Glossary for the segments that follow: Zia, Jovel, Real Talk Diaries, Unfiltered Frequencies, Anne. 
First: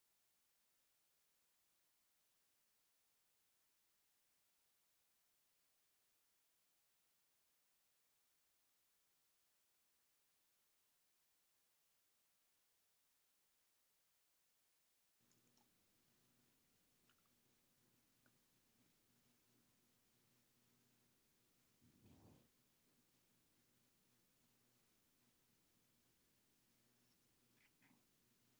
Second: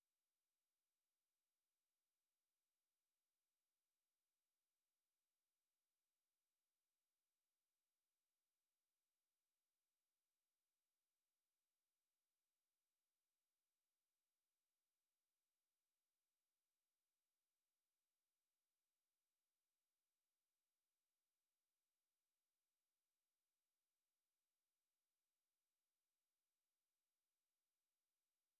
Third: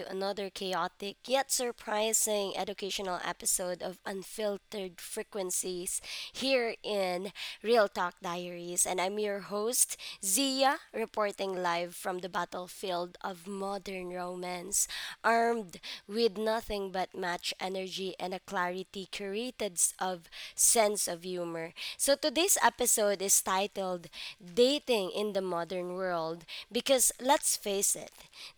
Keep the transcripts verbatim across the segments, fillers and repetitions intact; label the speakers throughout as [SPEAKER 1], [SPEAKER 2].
[SPEAKER 1] to another chaotic yet surprising educational episode of Unfiltered Frequencies here in Real Talk Diaries. And I'm your host, Zia, reporting live from the battlefield of modern romance, armed with nothing but match energy and a clarity curated s- of sense of humor. So today's episode is titled Dating in the Modern World because because let's face it,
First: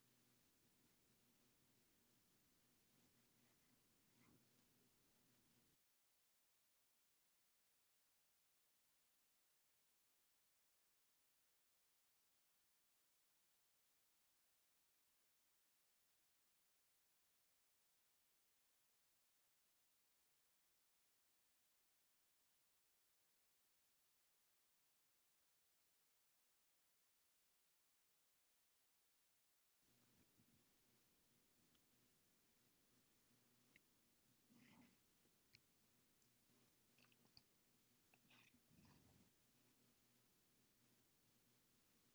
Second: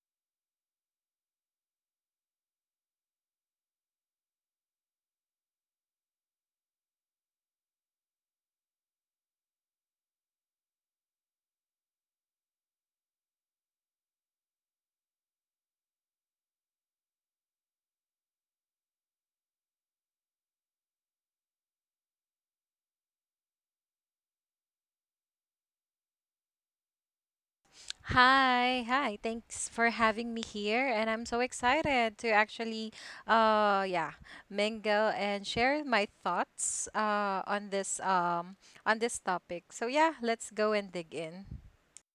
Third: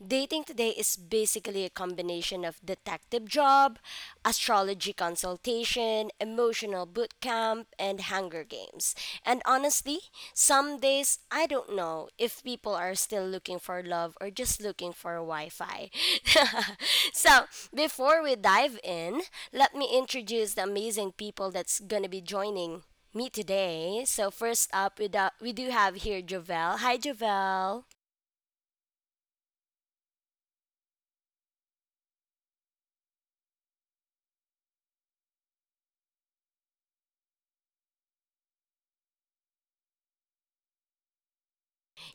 [SPEAKER 1] dating today is basically a combination of detective job, astrology consultation, emotional boot camp, and Hunger Games. And honestly, some days I don't know if people are still looking for love or just looking for Wi Fi. so, before we dive in, let me introduce the amazing people that's going to be joining me today. So, first up, we, do- we do have here Jovel. Hi, Jovel.
[SPEAKER 2] Hi, hi. Thanks for having me here, and I'm so excited to actually, uh, yeah, mingle and share my thoughts, uh, on this, um, on this topic. So yeah, let's go and dig in.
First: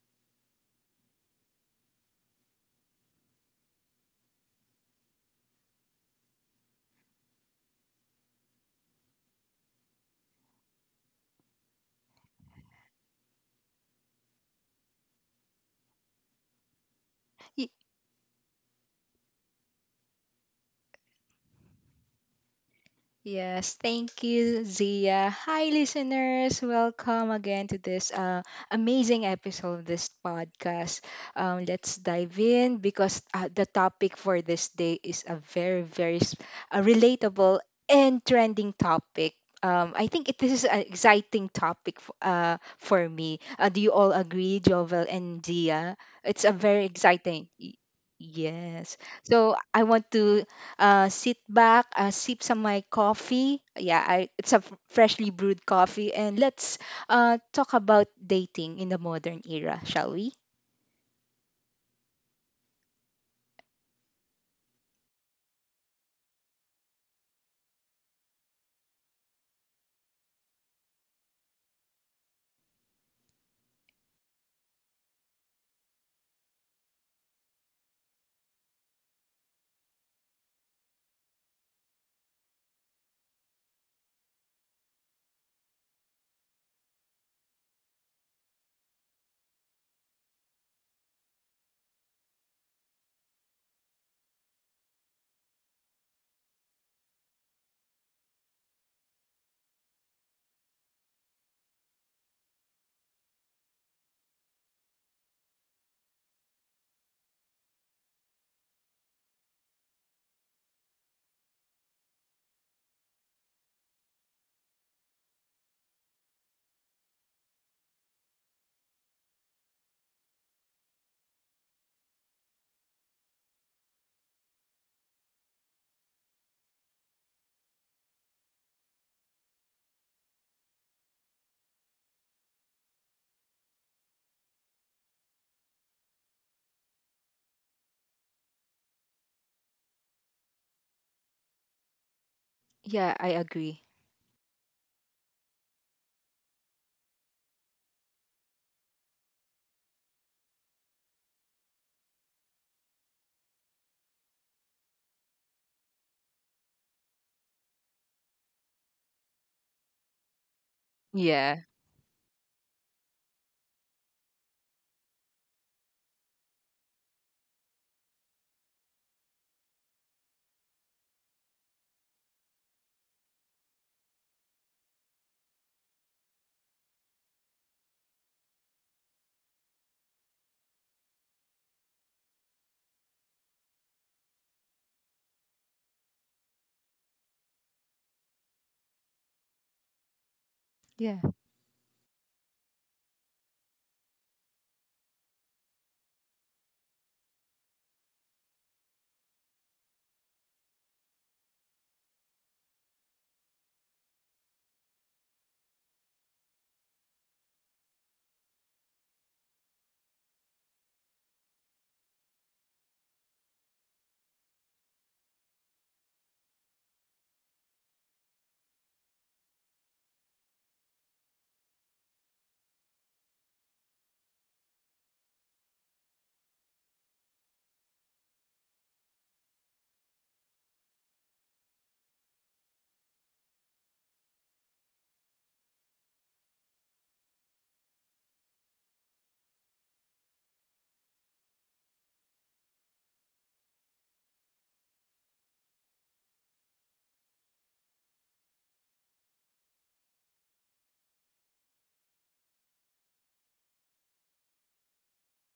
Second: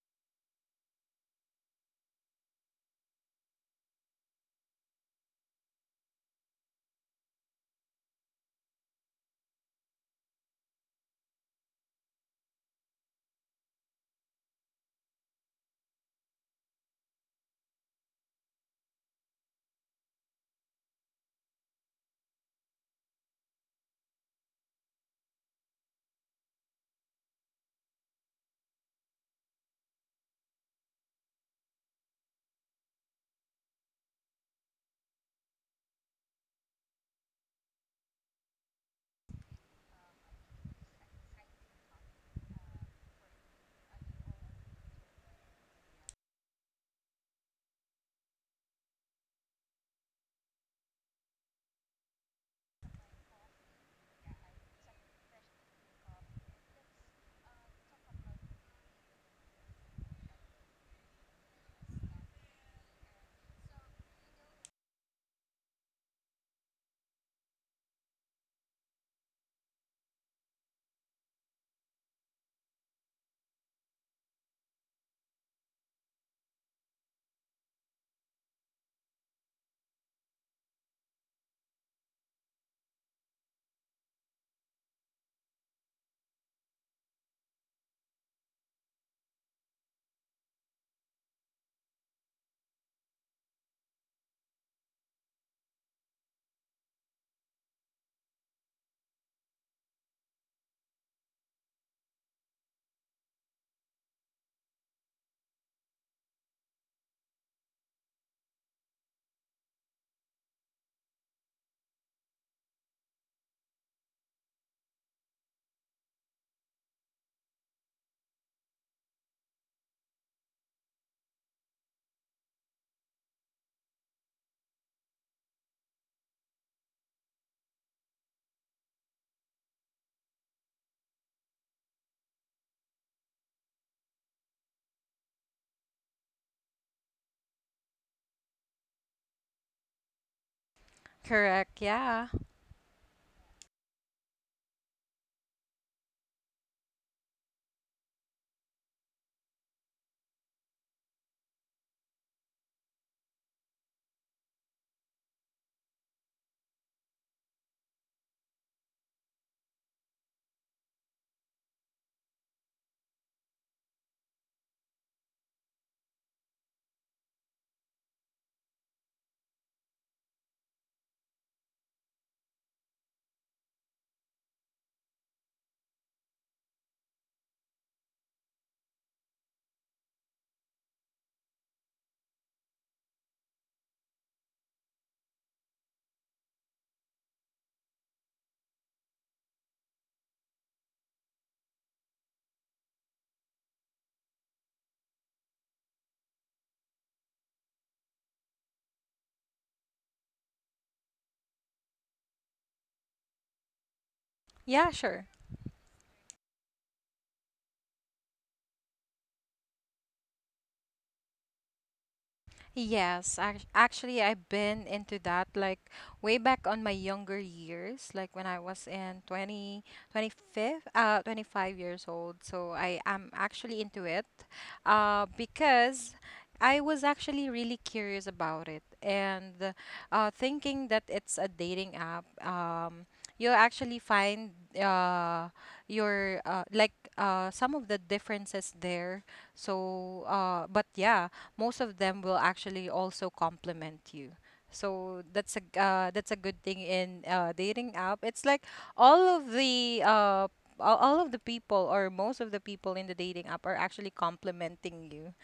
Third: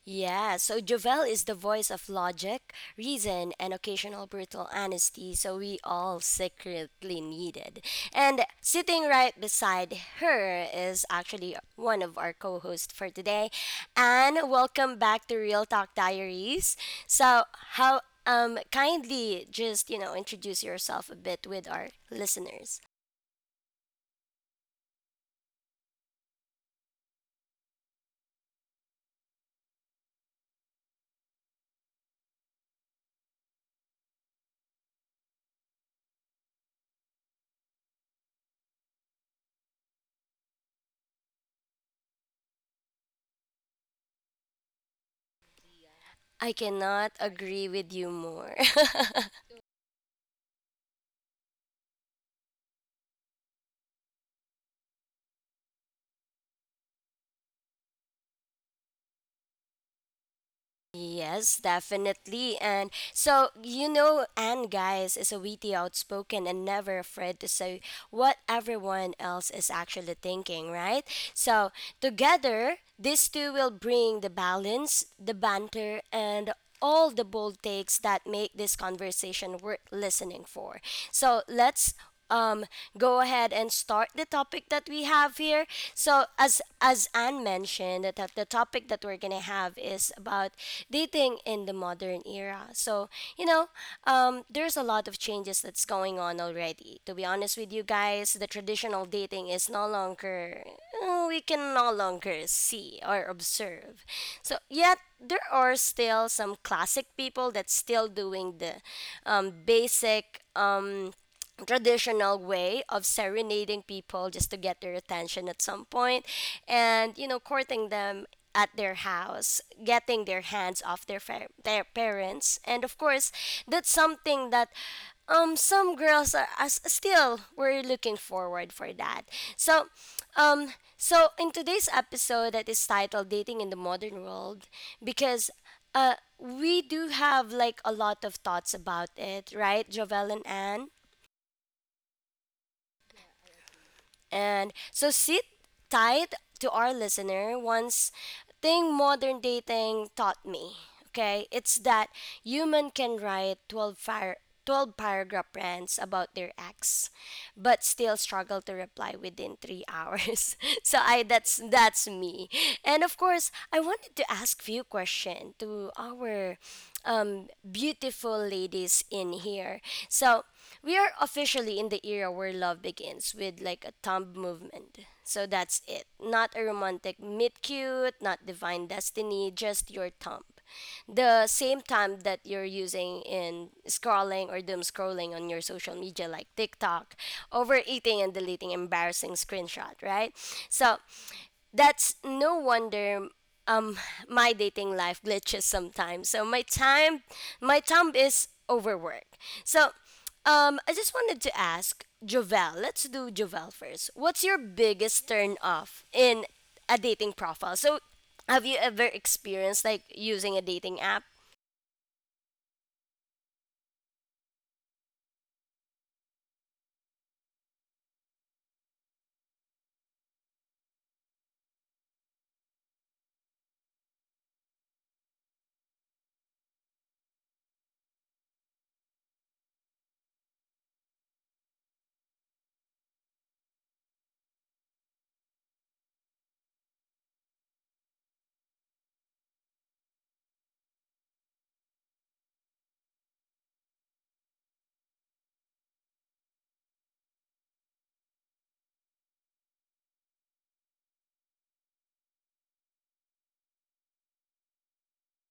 [SPEAKER 1] Yeah, so Jovel is the voice of logic, reason, and occasional brutal honesty, so we all secretly needed. And sitting right beside her is actually one of our co hosts for today. And welcome back to Real Talk Diaries. So,
[SPEAKER 3] Y-
[SPEAKER 1] how um kindly just, you know, introduce yourself a bit with our listeners.
[SPEAKER 3] Yes, thank you, Zia. Hi, listeners. Welcome again to this uh, amazing episode of this podcast. Um, let's dive in because uh, the topic for this day is a very, very s- a relatable and trending topic. Um, I think it is an exciting topic f- uh, for me. Uh, do you all agree, Jovel and Zia? It's a
[SPEAKER 1] I
[SPEAKER 3] very
[SPEAKER 1] cannot
[SPEAKER 3] exciting. y-
[SPEAKER 1] agree with you more.
[SPEAKER 3] Yes. So I want to uh, sit back, uh, sip some my coffee. Yeah, I, it's a f- freshly brewed coffee, and let's uh, talk about dating in the modern era, shall we?
[SPEAKER 1] Yes, definitely. And so, you know, Anne, guys, is a witty, outspoken, and never afraid to say what everyone else is actually thinking, right? So, together, these two will bring the balance, the banter, and all the bold takes that make this conversation worth listening for. So let's um, go ahead and start the topic that we have here. So as as Anne mentioned, that the topic that we're gonna have is about dating in the modern era. So you know, um, there's a lot of changes that's going on already. To be honest with you guys, the traditional dating is no longer, uh, we can no longer see or observe. So, yet, there are still some classic people that's still doing the um, basic um, traditional way of serenading people just to get their attention at some point and you know courting them at their house getting their hands off their fa- their parents, and of course that's something that um some girls are, are s- still were looking forward for that. So um so in today's episode that is titled dating in the modern world because uh we do have like a lot of thoughts about it, right, Jovel and Anne?
[SPEAKER 2] Correct. Yeah.
[SPEAKER 3] Yeah, I agree.
[SPEAKER 1] And so sit tight to our listener. Once thing modern dating taught me, okay, it's that human can write twelve, fire, twelve paragraph rants about their ex but still struggle to reply within three hours. so I
[SPEAKER 3] Yeah.
[SPEAKER 1] that's that's me. And of course, I wanted to ask few question to our um, beautiful ladies in here. So we are officially in the era where love begins with like a thumb movement. So that's it. Not a romantic meet cute, not divine destiny, just your thumb the same time that you're using in scrolling or doom scrolling on your social media like TikTok, overeating and deleting embarrassing screenshot, right? So
[SPEAKER 3] Yeah.
[SPEAKER 1] that's no wonder my dating life glitches sometimes. So my time my time is overwork. So um I just wanted to ask Jovel, let's do Jovel first. What's your
[SPEAKER 2] Yeah,
[SPEAKER 1] biggest
[SPEAKER 2] sure.
[SPEAKER 1] turn off in a dating profile? So have you ever experienced like using a dating app?
[SPEAKER 2] Yes, ac- actually, I've been into that like way back on my younger years, like when I was in twenty twenty five 25, uh, twenty-five years old. So I am actually into it uh, because I was actually really curious about it, and uh, thinking that it's a dating app. Um, you actually find uh your uh like uh some of the differences there. So uh but yeah, most of them will actually also complement you. So that's a uh, that's a good thing in uh dating app. It's like all of the uh all all of the people, or most of the people in the dating app are actually complimenting you.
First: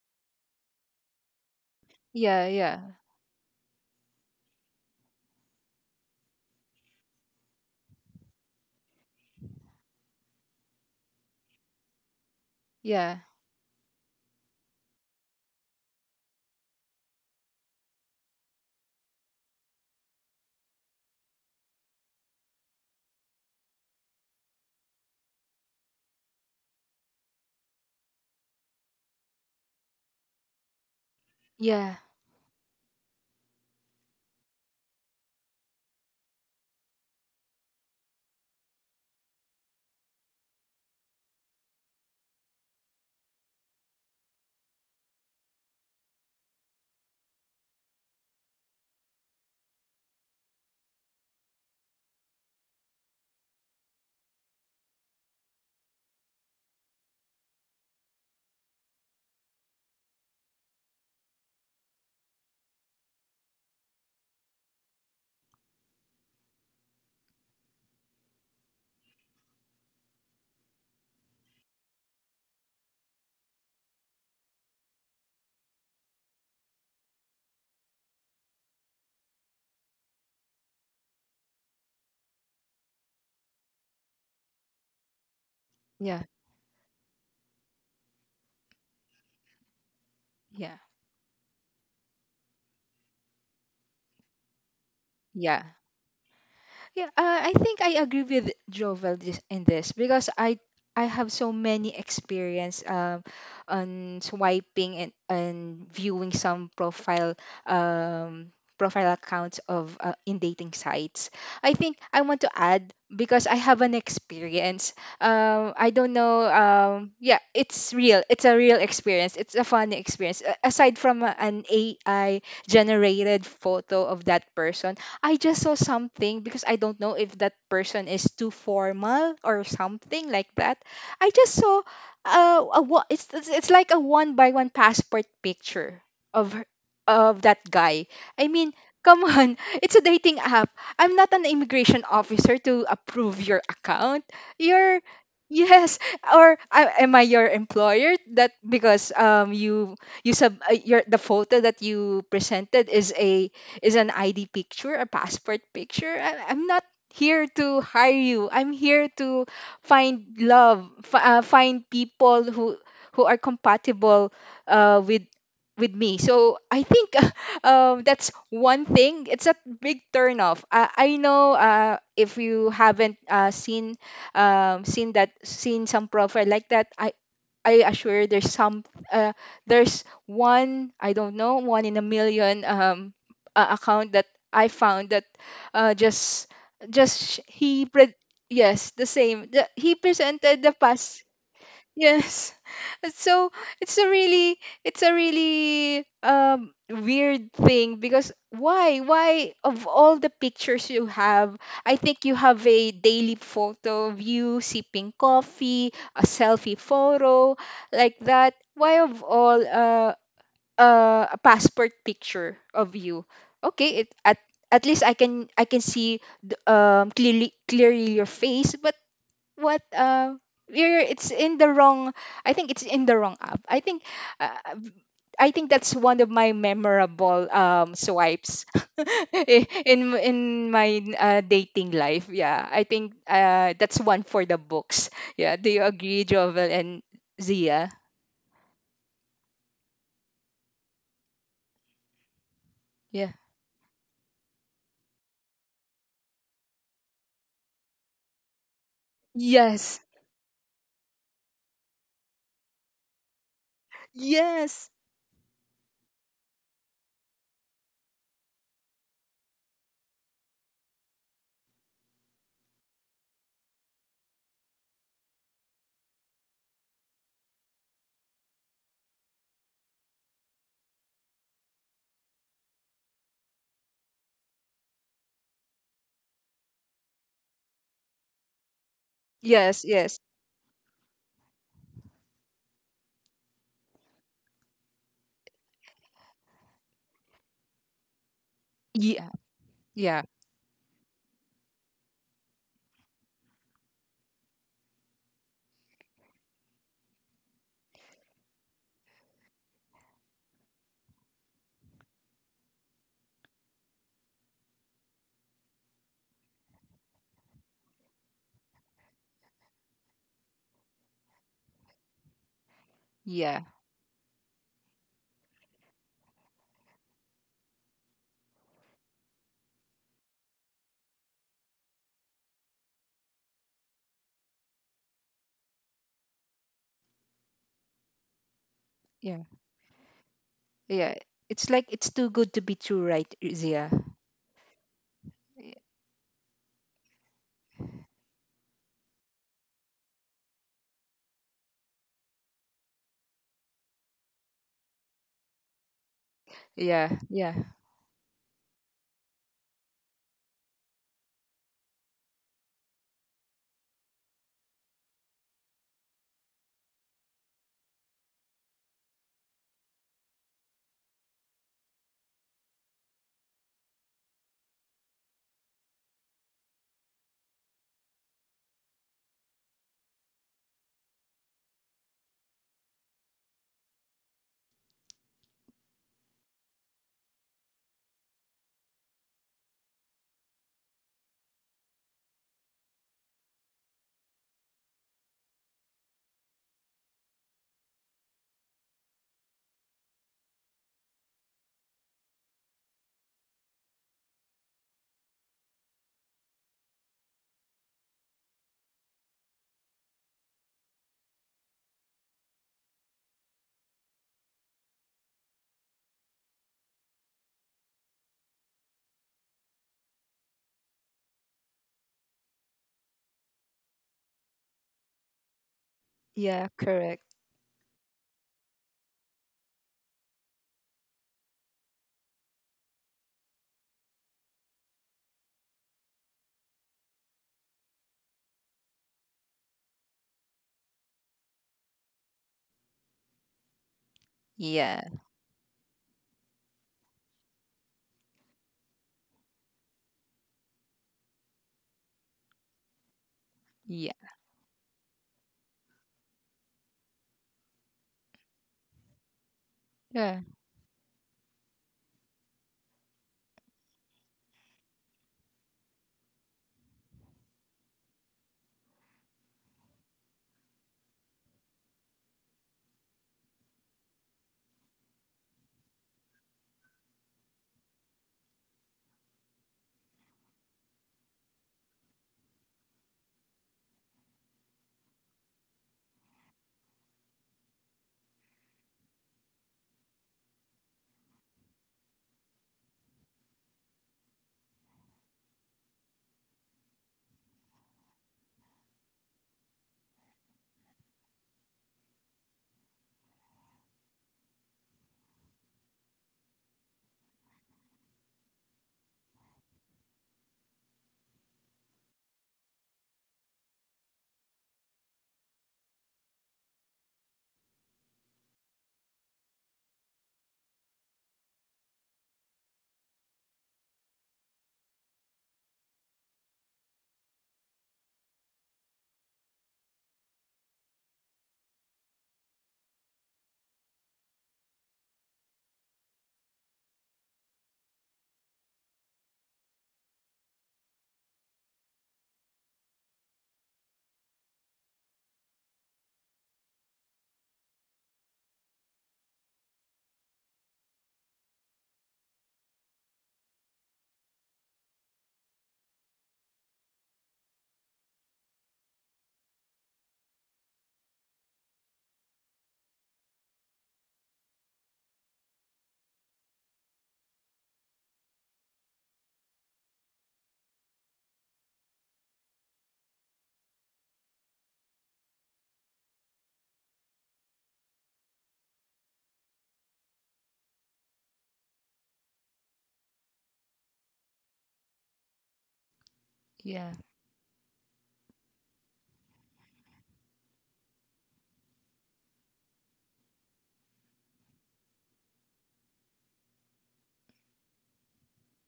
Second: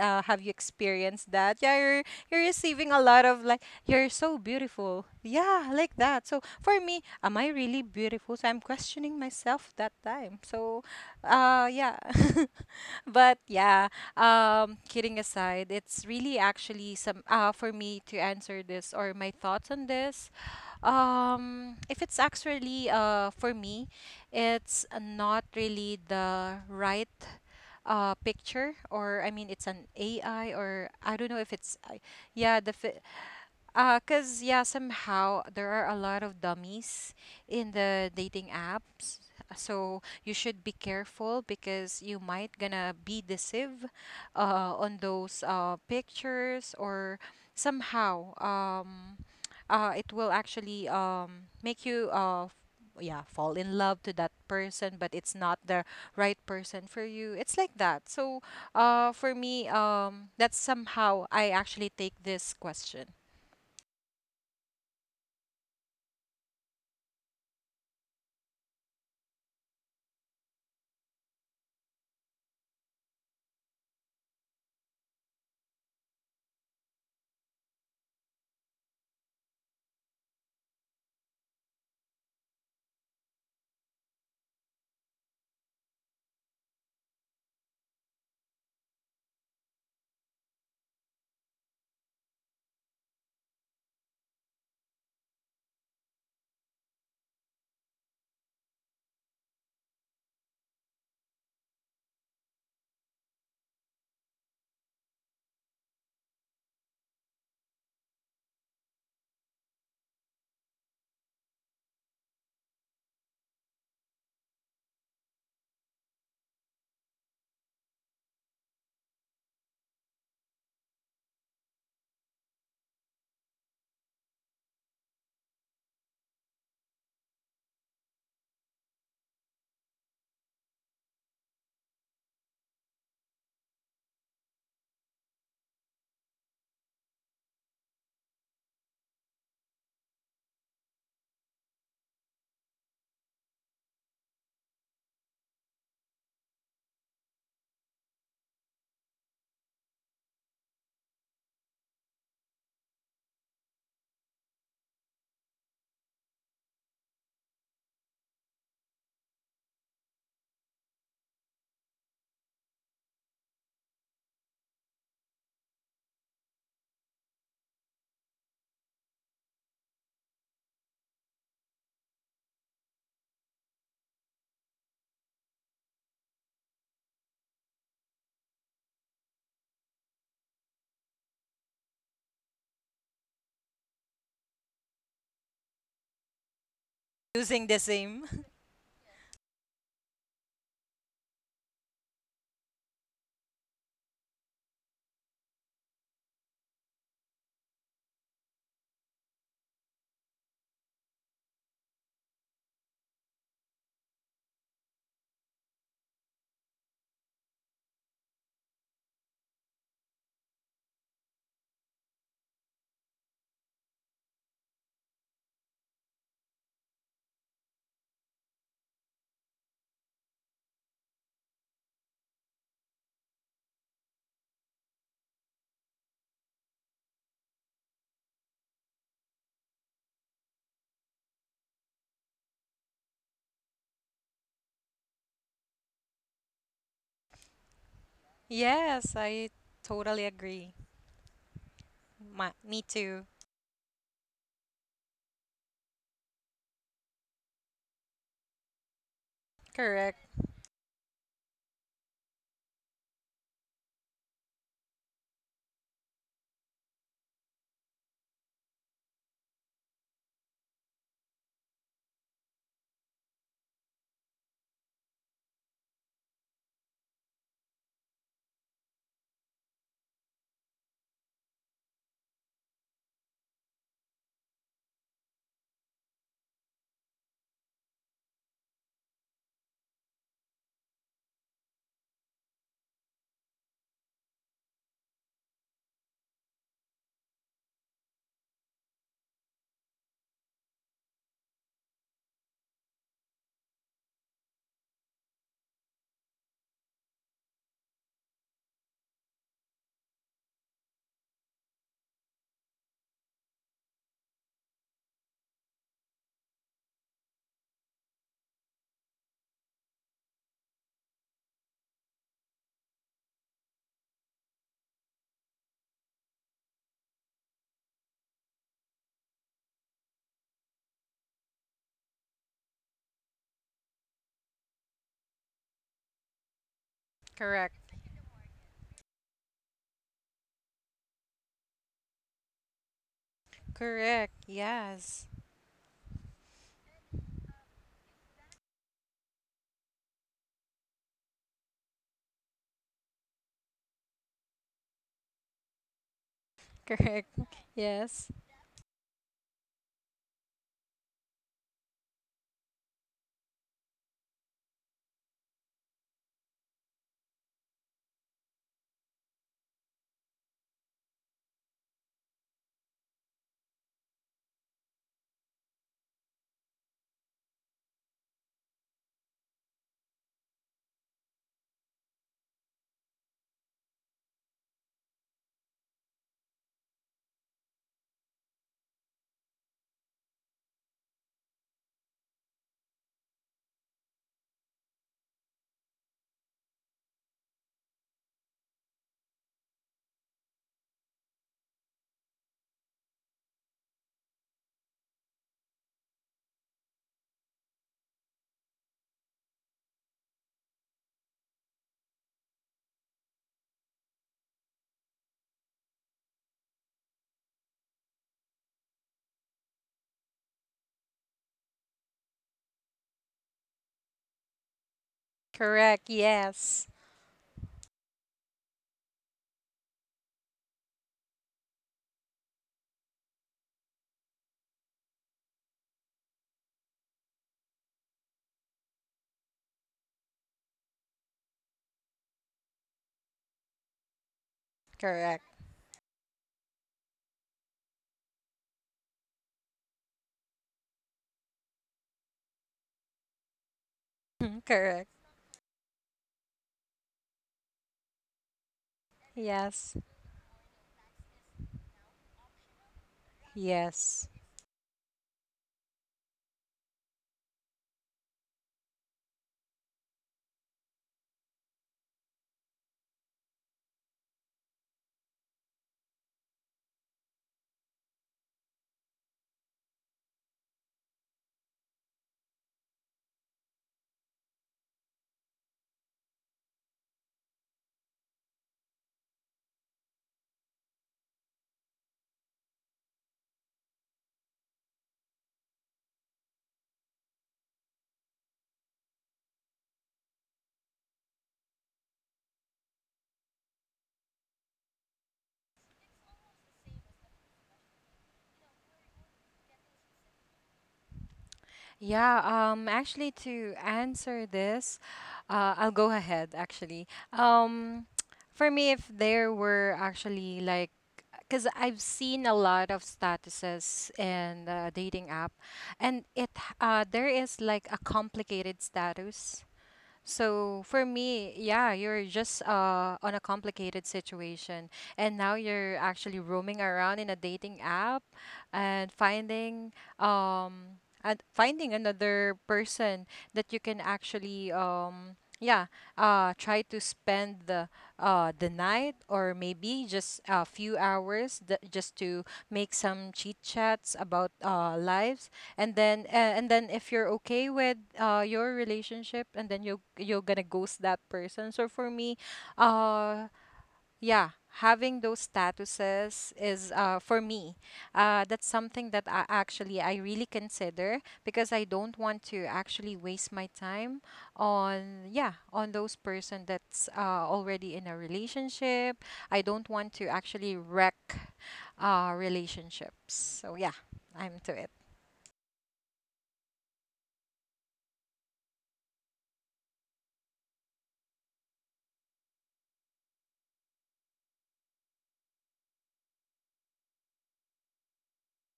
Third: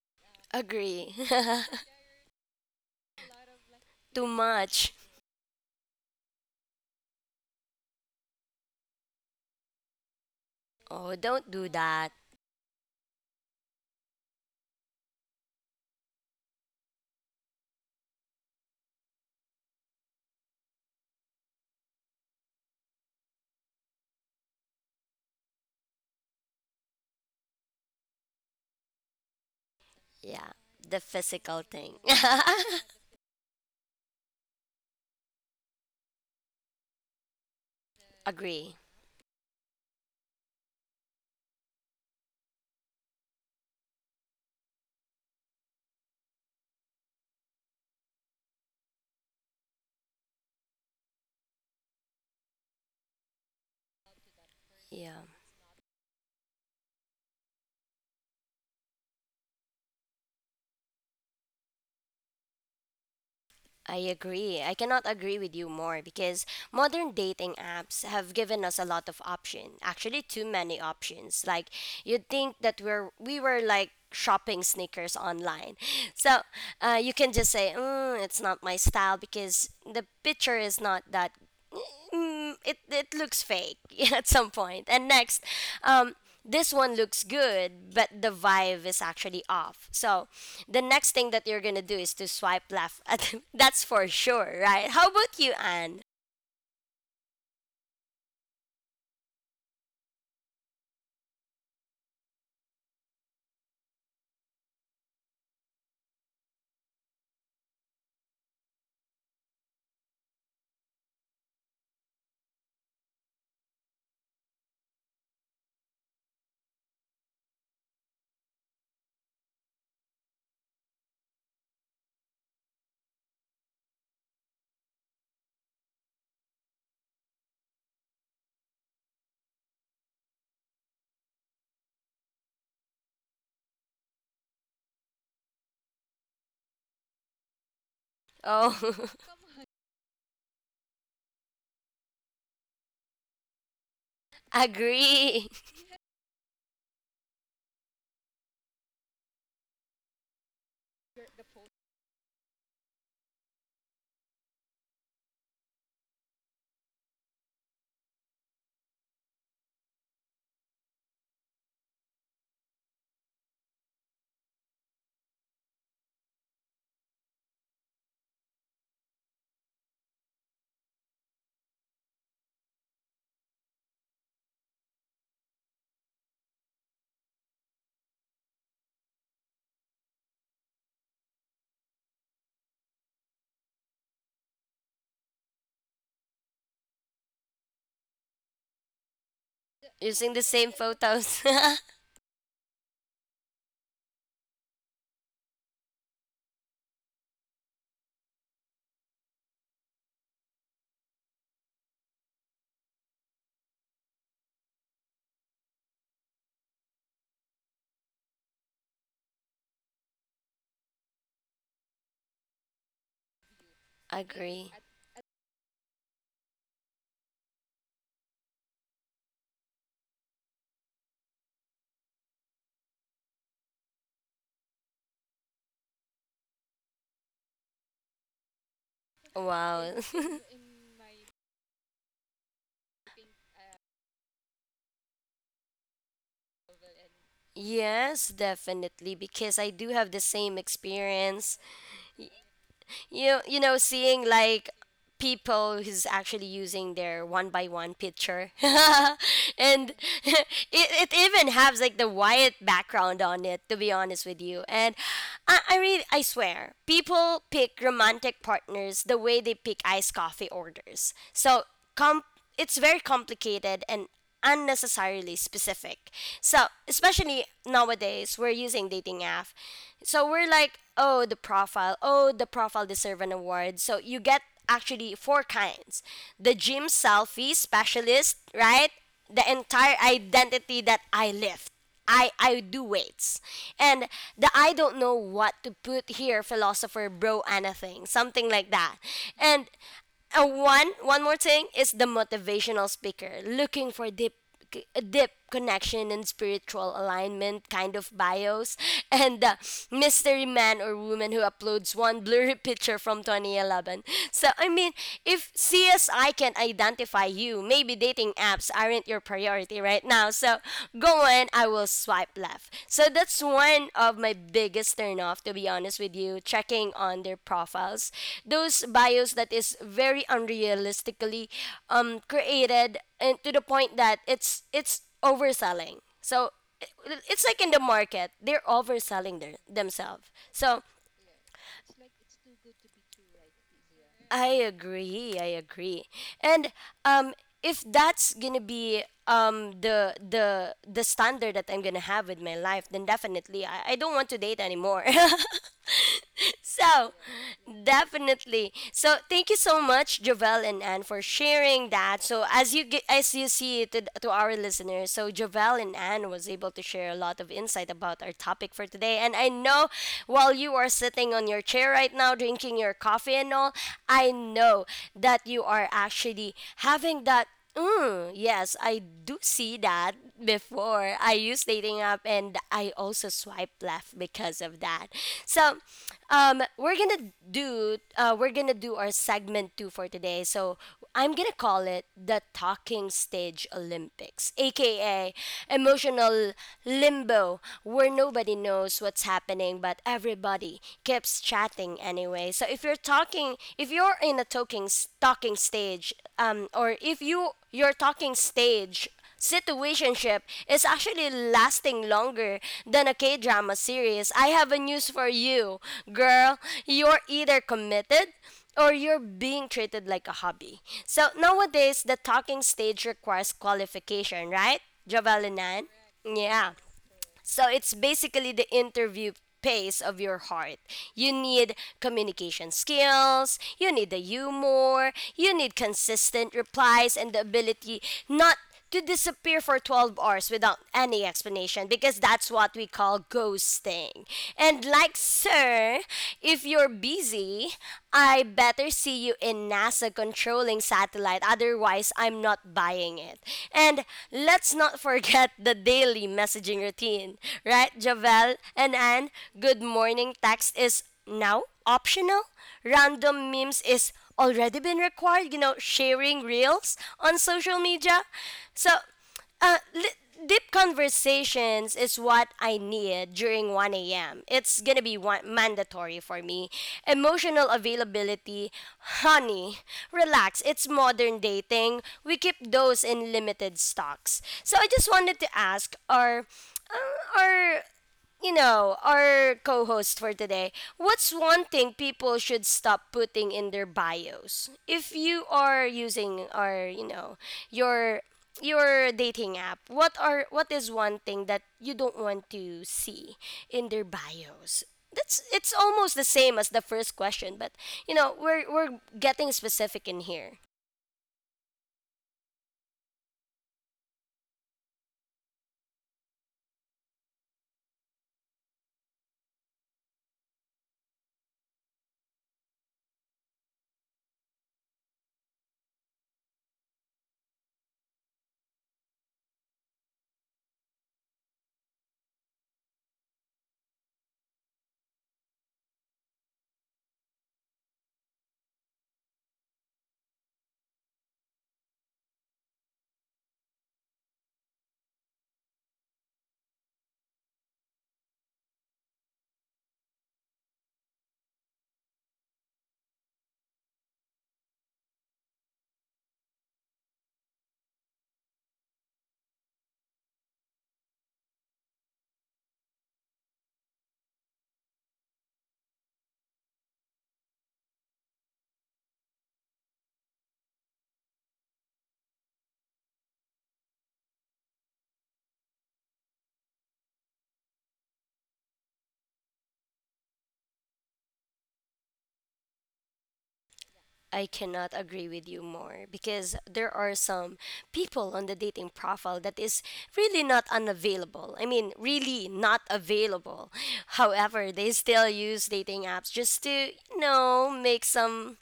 [SPEAKER 2] Uh, have you
[SPEAKER 1] Agree.
[SPEAKER 2] experienced that? Yeah, you're you're
[SPEAKER 3] Yeah. Yeah.
[SPEAKER 2] receiving a lot of like, you're
[SPEAKER 1] Too
[SPEAKER 2] so
[SPEAKER 1] much.
[SPEAKER 2] beautiful. Yeah, like that. So for me, am I really beautiful? So I'm questioning myself that time. So,
[SPEAKER 1] Oh, don't
[SPEAKER 2] uh,
[SPEAKER 1] do
[SPEAKER 2] yeah.
[SPEAKER 1] that.
[SPEAKER 3] Yeah.
[SPEAKER 2] but yeah, um, kidding aside, it's really actually some uh for me to answer this, or my thoughts on this. Um, if it's actually uh for me, it's not really the right uh picture, or I mean it's an A I,
[SPEAKER 1] Yeah.
[SPEAKER 2] or
[SPEAKER 1] The
[SPEAKER 2] I don't know if
[SPEAKER 1] physical
[SPEAKER 2] it's
[SPEAKER 1] thing.
[SPEAKER 3] Yeah.
[SPEAKER 2] I- yeah the fi- uh, cause yeah, somehow there are a lot of dummies in the dating
[SPEAKER 1] Agree.
[SPEAKER 2] apps. So you should be careful, because you might gonna be deceived uh, on those uh, pictures, or somehow um, uh, it will actually um, make you uh, f- yeah, fall in love to that person, but
[SPEAKER 1] Yeah.
[SPEAKER 2] it's not the right person for you. It's like that. So uh, for me, um, that's somehow I actually take this question.
[SPEAKER 1] I agree. I cannot agree with you more because modern dating apps have given us a lot of options. Actually, too many options. Like you'd think that we're we were like shopping sneakers online. So uh, you can just say, mm, "It's not my style" because the picture is not that mm, it it looks fake at some point. And next, um,
[SPEAKER 3] Yeah.
[SPEAKER 1] this one looks good, but the vibe is actually off. So
[SPEAKER 3] Yeah.
[SPEAKER 1] the next thing that you're gonna do is to swipe left. At, that's for sure, right? How about you,
[SPEAKER 3] Yeah.
[SPEAKER 1] Anne?
[SPEAKER 3] Yeah, uh, I think I agree with Jovel this, in this because I I have so many experience um, on swiping and, and viewing some profile um, profile accounts of uh, in dating sites. I think I want to add because I have an experience. Um, I don't know. Um, yeah, it's real. It's a real experience. It's a fun experience. A- Aside from uh, an A I generated photo of that person, I just saw something because I don't know if that person is too formal or something like that. I just saw uh, a wa- it's it's it's like a one by one passport picture of her- of that guy. I mean,
[SPEAKER 1] Oh,
[SPEAKER 3] come on, it's a dating app. I'm not an immigration officer to approve your account. You're
[SPEAKER 1] agree.
[SPEAKER 3] Yes, or uh, am I your employer? That because um you you sub uh, your the photo that you presented is a is an I D picture, a passport picture? I, I'm not here to hire you. I'm here to find love, f- uh, find people who who are compatible uh, with with me. So I think um, that's one thing. It's a big turnoff. I, I know uh, if you haven't uh, seen um, seen that seen some profile like that, I I assure there's some uh, there's one, I don't know, one in a million um uh, account that I found that uh, just just sh-
[SPEAKER 2] Using the
[SPEAKER 3] he
[SPEAKER 2] same.
[SPEAKER 3] pre- yes the same the, he
[SPEAKER 1] Using the
[SPEAKER 3] presented
[SPEAKER 1] same
[SPEAKER 3] the past
[SPEAKER 1] photos.
[SPEAKER 3] Yes. So it's a really, it's a really um weird thing, because why why of all the pictures you have, I think you have a daily photo of you sipping coffee, a selfie photo like that. Why of all uh, uh a passport picture of you? Okay, it at
[SPEAKER 1] agree.
[SPEAKER 3] at least I can, I can see th- um clearly, clearly your face, but what uh you're, it's in the wrong, I think it's in the wrong app, I think. Uh, i think that's one of my memorable um swipes i-
[SPEAKER 1] Wow.
[SPEAKER 3] in in my uh, dating life. Yeah, I think uh that's one for the books. Yeah, do you agree, Jovel and Zia?
[SPEAKER 1] Yes,
[SPEAKER 2] Yes,
[SPEAKER 1] definitely,
[SPEAKER 2] I
[SPEAKER 1] because I do have
[SPEAKER 2] totally
[SPEAKER 1] the same
[SPEAKER 2] agree.
[SPEAKER 1] experience.
[SPEAKER 2] My, me too.
[SPEAKER 3] Yeah.
[SPEAKER 1] you you know seeing like people who's actually using their one by one picture and
[SPEAKER 3] Yes.
[SPEAKER 2] Correct.
[SPEAKER 1] it, it even has like the white background on it to be honest with you.
[SPEAKER 3] Yes.
[SPEAKER 1] And I, I really I swear people pick romantic partners the way they pick iced coffee orders. So com- it's very complicated and unnecessarily specific. So, especially nowadays, we're using dating app. So, we're like, oh, the profile, oh, the profile deserve an award. So, you get actually four kinds. The gym selfie specialist, right? The
[SPEAKER 3] Yes.
[SPEAKER 1] entire
[SPEAKER 3] Yes.
[SPEAKER 1] identity that I lift. I I do weights. And the I don't know what to put here philosopher bro Anna thing, something like that.
[SPEAKER 3] Yeah.
[SPEAKER 1] And
[SPEAKER 3] Yeah.
[SPEAKER 1] uh, one one more thing is the motivational speaker looking for deep c- a deep connection and spiritual alignment kind of bios and the mystery man or woman who uploads one blurry picture from twenty eleven. So I mean, if CSI can identify you, maybe dating apps aren't your priority right now. So so going, I will swipe left. So that's
[SPEAKER 3] Yeah.
[SPEAKER 1] one of my biggest turnoff, to be honest with you, checking on their profiles. Those bios that is very unrealistically um, created, and to the point that it's it's overselling. So it- it's like
[SPEAKER 2] Correct.
[SPEAKER 1] in the market, they're
[SPEAKER 3] Yeah.
[SPEAKER 1] overselling their, themselves. So
[SPEAKER 3] Yeah. It's like it's too good to be true, right, Zia?
[SPEAKER 2] Correct.
[SPEAKER 1] I
[SPEAKER 2] Yes.
[SPEAKER 1] agree. I agree. And um, if that's gonna be um the the the standard that I'm gonna have with my life, then definitely I, I don't want to date anymore.
[SPEAKER 3] Yeah.
[SPEAKER 1] So,
[SPEAKER 2] Correct.
[SPEAKER 3] Yeah.
[SPEAKER 2] Yes.
[SPEAKER 1] definitely. So, thank you so much, Jovel and Anne, for sharing that. So, as you ge- as you see to, to our listeners, so Jovel and Anne was able to share a lot of insight about our topic for today. And I know while you are sitting on your chair right now, drinking your coffee and all, I know that you are actually having that. Mm, yes, I do see that before. I use dating app and I also swipe left because of that. So, um, we're gonna do uh, we're gonna do our segment two for today. So I'm gonna call it the talking stage Olympics, aka emotional limbo, where nobody knows what's happening but everybody keeps chatting anyway anyway. So if you're talking, if you're in a talking s- talking stage, um, or if you your talking stage situationship is actually lasting longer than a K drama series, I have a news for you, girl. You're either committed or you're being treated like a hobby. So nowadays, the talking stage requires qualification, right, Javel and Nan?
[SPEAKER 2] Correct.
[SPEAKER 3] Yeah,
[SPEAKER 1] Yeah.
[SPEAKER 2] Yes.
[SPEAKER 3] correct.
[SPEAKER 1] So it's basically the interview pace of your heart. You need communication skills, you need the humor, you need consistent replies and the ability not to disappear for twelve hours without any explanation because that's what we call ghosting. And
[SPEAKER 3] Yeah,
[SPEAKER 1] like
[SPEAKER 2] Correct.
[SPEAKER 1] sir, if you're busy, I I better see you in NASA controlling satellite, otherwise, I'm not buying it. And
[SPEAKER 3] yeah,
[SPEAKER 1] let's not
[SPEAKER 2] Correct.
[SPEAKER 1] forget the daily messaging routine, right, Javel and Anne? Good
[SPEAKER 2] Yes.
[SPEAKER 3] yeah,
[SPEAKER 1] morning text is now optional, random memes is
[SPEAKER 2] Yes.
[SPEAKER 1] already been required, you know, sharing reels on social media. So, uh, li- deep conversations is what I need during one a m. It's gonna be one- mandatory for me. Emotional availability, honey, relax. It's modern dating. We keep those in limited stocks. So I just wanted to ask, are uh, are you know, our co host for today, what's one thing people should stop putting in their bios? If you are using our, you know, your your dating app, what are what is one thing that you don't want to see in their bios? That's it's almost the same as the first question, but you know we're we're getting specific in here.
[SPEAKER 2] Yeah, um actually to answer this, uh I'll go ahead actually. Um for me, if there were actually like, because I've seen a lot of statuses in the dating app, and it h- uh, there is like a complicated status. So for me, yeah, you're just uh, on a complicated situation, and now you're actually roaming around in a dating app and finding um and finding another person that you can actually um yeah, uh, try to spend the uh, the night, or maybe just a few hours th- just to make some chit chats about uh, lives, and then uh, and then if you're okay with uh, your relationship, and then you you're gonna ghost that person. So for me, uh, yeah, having those statuses is uh, for me. Uh, that's something that I actually I really consider, because I don't want to actually waste my time on yeah on those person that's uh, already in a relationship. I don't want to actually wreck uh, relationships. So yeah, I'm
[SPEAKER 1] I
[SPEAKER 2] to it.
[SPEAKER 1] cannot agree with you more because
[SPEAKER 3] yeah,
[SPEAKER 1] there are some people on the dating profile that is really not unavailable. I mean, really not available. However, they still use dating apps just to, you know, make some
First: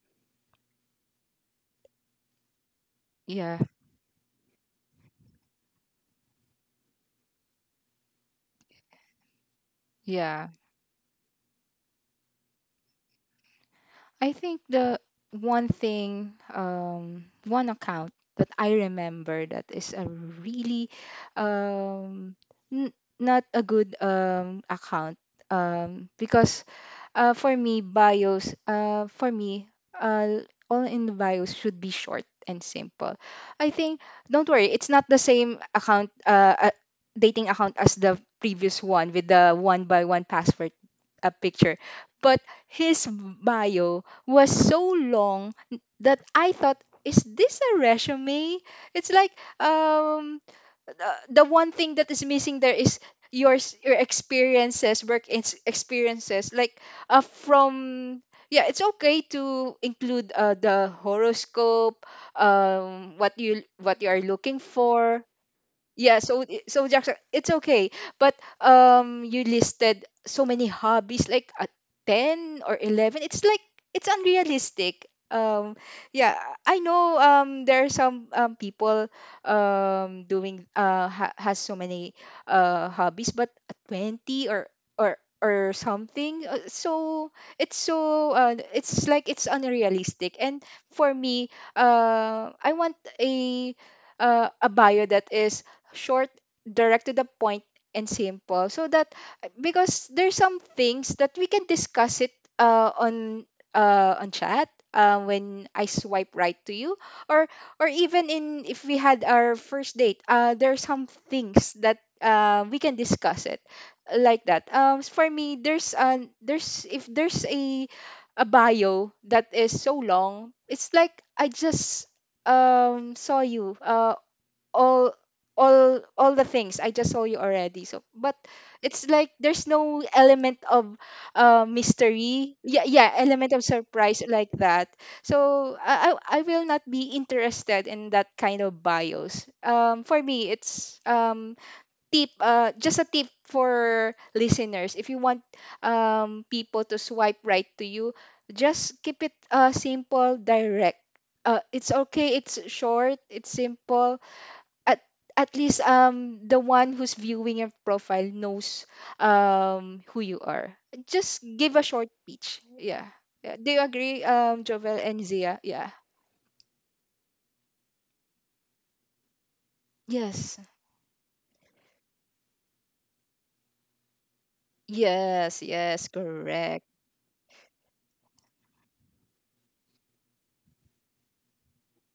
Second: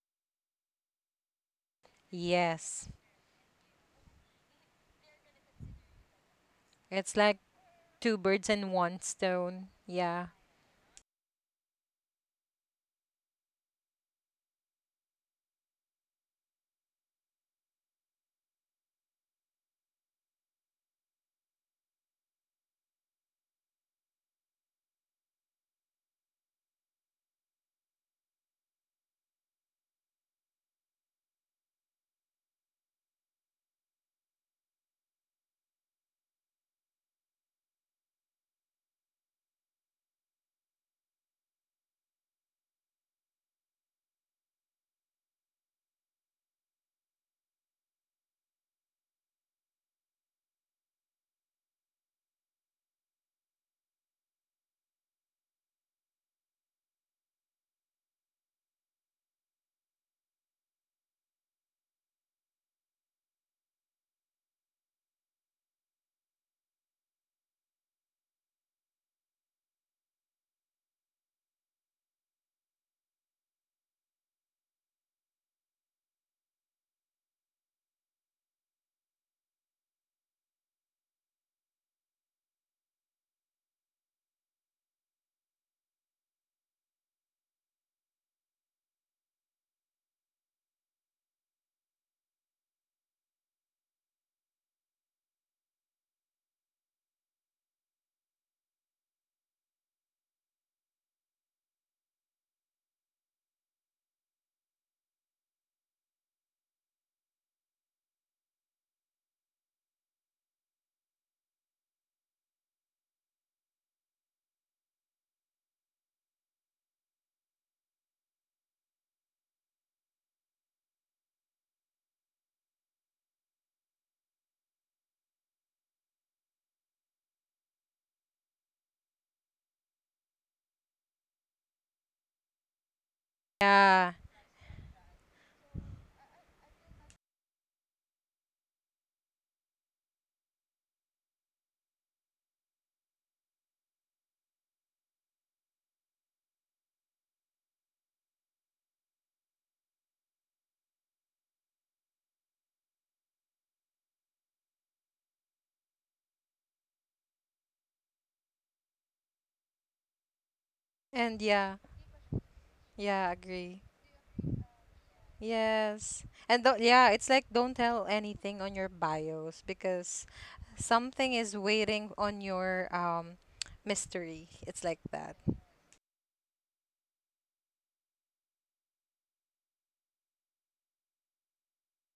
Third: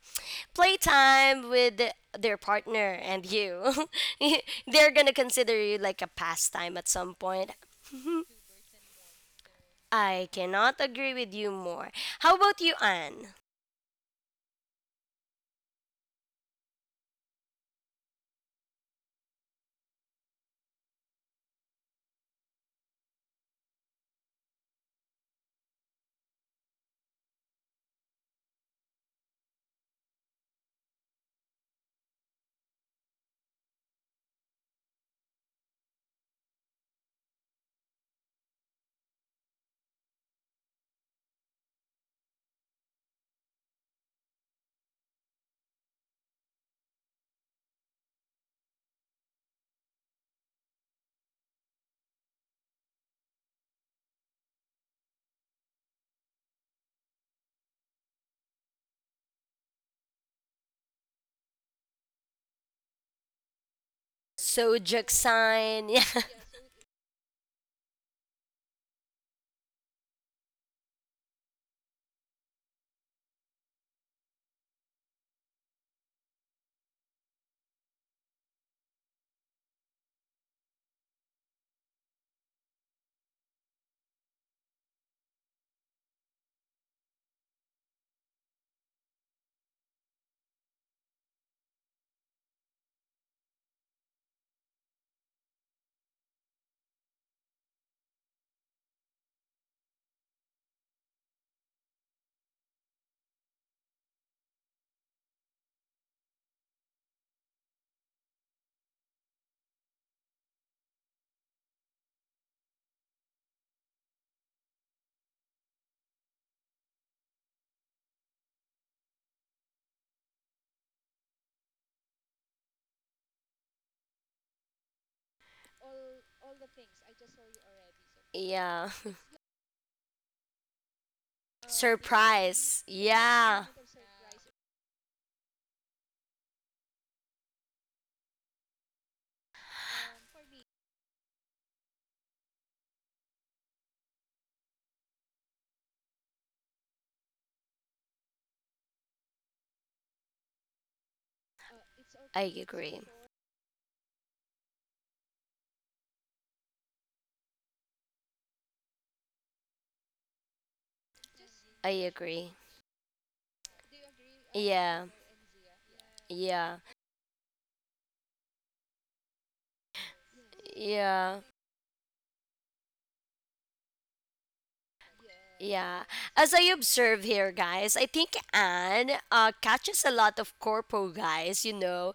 [SPEAKER 1] playtime with their
[SPEAKER 2] Yes,
[SPEAKER 1] partner and
[SPEAKER 3] yeah,
[SPEAKER 1] you. They're going to consider you like a pastime at some
[SPEAKER 2] it's like
[SPEAKER 1] point.
[SPEAKER 2] two birds in one stone. Yeah,
[SPEAKER 1] I
[SPEAKER 3] yeah.
[SPEAKER 1] cannot agree with you more. How about you, Anne?
[SPEAKER 3] I think the one thing, um, one account that I remember that is a really, um, n- not a good um account, um, because Uh, for me, bios. Uh, for me, uh, all in the bios should be short and simple. I think. Don't worry, it's not the same account, uh, uh, dating account as the previous one with the one by one password uh, picture. But his bio was so long that I thought, is this a resume? It's like um, the the one thing that is missing there is your s- your experiences, work ex- experiences, like uh, from yeah, it's okay to include uh, the horoscope, um what you, what you are looking
[SPEAKER 1] So,
[SPEAKER 3] for,
[SPEAKER 1] Jackson. Yeah.
[SPEAKER 3] yeah, so i- so Jackson, it's okay. But um you listed so many hobbies like at ten or eleven. It's like it's unrealistic. Um yeah, I know um there are some um people um doing uh ha- has so many uh hobbies, but at twenty or or or something, uh, so it's so uh, it's like it's unrealistic. And for me, uh I want a uh, a bio that is short, direct to the point, and simple. So that, because there's some things that we can discuss it uh, on uh, on chat, uh, when I swipe right to you, or or even in, if we had our first date, uh, there are some things that uh, we can discuss it like that. Um, for me, there's an there's if there's a a bio that is so long, it's like I just um saw you uh all all all the things, I just saw you already, so but
[SPEAKER 1] Yeah.
[SPEAKER 3] it's like there's no element of uh, mystery,
[SPEAKER 1] Surprise.
[SPEAKER 3] yeah, yeah, element of
[SPEAKER 1] Yeah.
[SPEAKER 2] yeah,
[SPEAKER 3] surprise like that. So I, I I will not be interested in that kind of bios. Um for me it's um tip, uh just a tip for listeners, if you want um people to swipe right to you, just keep it uh simple, direct, uh, it's okay,
[SPEAKER 1] I
[SPEAKER 3] it's
[SPEAKER 1] agree.
[SPEAKER 3] short, it's simple. at at least um the one who's viewing your profile knows um who you are.
[SPEAKER 2] and
[SPEAKER 3] Just give
[SPEAKER 2] yeah,
[SPEAKER 3] a
[SPEAKER 1] I
[SPEAKER 3] short
[SPEAKER 1] agree.
[SPEAKER 3] pitch. Yeah.
[SPEAKER 2] yeah,
[SPEAKER 3] Yeah. Do
[SPEAKER 2] agree.
[SPEAKER 3] you agree, um, Jovel
[SPEAKER 1] Yeah.
[SPEAKER 3] and Zia? Yeah.
[SPEAKER 2] Yes. And do not,
[SPEAKER 1] Yeah.
[SPEAKER 2] yeah, it's like don't tell anything on your bios, because
[SPEAKER 3] Yes.
[SPEAKER 2] something
[SPEAKER 1] Yeah.
[SPEAKER 2] is waiting on your um mystery. It's like that.
[SPEAKER 3] Yes.
[SPEAKER 1] Yeah.
[SPEAKER 3] Yes.
[SPEAKER 1] As I
[SPEAKER 3] Correct.
[SPEAKER 1] observe here, guys, I think Anne uh, catches a lot of corpo guys, you know,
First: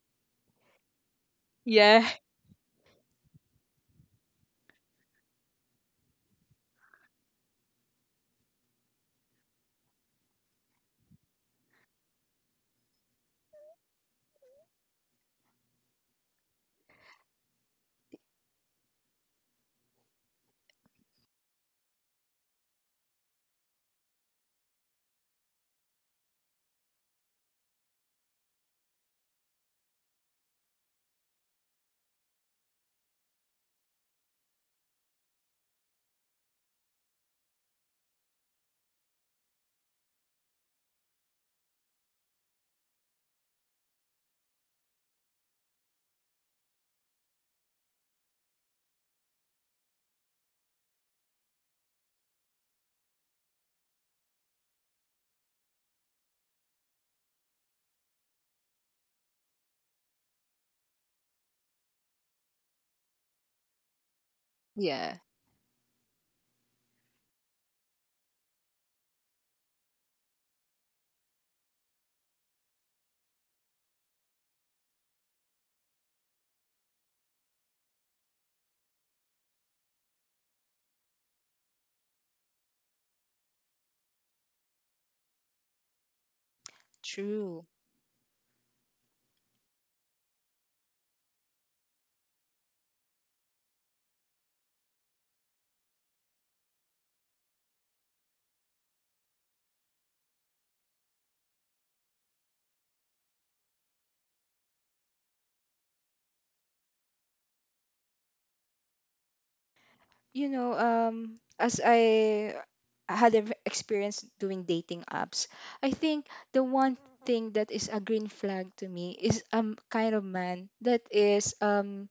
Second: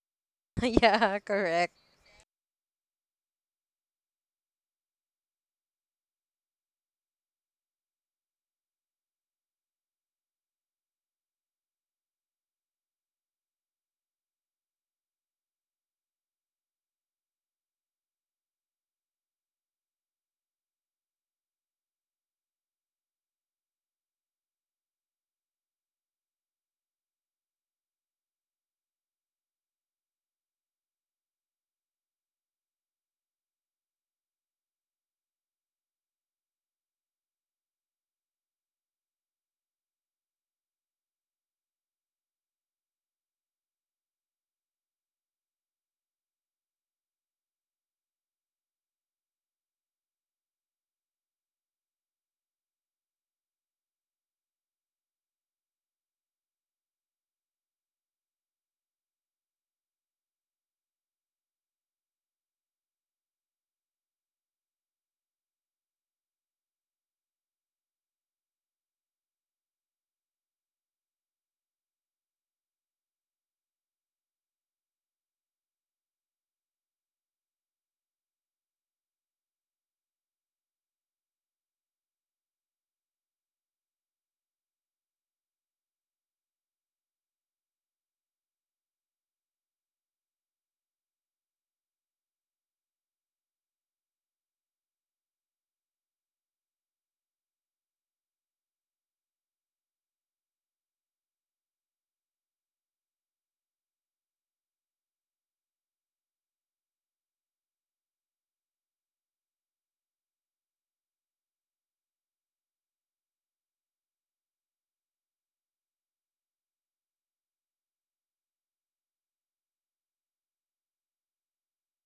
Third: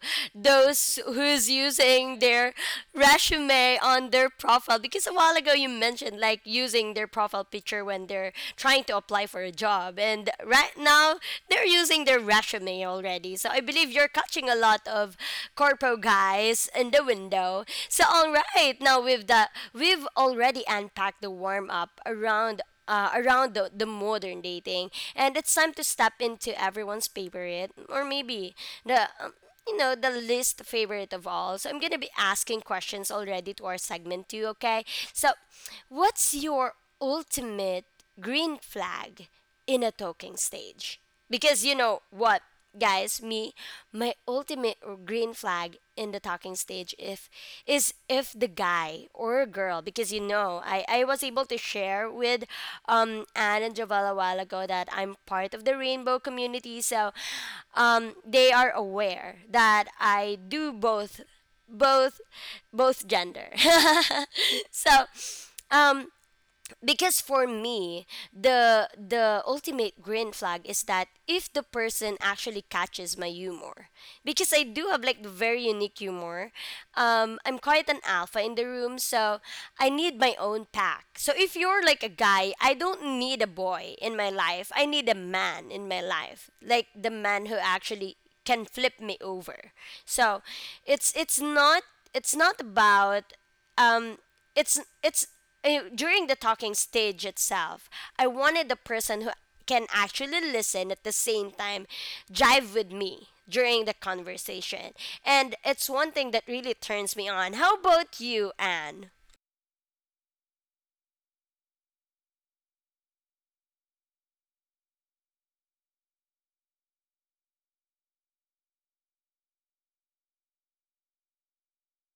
[SPEAKER 1] those
[SPEAKER 2] Yeah,
[SPEAKER 1] who's
[SPEAKER 2] correct.
[SPEAKER 3] Yeah.
[SPEAKER 1] using their resume on their profile. Because a while ago you mentioned like using their profile picture when they're trying to apply for a job. And right now they're using their resume already. So I believe you're catching a lot of corpo guys in the window. So, all right, now we've the we've already unpacked the warm up around uh, around the, the modern dating, and it's time to step into everyone's favorite, or maybe the um, you know the least favorite of all. So I'm gonna be asking questions already to our segment too okay? So what's your ultimate green flag in a talking stage? Because, you know what, guys, me, my ultimate green flag in the talking stage, if is if the guy or girl, because you know, i i was able to share with um Anne and Jovel a while ago that I'm part of the rainbow community. So um they are aware that I do both both both gender. So,
[SPEAKER 3] Yeah.
[SPEAKER 1] um because for me, the the ultimate green flag is that if the person actually catches my humor, because I do have like very unique humor. um I'm quite an alpha in the room, so I need my own pack. So if you're like a guy, I don't need a boy in my life, I need a man in my life, like the man who
[SPEAKER 3] True.
[SPEAKER 1] actually can flip me over. So it's it's not, it's not about um it's it's uh, during the talking stage itself I wanted the person who can actually listen at the same time, jive with me during the conversation. And it's one thing that really turns me on. How about you, Anne?
[SPEAKER 3] You know, um, as I had an experience doing dating apps, I think the one thing that is a green flag to me is um kind of man that is um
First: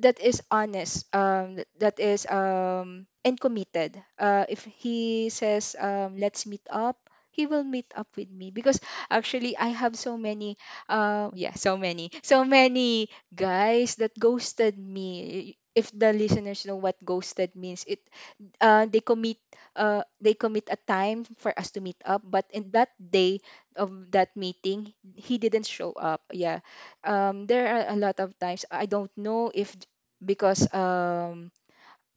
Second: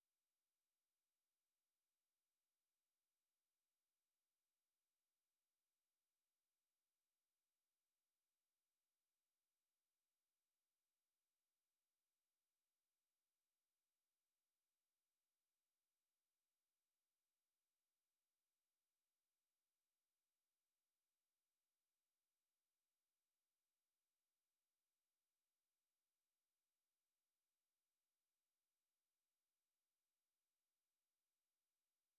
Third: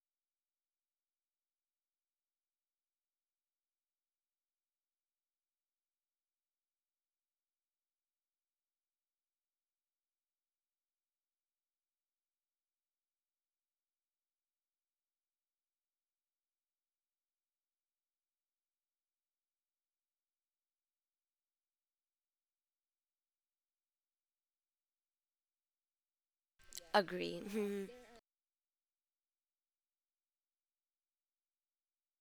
[SPEAKER 3] that is honest, um th- that is um and committed. Uh if he says um let's meet up, he will meet up with me. Because actually I have so many uh yeah so many so many guys that ghosted me. If the listeners know what ghosted means, it uh they commit uh they commit a time for us to meet up, but in that day of that meeting he didn't show up. Yeah,
[SPEAKER 1] Agree.
[SPEAKER 3] um, there
[SPEAKER 1] Mhm.
[SPEAKER 3] are a lot of times, I don't know if, because um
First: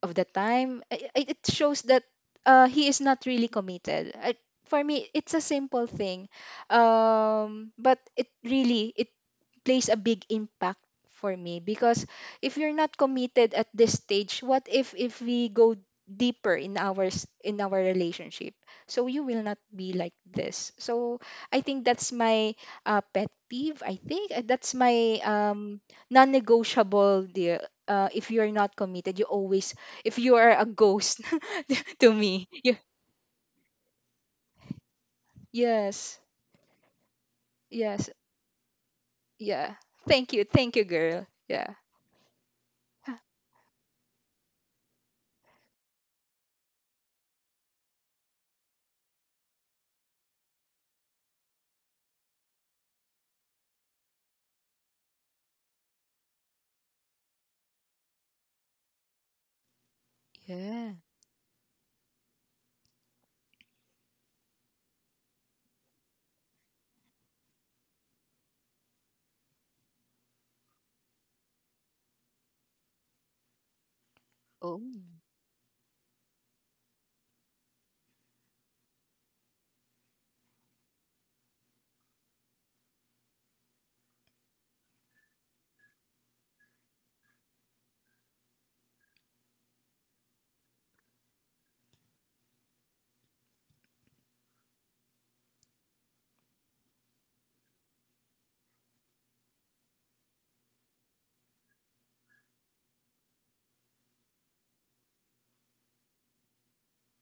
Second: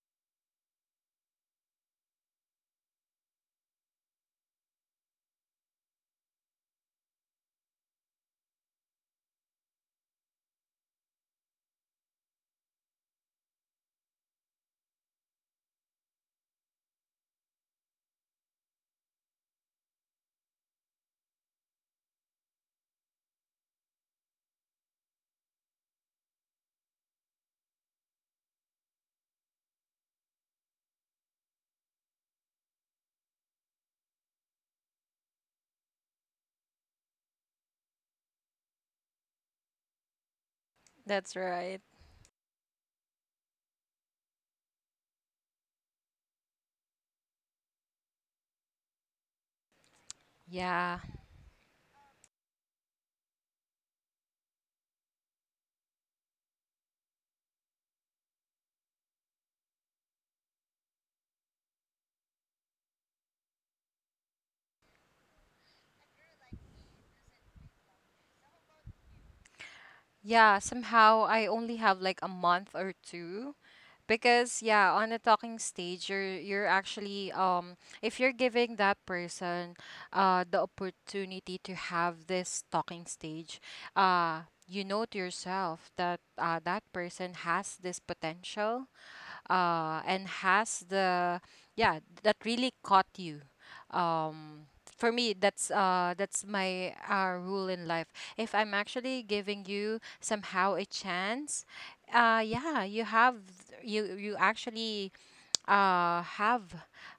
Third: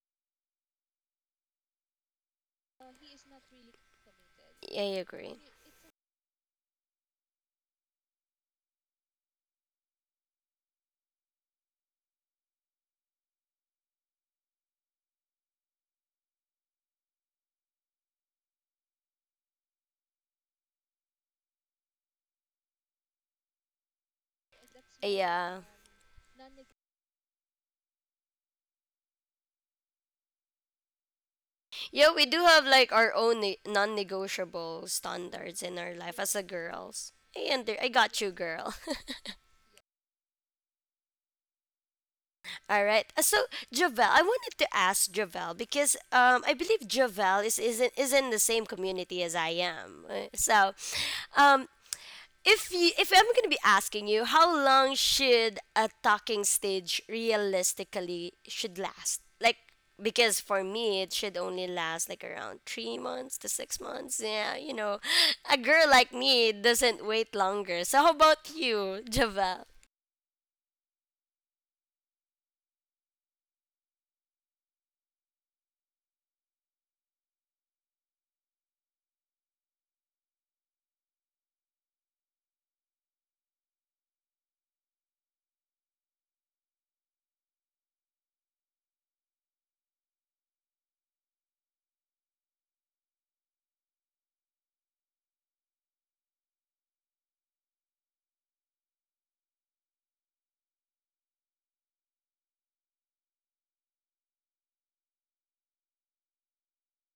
[SPEAKER 3] of the time I- I- it shows that uh he is not really committed. I, for
[SPEAKER 1] I
[SPEAKER 3] me it's
[SPEAKER 1] agree.
[SPEAKER 3] a simple thing, um but it really, it plays a big impact for me, because if you're not committed at this stage, what if if we go deeper in our s- in our relationship, so you will not be like this. So I think that's my uh, pet peeve. I think uh, that's my
[SPEAKER 1] Yeah,
[SPEAKER 3] um non-negotiable, dear. Uh, if you're not committed, you always, if you are a ghost to
[SPEAKER 1] yeah, we do
[SPEAKER 3] me,
[SPEAKER 1] have
[SPEAKER 3] you,
[SPEAKER 1] like our own ne- non-negotiable standards in our
[SPEAKER 3] yes,
[SPEAKER 1] life as a girls. i, under- I
[SPEAKER 3] yes,
[SPEAKER 1] got you, girl.
[SPEAKER 3] yeah, thank you, thank you, girl.
[SPEAKER 2] That's
[SPEAKER 3] Yeah.
[SPEAKER 2] right.
[SPEAKER 1] All right. Uh, So, Javel, I wanted to ask Javel because um, I believe Javel is isn't is in the same community as I am. Uh, So,
[SPEAKER 2] Yeah.
[SPEAKER 1] um, if you if I'm gonna be asking you, how long should a talking stage realistically should last? Like, because for
[SPEAKER 3] Yeah.
[SPEAKER 1] me it should only last like around three months to six months. Yeah, you know, a girl like me doesn't wait longer. So how about you, Javel?
[SPEAKER 2] Yeah, somehow I only have like a month or two, because
[SPEAKER 3] Oh.
[SPEAKER 2] yeah, on a talking stage you're you're actually um if you're giving that person uh the opportunity to have this talking stage, uh you know to yourself that uh, that person has this potential uh and has the, yeah, that really caught you. um for me, that's uh that's my uh, rule in life. If I'm actually giving you somehow a chance, uh yeah you have, you you actually uh have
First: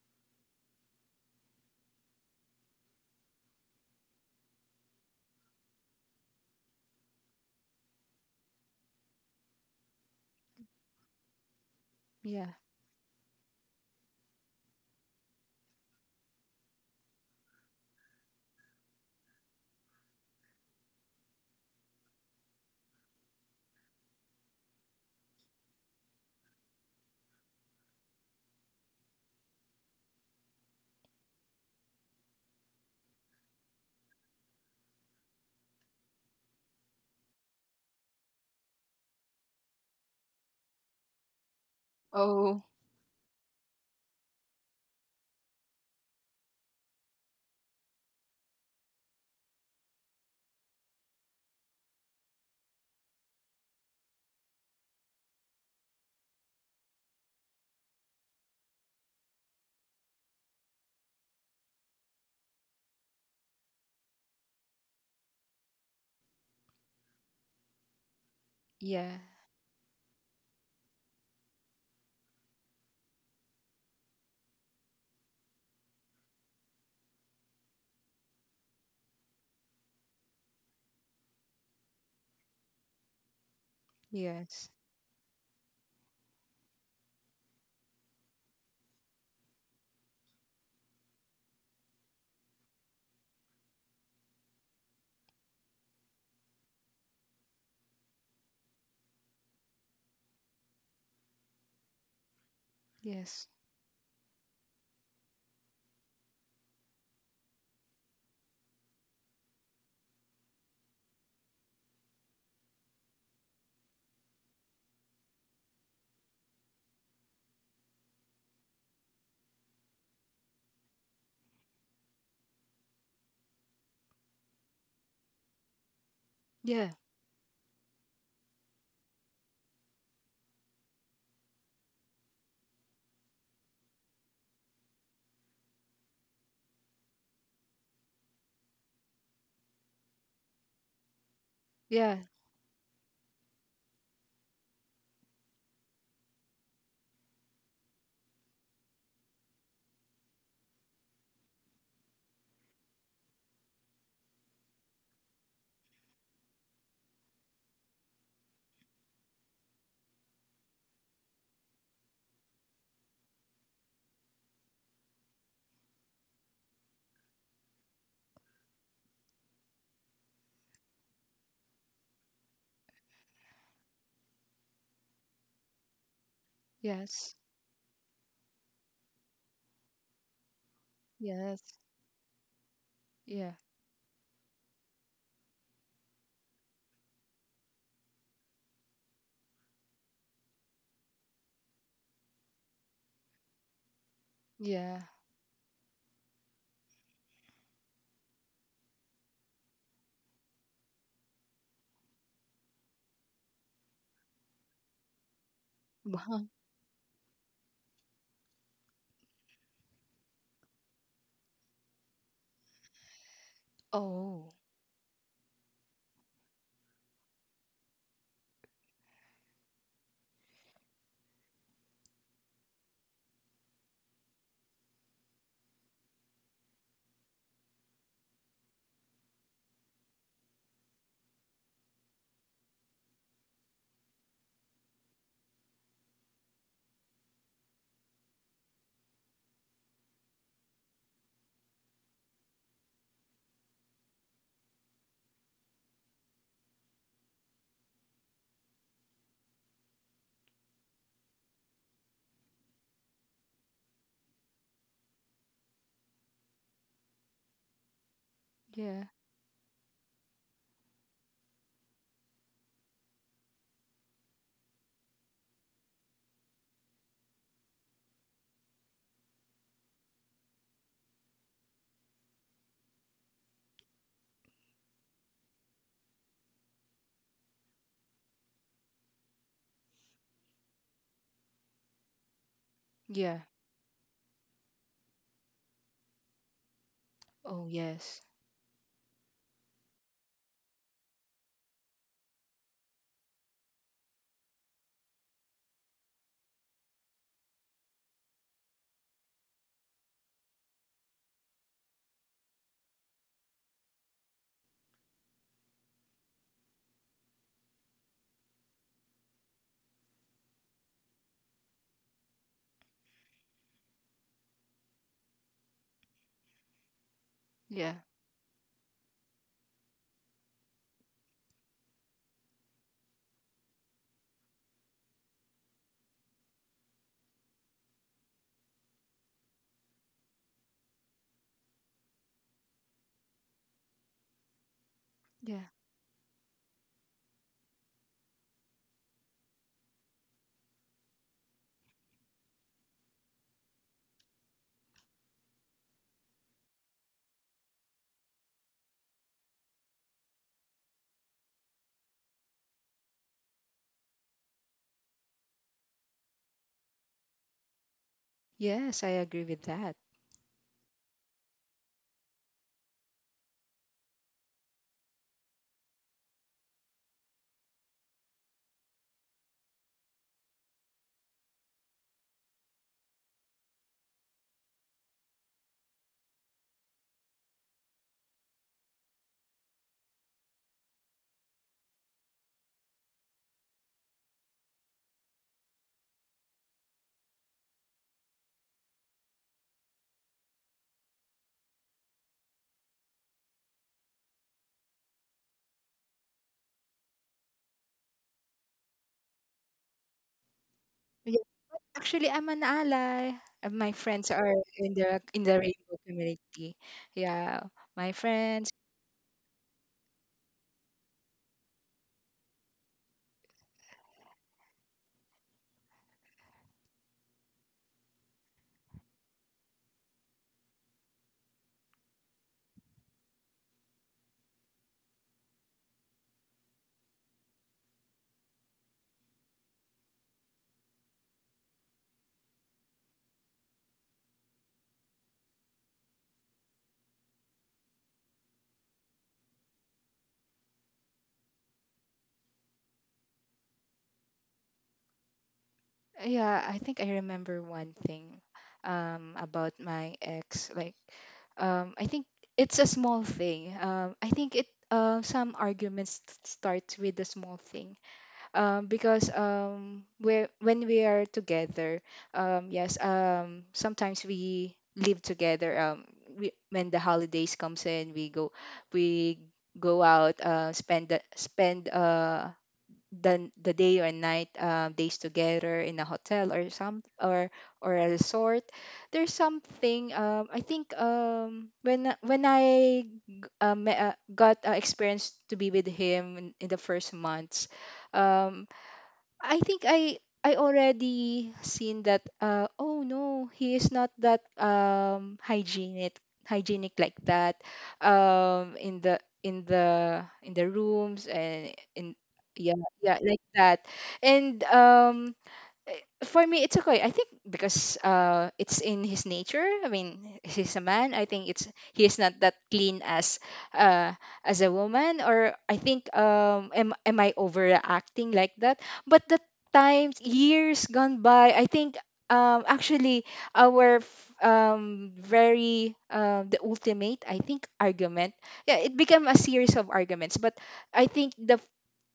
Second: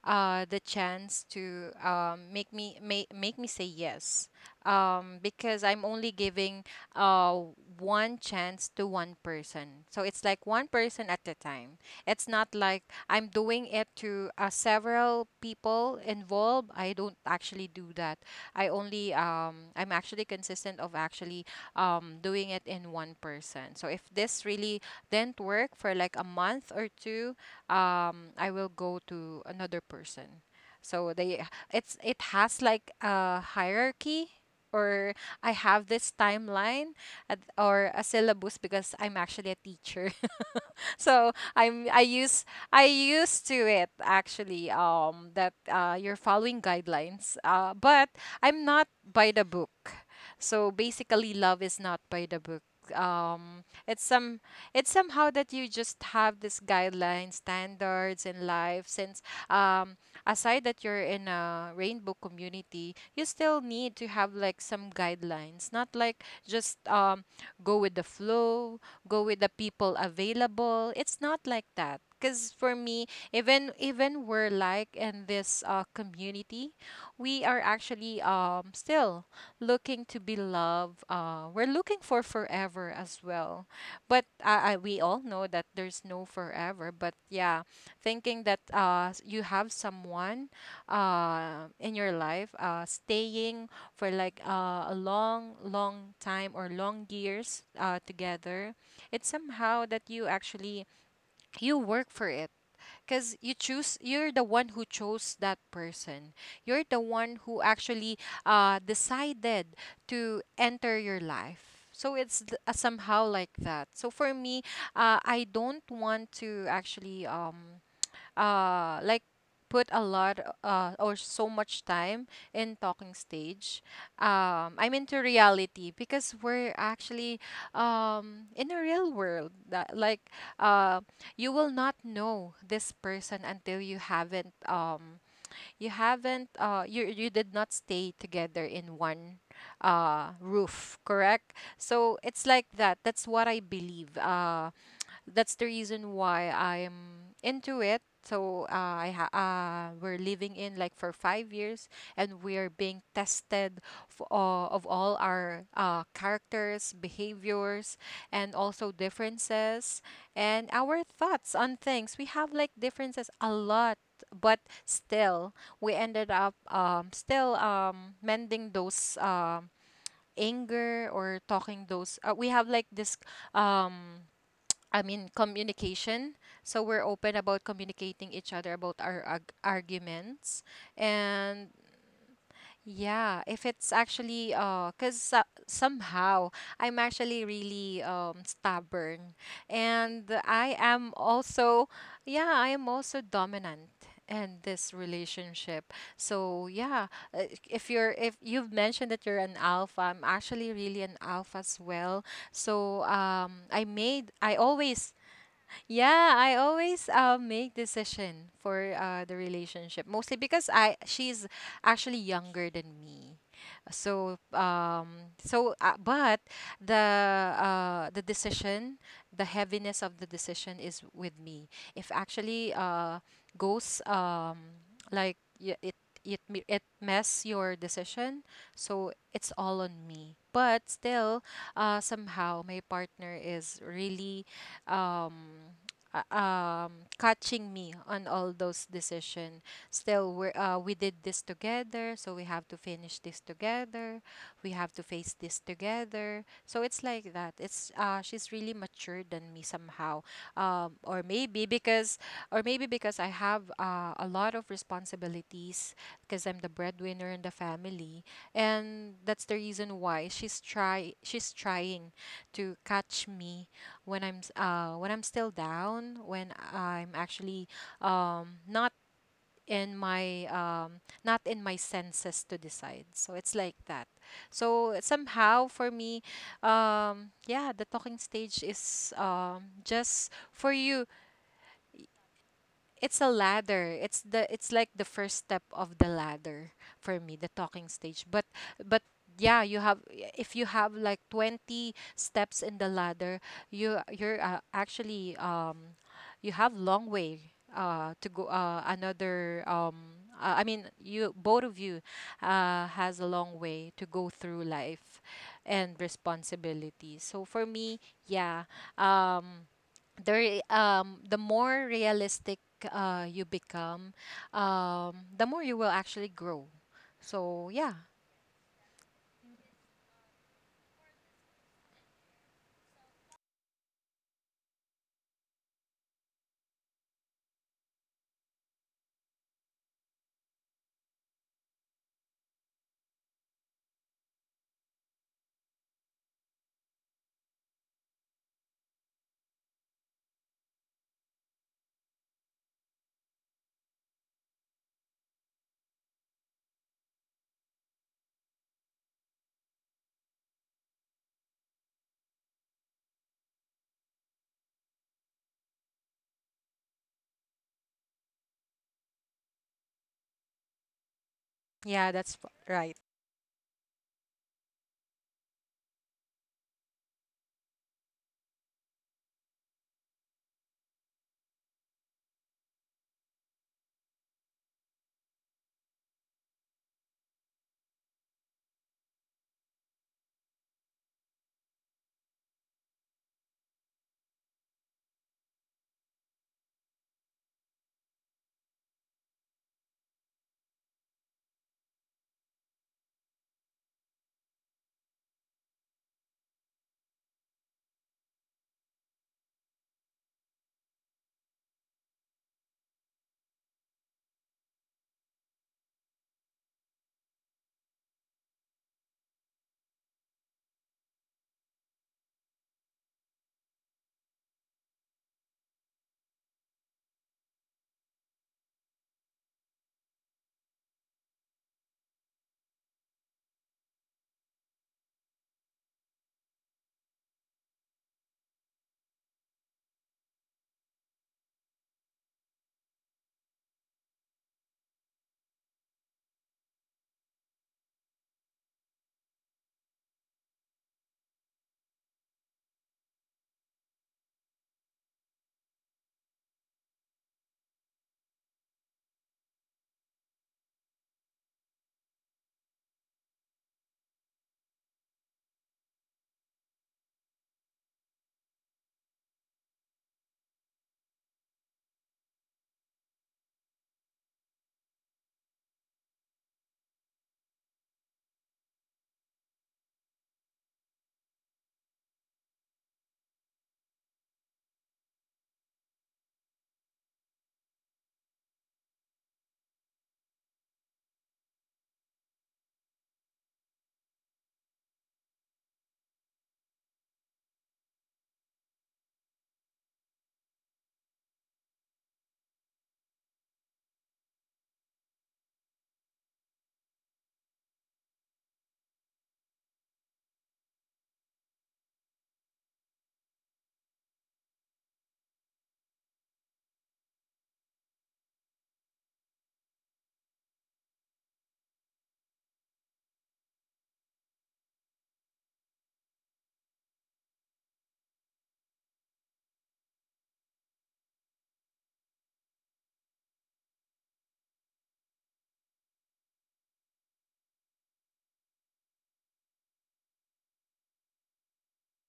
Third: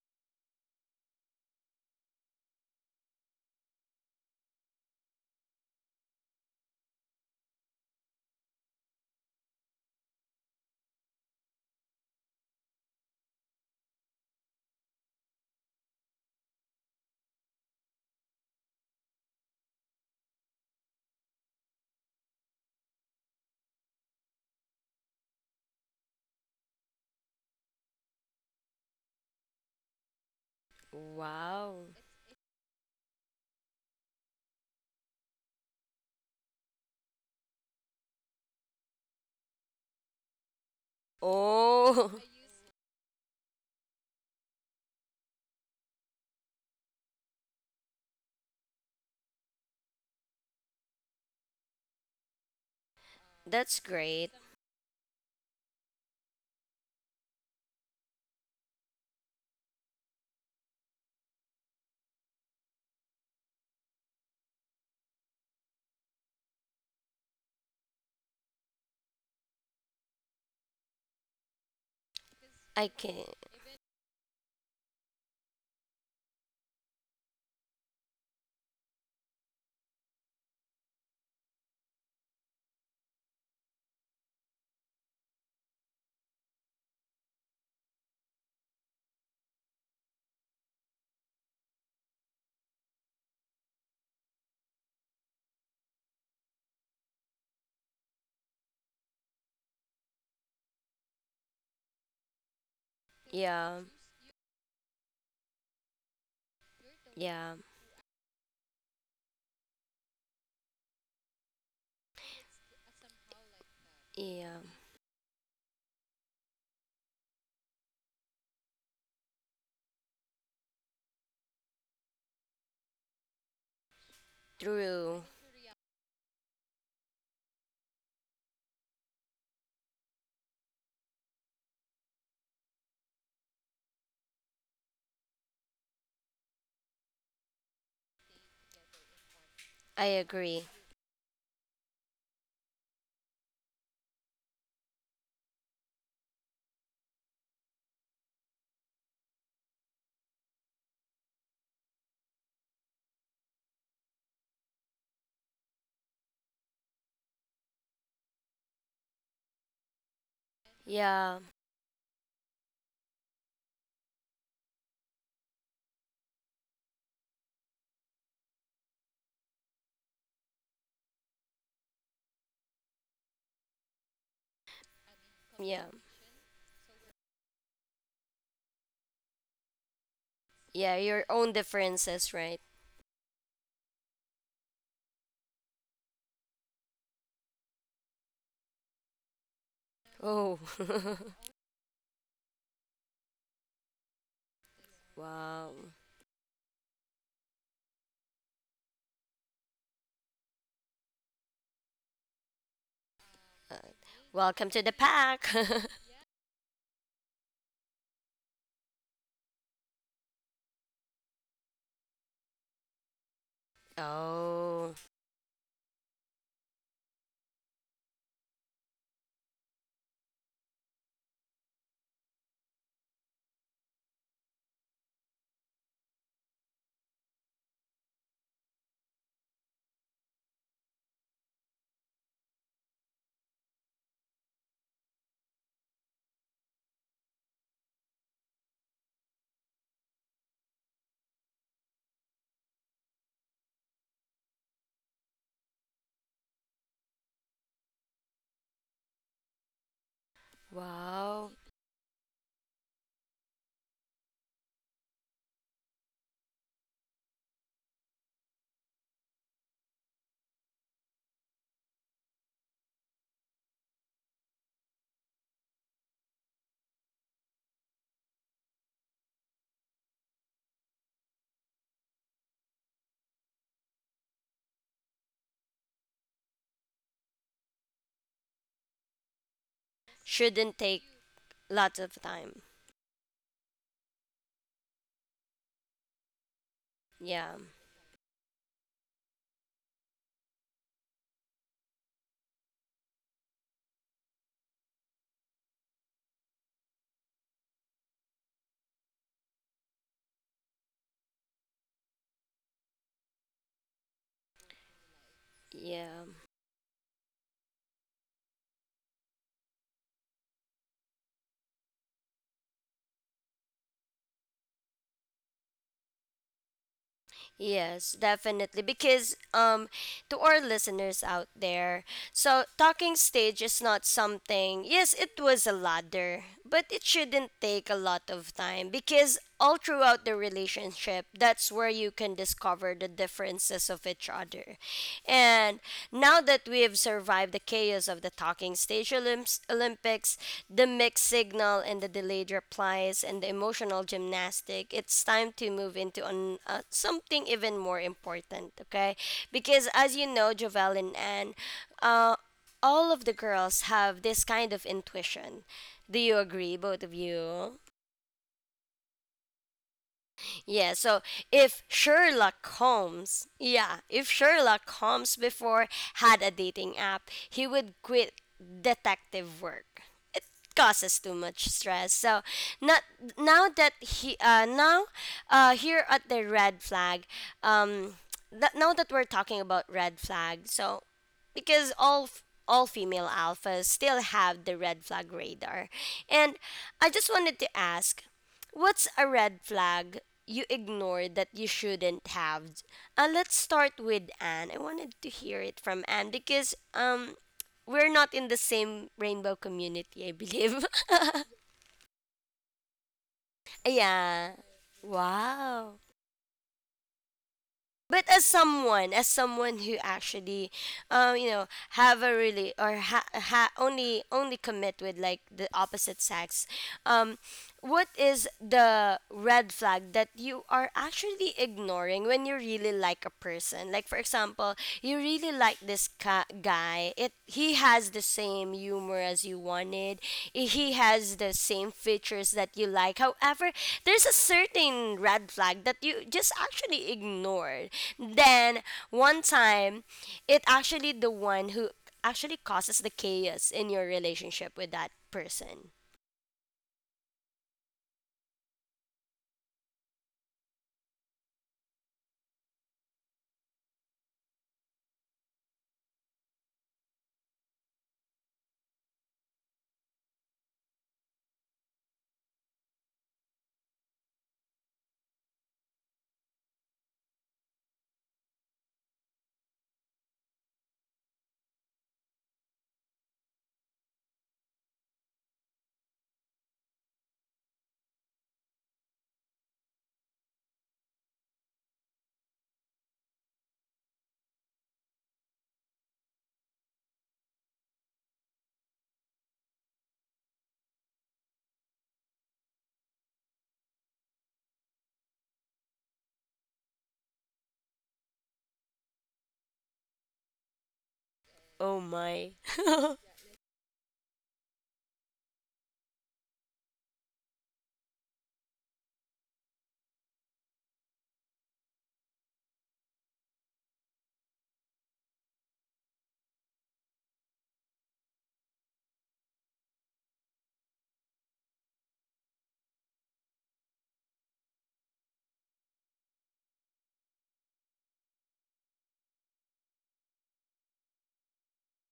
[SPEAKER 2] uh the chance to um make me, make, make me say yes, um because I'm only giving uh one chance to one person. So it's like one person at a time. It's not
[SPEAKER 3] Yeah.
[SPEAKER 2] like I'm doing it to uh, several people involved. I don't actually do that. I only um I'm actually consistent of actually um doing it in one person. So if this really didn't work for like a month or two, um I will go to another person. So they
[SPEAKER 1] Wow.
[SPEAKER 2] it's, it has like a hierarchy, or I have this timeline at, or a syllabus, because I'm actually a teacher. So I'm I
[SPEAKER 1] Oh.
[SPEAKER 2] use,
[SPEAKER 3] Oh,
[SPEAKER 2] I used to it actually, um that uh you're following guidelines, uh but I'm not by the book. So basically, love is not by the book. Um,
[SPEAKER 1] That's
[SPEAKER 2] it's
[SPEAKER 1] great.
[SPEAKER 2] some it's somehow that you just have this guidelines, standards in life. Since um, aside that you're in a rainbow community, you still need to have like some guidelines. Not like just um, go with the flow,
[SPEAKER 3] yeah.
[SPEAKER 2] go with the people available. It's not like that. Because for
[SPEAKER 1] I
[SPEAKER 2] me,
[SPEAKER 1] can.
[SPEAKER 2] even even we're like in this uh, community, we are actually um still looking to be loved. Uh, we're looking for forever as well, but uh,
[SPEAKER 3] Yes.
[SPEAKER 2] I, we all know that there's no forever. But yeah, thinking that uh s- you have someone uh in your life, uh staying for like uh, a long, long time, or long years uh together, it's somehow that you actually you work for it, because you
[SPEAKER 3] Yes.
[SPEAKER 1] Yeah,
[SPEAKER 2] choose, you're the one who chose that person, you're the one
[SPEAKER 1] yeah,
[SPEAKER 2] who actually uh, decided to enter your life. So it's th- uh, somehow like that. So for me,
[SPEAKER 1] yeah.
[SPEAKER 2] uh, I don't want to actually um, uh like put a lot uh or so much time in talking stage. um I'm into
[SPEAKER 1] True.
[SPEAKER 2] reality, because we're
[SPEAKER 3] Yeah.
[SPEAKER 2] actually um in a real world, that like uh you will not know this person until you haven't um you haven't uh you you did not stay together in one
[SPEAKER 1] I
[SPEAKER 2] uh
[SPEAKER 1] agree.
[SPEAKER 2] roof, correct. So
[SPEAKER 3] Yeah.
[SPEAKER 2] it's like that. That's what I believe. Uh, that's the reason why I'm into it. So uh, I ha- uh, we're living in like for five years, and we are being tested f- uh, of all our uh, characters, behaviors, and also differences, and our
[SPEAKER 1] Yeah,
[SPEAKER 2] thoughts on things. We have like differences a lot, but still we ended up um, still um, mending those, um, anger, or talking those. Uh, we have like this um I mean,
[SPEAKER 1] yeah,
[SPEAKER 2] communication. So we're open
[SPEAKER 3] Yes.
[SPEAKER 2] about communicating each other about our arg- arguments.
[SPEAKER 1] yeah. Your own
[SPEAKER 2] And
[SPEAKER 3] Yes.
[SPEAKER 1] differences, right?
[SPEAKER 2] yeah,
[SPEAKER 3] Yeah.
[SPEAKER 2] if it's actually, uh, cause uh, somehow I'm actually really um stubborn, and
[SPEAKER 1] Oh.
[SPEAKER 2] I am also, yeah, I am also dominant in this
[SPEAKER 3] Yeah.
[SPEAKER 1] Wow.
[SPEAKER 2] relationship. So yeah, uh, if you're, if you've mentioned that you're an alpha, I'm actually really an alpha as well. So um, I
[SPEAKER 1] Uh,
[SPEAKER 2] made I
[SPEAKER 1] Welcome to the
[SPEAKER 2] always,
[SPEAKER 1] pack.
[SPEAKER 2] yeah, I
[SPEAKER 3] Wow.
[SPEAKER 2] always uh, make decision for uh, the relationship, mostly because I she's actually younger than me. So
[SPEAKER 3] Oh,
[SPEAKER 1] Oh,
[SPEAKER 2] um so uh, but the uh the decision, the heaviness of the decision is with me. If actually uh goes um like y- it it me- it mess your decision, so it's all on me. But still, uh, somehow my partner is really um uh, um, catching me on all those decisions. Still, we uh, we did this together, so we have to finish this together. We have to face this together. So it's like that. It's uh, she's really mature than me somehow, um, or
[SPEAKER 1] wow.
[SPEAKER 2] maybe because, or maybe because I have uh, a lot of responsibilities, because I'm the breadwinner in the family, and
[SPEAKER 3] yeah.
[SPEAKER 2] that's the reason why she's try she's trying to catch me when I'm s- uh when I'm still down, when I'm actually um not in my, um not in my senses to decide. So it's like that. So somehow for me, um yeah, the talking stage is um just for
[SPEAKER 1] Shouldn't
[SPEAKER 2] you,
[SPEAKER 1] take lots of time.
[SPEAKER 2] it's a
[SPEAKER 3] Yeah.
[SPEAKER 2] ladder, it's the it's like the first step of the ladder for me,
[SPEAKER 1] Yeah,
[SPEAKER 2] the
[SPEAKER 3] Oh,
[SPEAKER 2] talking
[SPEAKER 3] yes.
[SPEAKER 2] stage. But but yeah, you have, if you have like twenty steps in the ladder, you you're uh, actually um you have long way uh to go, uh another um uh, I mean, you, both of you uh has a long way to go through life and
[SPEAKER 1] yeah.
[SPEAKER 2] responsibility. So for me, yeah um the re- um the more realistic uh you become, um the more you will actually grow. So
[SPEAKER 3] Yeah.
[SPEAKER 2] yeah,
[SPEAKER 1] Yes, definitely. Because, um, to our listeners out there, so talking stage is not something. Yes, it was a ladder, but it shouldn't take a lot of time, because all throughout the relationship, that's where you can discover the differences of each other.
[SPEAKER 3] Yeah.
[SPEAKER 1] And now that we have survived the chaos of the talking stage, Stage Olymps- Olympics, the mixed signal and the delayed replies, and the emotional gymnastic, it's time to move into an, uh, something even more important, okay? Because, as you know, Jovel and Anne, uh, all of the girls have this kind of intuition. Do you agree, both of you?
[SPEAKER 3] Yes, I agree with that.
[SPEAKER 1] Yeah, so, if
[SPEAKER 2] yeah that's f-
[SPEAKER 1] Sherlock
[SPEAKER 2] right.
[SPEAKER 1] Holmes, yeah, if Sherlock Holmes before had a dating app, he would quit detective work. It causes too much stress. So, not now that he uh now uh here at the red flag. Um that Now that we're talking about red flag, so because all f- all female alphas still have the red flag radar. And I just wanted to ask, what's a red flag you ignored that you shouldn't have? Uh, let's start with Anne. I wanted to hear it from Anne, because um, we're not in the same rainbow community, I believe.
[SPEAKER 3] Yeah. Actually, I'm an ally. Uh, My friends are
[SPEAKER 1] Yeah.
[SPEAKER 3] in the in the rainbow
[SPEAKER 1] Wow.
[SPEAKER 3] community. Yeah. My
[SPEAKER 1] But as
[SPEAKER 3] friends,
[SPEAKER 1] someone, as someone who actually, um, you know, have a really, or ha, ha only only commit with like the opposite sex, um, what is the red flag that you are actually ignoring when you really like a person? Like, for example, you really like this ca- guy. It He has the same humor as you wanted. I- He has the same features that you like. However, there's a certain red flag that you just actually ignored. Then one time, it actually the one who actually causes the chaos in your relationship with that person.
[SPEAKER 3] yeah, I think I remember one thing um about my ex. Like, um, I think it's a small thing. Um, I think it uh, some arguments t- start with a small thing. Um, because um, we when we are together, um, yes, um, sometimes we live together. Um, we, when the holidays comes in, we go, we go out, uh, spend the- spend uh the the day or night, uh, days together in a hotel or some or or a resort. There's something um, I think um, when I- when i um, uh, me- uh, got uh, experience to be with him in, in the first months, um, I think I I already seen that, uh oh no, he is not that um hygienic hygienic, like that, um in the in the in the rooms and
[SPEAKER 1] Oh
[SPEAKER 3] in,
[SPEAKER 1] my.
[SPEAKER 3] yeah, yeah, like that, and um, eh, for me it's okay, I think, because uh it's in his nature. I mean, he's a man, I think it's he is not that clean as uh as a woman. Or I think, um am, am I overacting, like that? But the times, years gone by, I think um actually our f- um very uh, the ultimate, I think, argument. Yeah, it became a series of arguments, but I think the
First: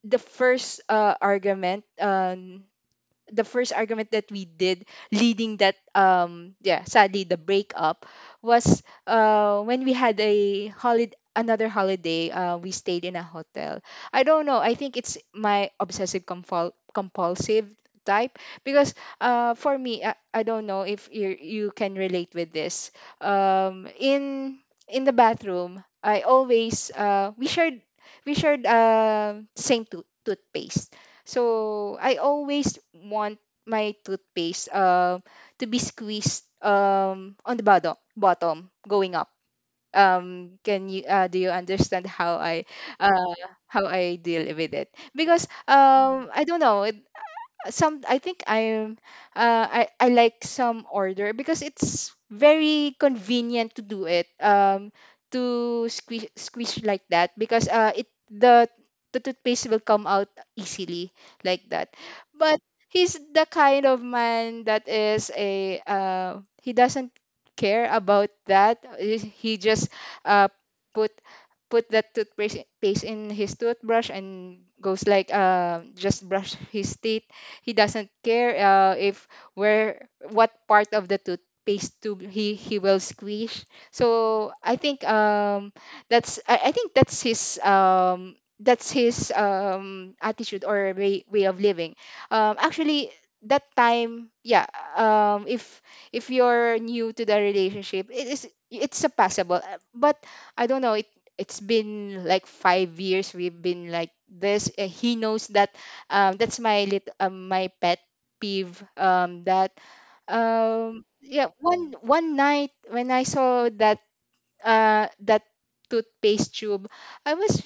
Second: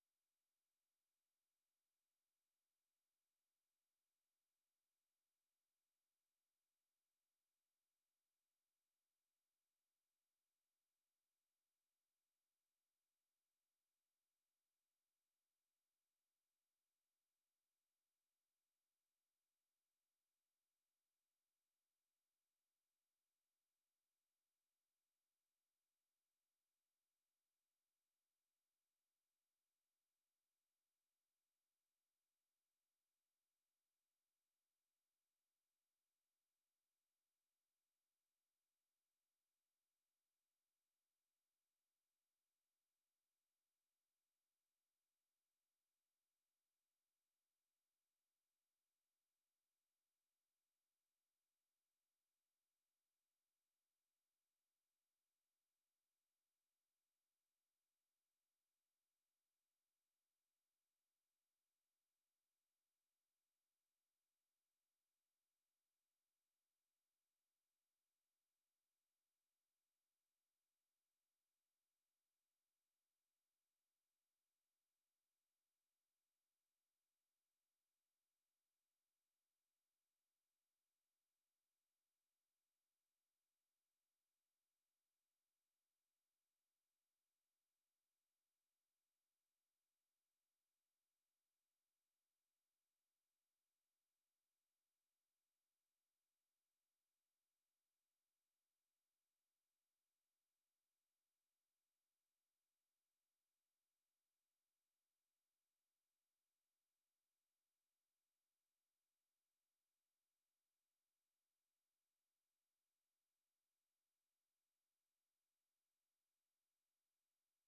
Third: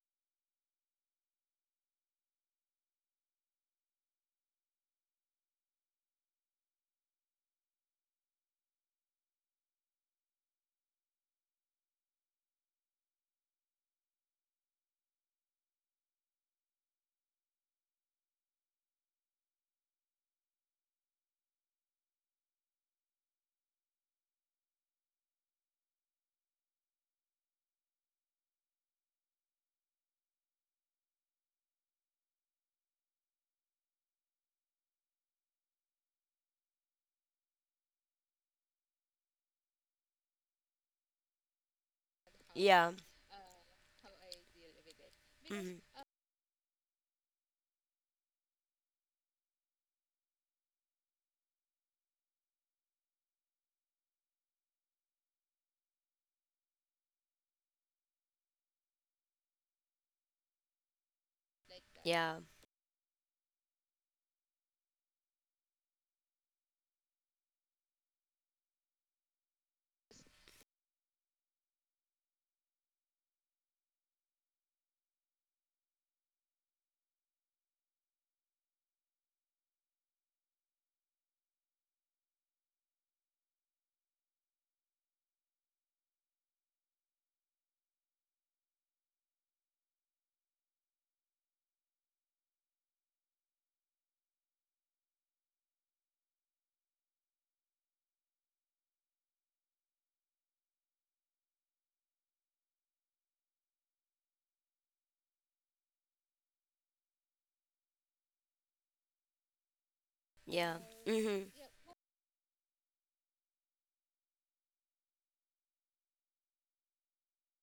[SPEAKER 3] the first uh, argument, um the first argument that we did, leading that, um yeah, sadly, the breakup, was uh when we had a holiday, another holiday, uh, we stayed in a hotel. I don't know, I think it's my obsessive compul- compulsive type. Because uh for me, I, I don't know if you, you can relate with this, um in in the bathroom. I always, uh we shared, we shared uh same tooth toothpaste, so I always want my toothpaste uh, to be squeezed, um, on the bottom, bottom going up. Um, can you uh, do you understand how I
[SPEAKER 1] Yeah.
[SPEAKER 3] uh, how I deal with it? Because
[SPEAKER 1] Hmm.
[SPEAKER 3] um, I don't know, some I think I'm uh, I I like some order because it's very convenient to do it um to squish squish like that because uh it the the toothpaste will come out easily like that.
[SPEAKER 1] Yeah.
[SPEAKER 3] But he's the kind of man that is a uh he doesn't care about that. Uh, he just uh put put that toothpaste paste in his toothbrush and goes like uh just brush his teeth. He doesn't care uh, if where what part of the toothpaste tube he he will squish. So i think um that's i, I think that's his um that's his um attitude or way, way of living. Um actually that time, yeah. Um if if you're new to the relationship, it is it's surpassable. Uh, but I don't know, it it's been like five years we've been like this. Uh, he knows that um, that's my lit- um, my pet peeve. Um, that
[SPEAKER 1] Yeah.
[SPEAKER 3] um
[SPEAKER 1] Hmm.
[SPEAKER 3] Yeah, one one night when I saw that uh that toothpaste tube, I was,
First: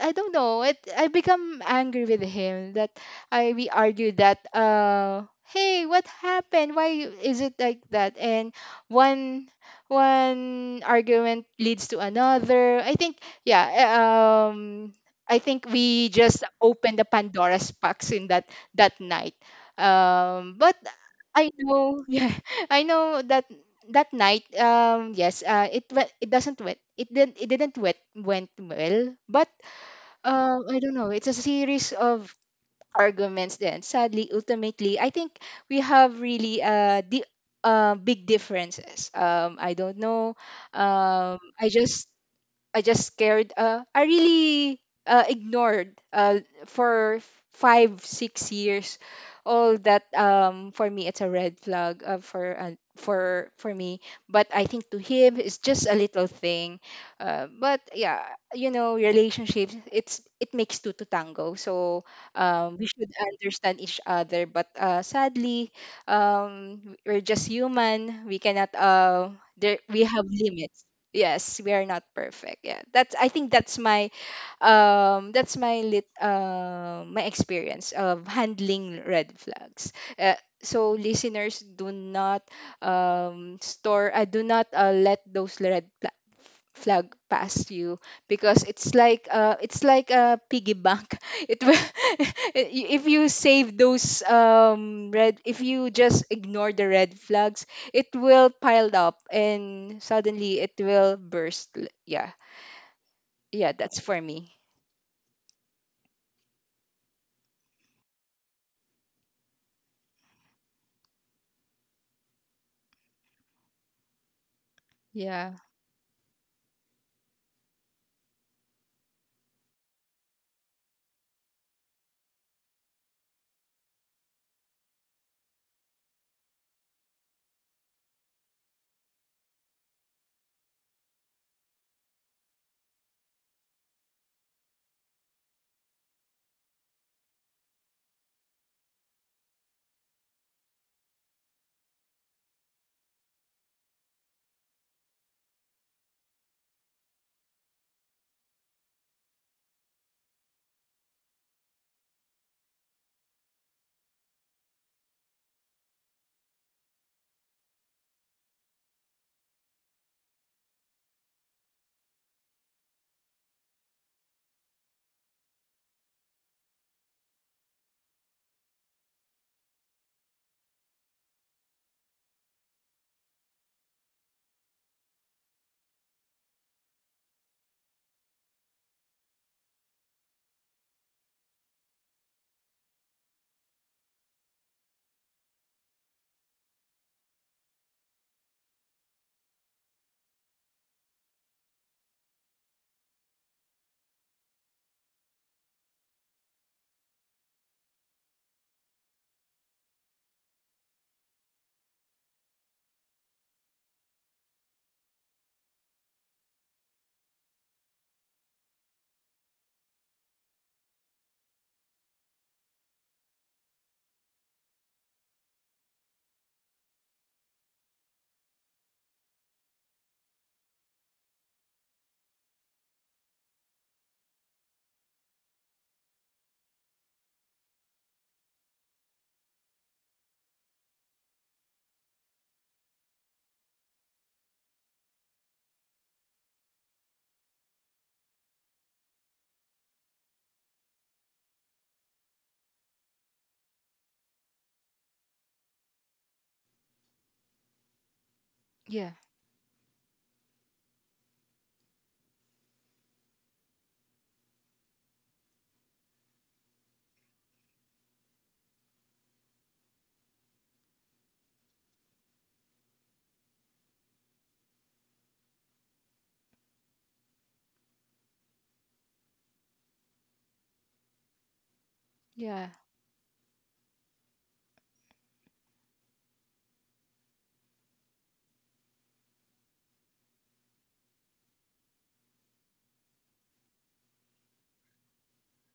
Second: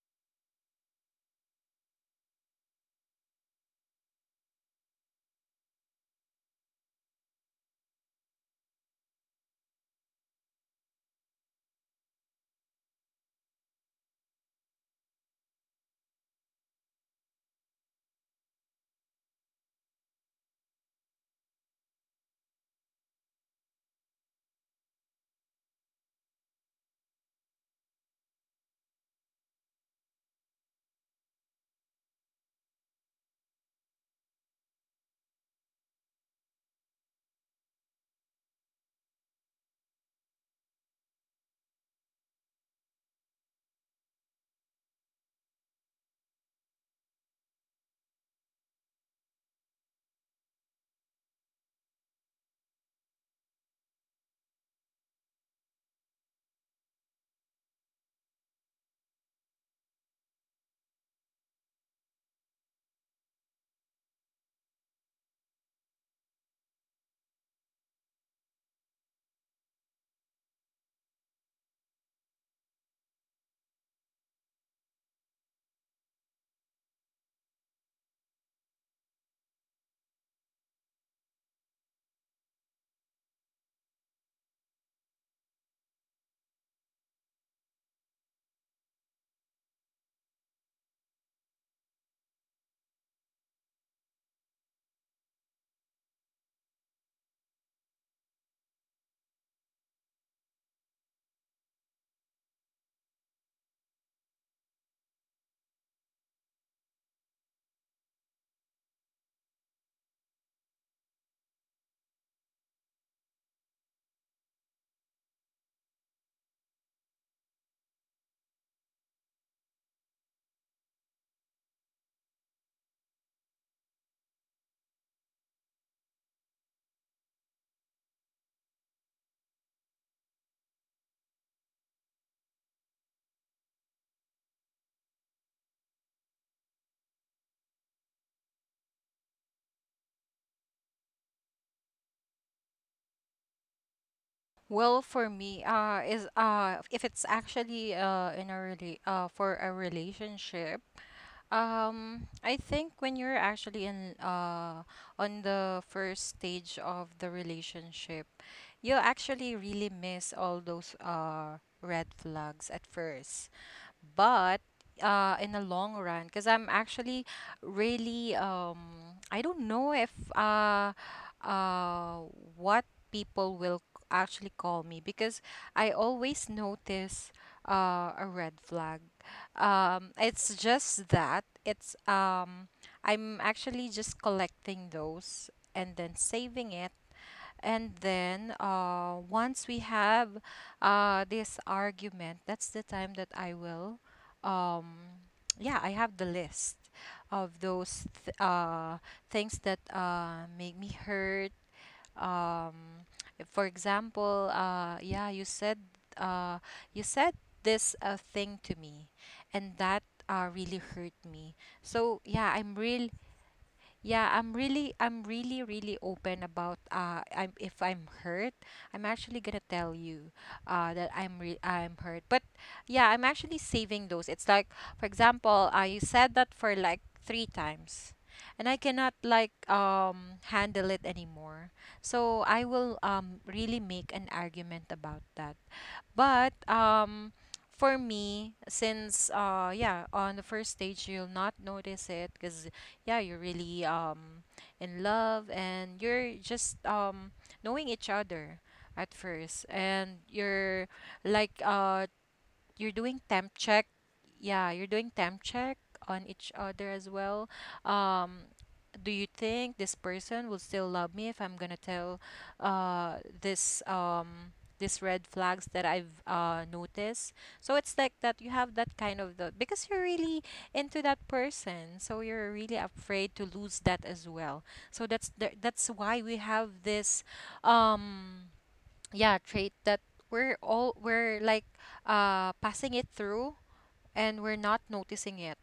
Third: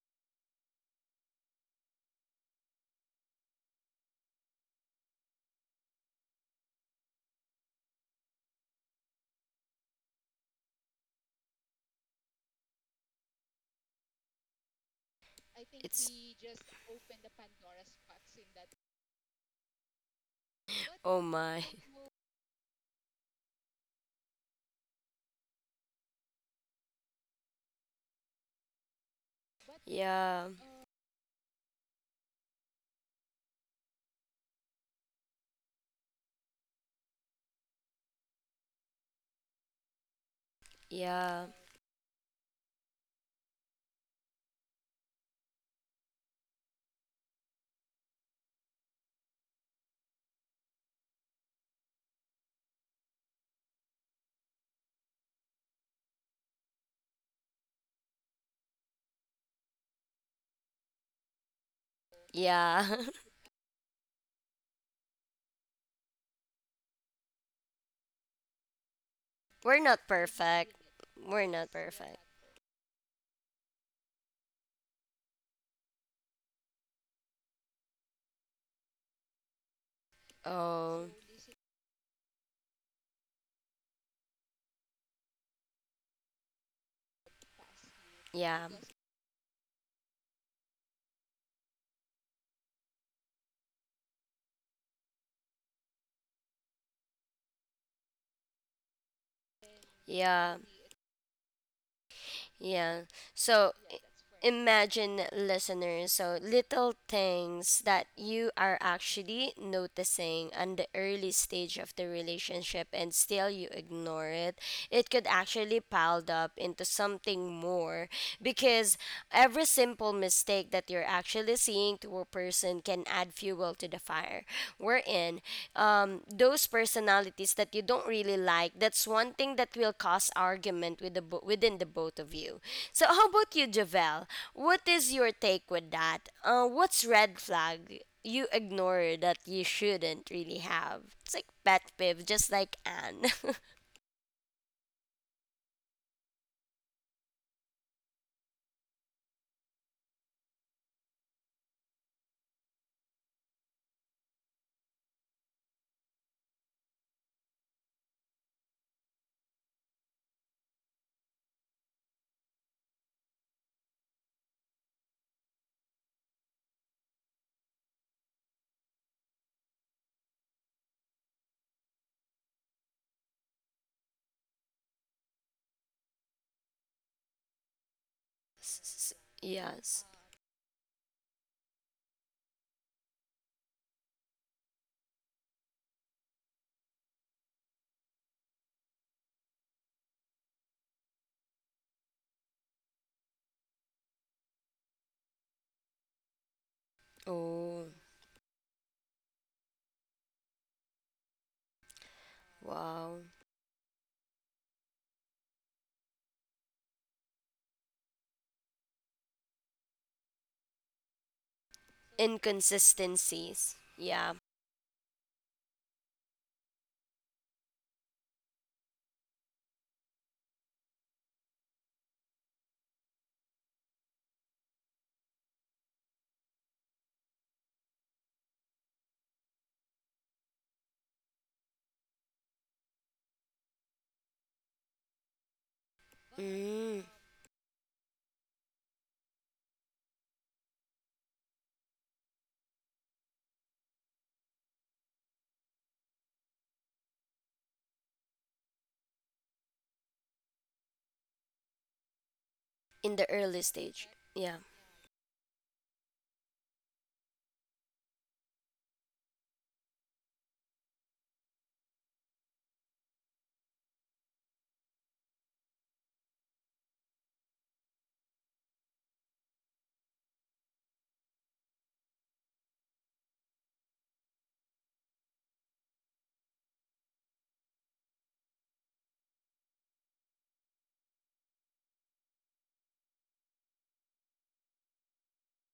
[SPEAKER 3] I don't know, it I become angry with him. That I We argued that, uh hey, what happened, why you- is it like that? And one one argument leads to another, I think. yeah uh, um I think
[SPEAKER 1] It's
[SPEAKER 3] we just opened the Pandora's box in that that night. Um but
[SPEAKER 1] oh
[SPEAKER 3] I
[SPEAKER 1] my.
[SPEAKER 3] know. Yeah, I know that that night, um, yes, uh, it went, it doesn't wet. It didn't it didn't wet went well. But
[SPEAKER 1] Yeah.
[SPEAKER 3] um, I don't know. It's a series of arguments. Then sadly, ultimately, I think we have really uh the uh, big differences. Um, I don't know. Um,
[SPEAKER 1] Yeah.
[SPEAKER 3] I just I just scared. Uh, I really uh, ignored, uh, for five, six years, all that. Um, for me, it's a red flag, uh, for uh, for for me. But I think to him, it's just a little thing. Uh, but yeah, you know, relationships. It's it makes two to tango. So um, we
[SPEAKER 1] Yeah.
[SPEAKER 3] should understand each other. But uh, sadly, um, we're just human. We cannot. Uh,
[SPEAKER 1] We're
[SPEAKER 3] there
[SPEAKER 1] not
[SPEAKER 3] we have
[SPEAKER 1] perfect.
[SPEAKER 3] limits.
[SPEAKER 1] We're
[SPEAKER 3] Yes,
[SPEAKER 1] not
[SPEAKER 3] we are not
[SPEAKER 1] perfect.
[SPEAKER 3] perfect. Yeah. That's, I think that's my um that's my lit uh, my experience of handling red flags. Uh, so
[SPEAKER 1] Oh.
[SPEAKER 3] listeners, do not um store uh, do not uh, let those red fla- flag past you, because
[SPEAKER 1] Yeah.
[SPEAKER 3] it's like uh it's like a piggy bank. It will if you save those um red if you just ignore the red flags, it will pile up and
[SPEAKER 1] Yeah.
[SPEAKER 3] suddenly it will burst. L- yeah.
[SPEAKER 1] Yeah.
[SPEAKER 3] Yeah,
[SPEAKER 1] So,
[SPEAKER 3] that's for me.
[SPEAKER 1] imagine, listeners, so little things that you are actually noticing on the early stage of the relationship, and still you ignore it. It could
[SPEAKER 3] Yeah.
[SPEAKER 1] actually piled up into something more, because every simple mistake that you're actually seeing to a person can add fuel to the fire. We're in, um, those personalities that you don't really like, that's one thing that will cause argument with the bo- within the both of you. So how about you, Javel? What is your take with that? Uh, what's red flag you ignore that you shouldn't really have? It's like pet peeve, just like Anne.
[SPEAKER 2] Well, for me, uh is uh if it's actually uh in a really uh for a relationship, um I think when you're actually in uh on the first stage of the relationship, you actually really miss all those uh red flags at first. But uh in the long run, because I'm actually really um I don't know if uh uh what people will c- actually call me, because I always notice uh a red flag.
[SPEAKER 1] S- yes.
[SPEAKER 2] Um it's just that it's um I'm actually just collecting those and then saving it, and then uh, once we have uh, this argument, that's the time that I will, um, yeah, I have the list of
[SPEAKER 1] Oh.
[SPEAKER 2] those th- uh, things that uh, make me hurt. Um,
[SPEAKER 1] Wow.
[SPEAKER 2] for example, uh, yeah, you said uh, you said this uh, thing to me, and that uh, really hurt me. So yeah, I'm real
[SPEAKER 1] Inconsistencies,
[SPEAKER 2] yeah,
[SPEAKER 1] yeah.
[SPEAKER 2] I'm really, I'm really, really open about uh, I'm if I'm hurt, I'm actually gonna tell you, uh, that I'm re I'm hurt. But yeah, I'm actually saving those. It's like, for example, uh, you said that for like three times, and I cannot like um handle it anymore. So I will um really make an argument about that. But
[SPEAKER 1] Mm.
[SPEAKER 2] um, for me, since uh, yeah, on the first stage you'll not notice it, because yeah, you're really um in love, and you're just um knowing each other at
[SPEAKER 3] Yeah,
[SPEAKER 2] first, and you're like uh you're doing
[SPEAKER 1] In the
[SPEAKER 2] temp
[SPEAKER 1] early
[SPEAKER 2] check.
[SPEAKER 1] stage. Yeah.
[SPEAKER 2] Yeah, you're doing temp check on each other as well. Um, do you think this person will still love me if I'm gonna tell uh this um these red flags that I've uh noticed? So it's like that you have that kind of the, because you're really into that person, so you're
[SPEAKER 3] yeah,
[SPEAKER 2] really afraid to lose that as well. So that's the, that's why we have this um yeah trait that we're all we're like uh passing it through, and we're not noticing it.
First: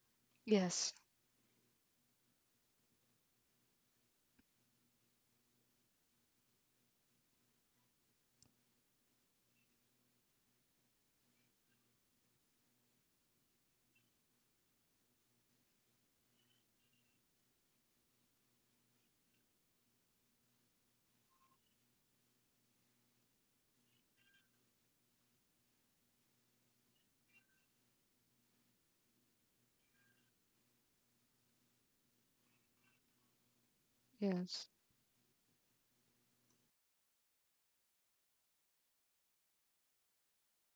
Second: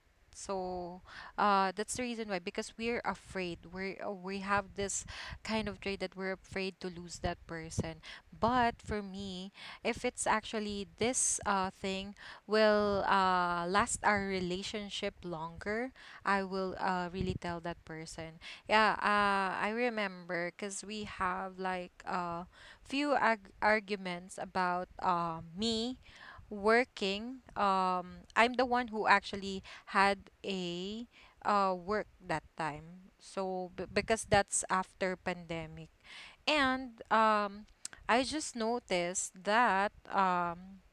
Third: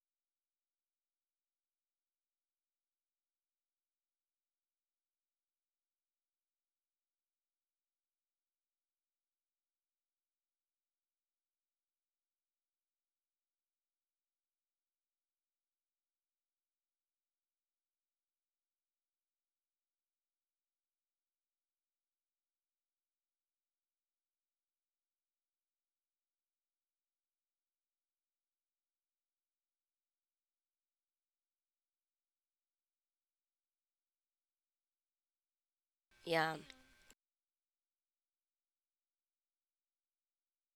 [SPEAKER 3] yes,
[SPEAKER 2] So uh, that's the reason why, because we're afraid. We are we have this kind of trait that we're afraid to lose that person. But for me, if it's actually this uh, thing will uh, last our relationship longer, I will uh, really tell that person. Yeah, uh, I remember because we have like uh, few arg- arguments about uh, me working. um I'm the one who actually had a uh work that time, so b- because that's
[SPEAKER 3] yes,
[SPEAKER 2] after pandemic.
[SPEAKER 1] Yeah,
[SPEAKER 2] And um I just noticed that um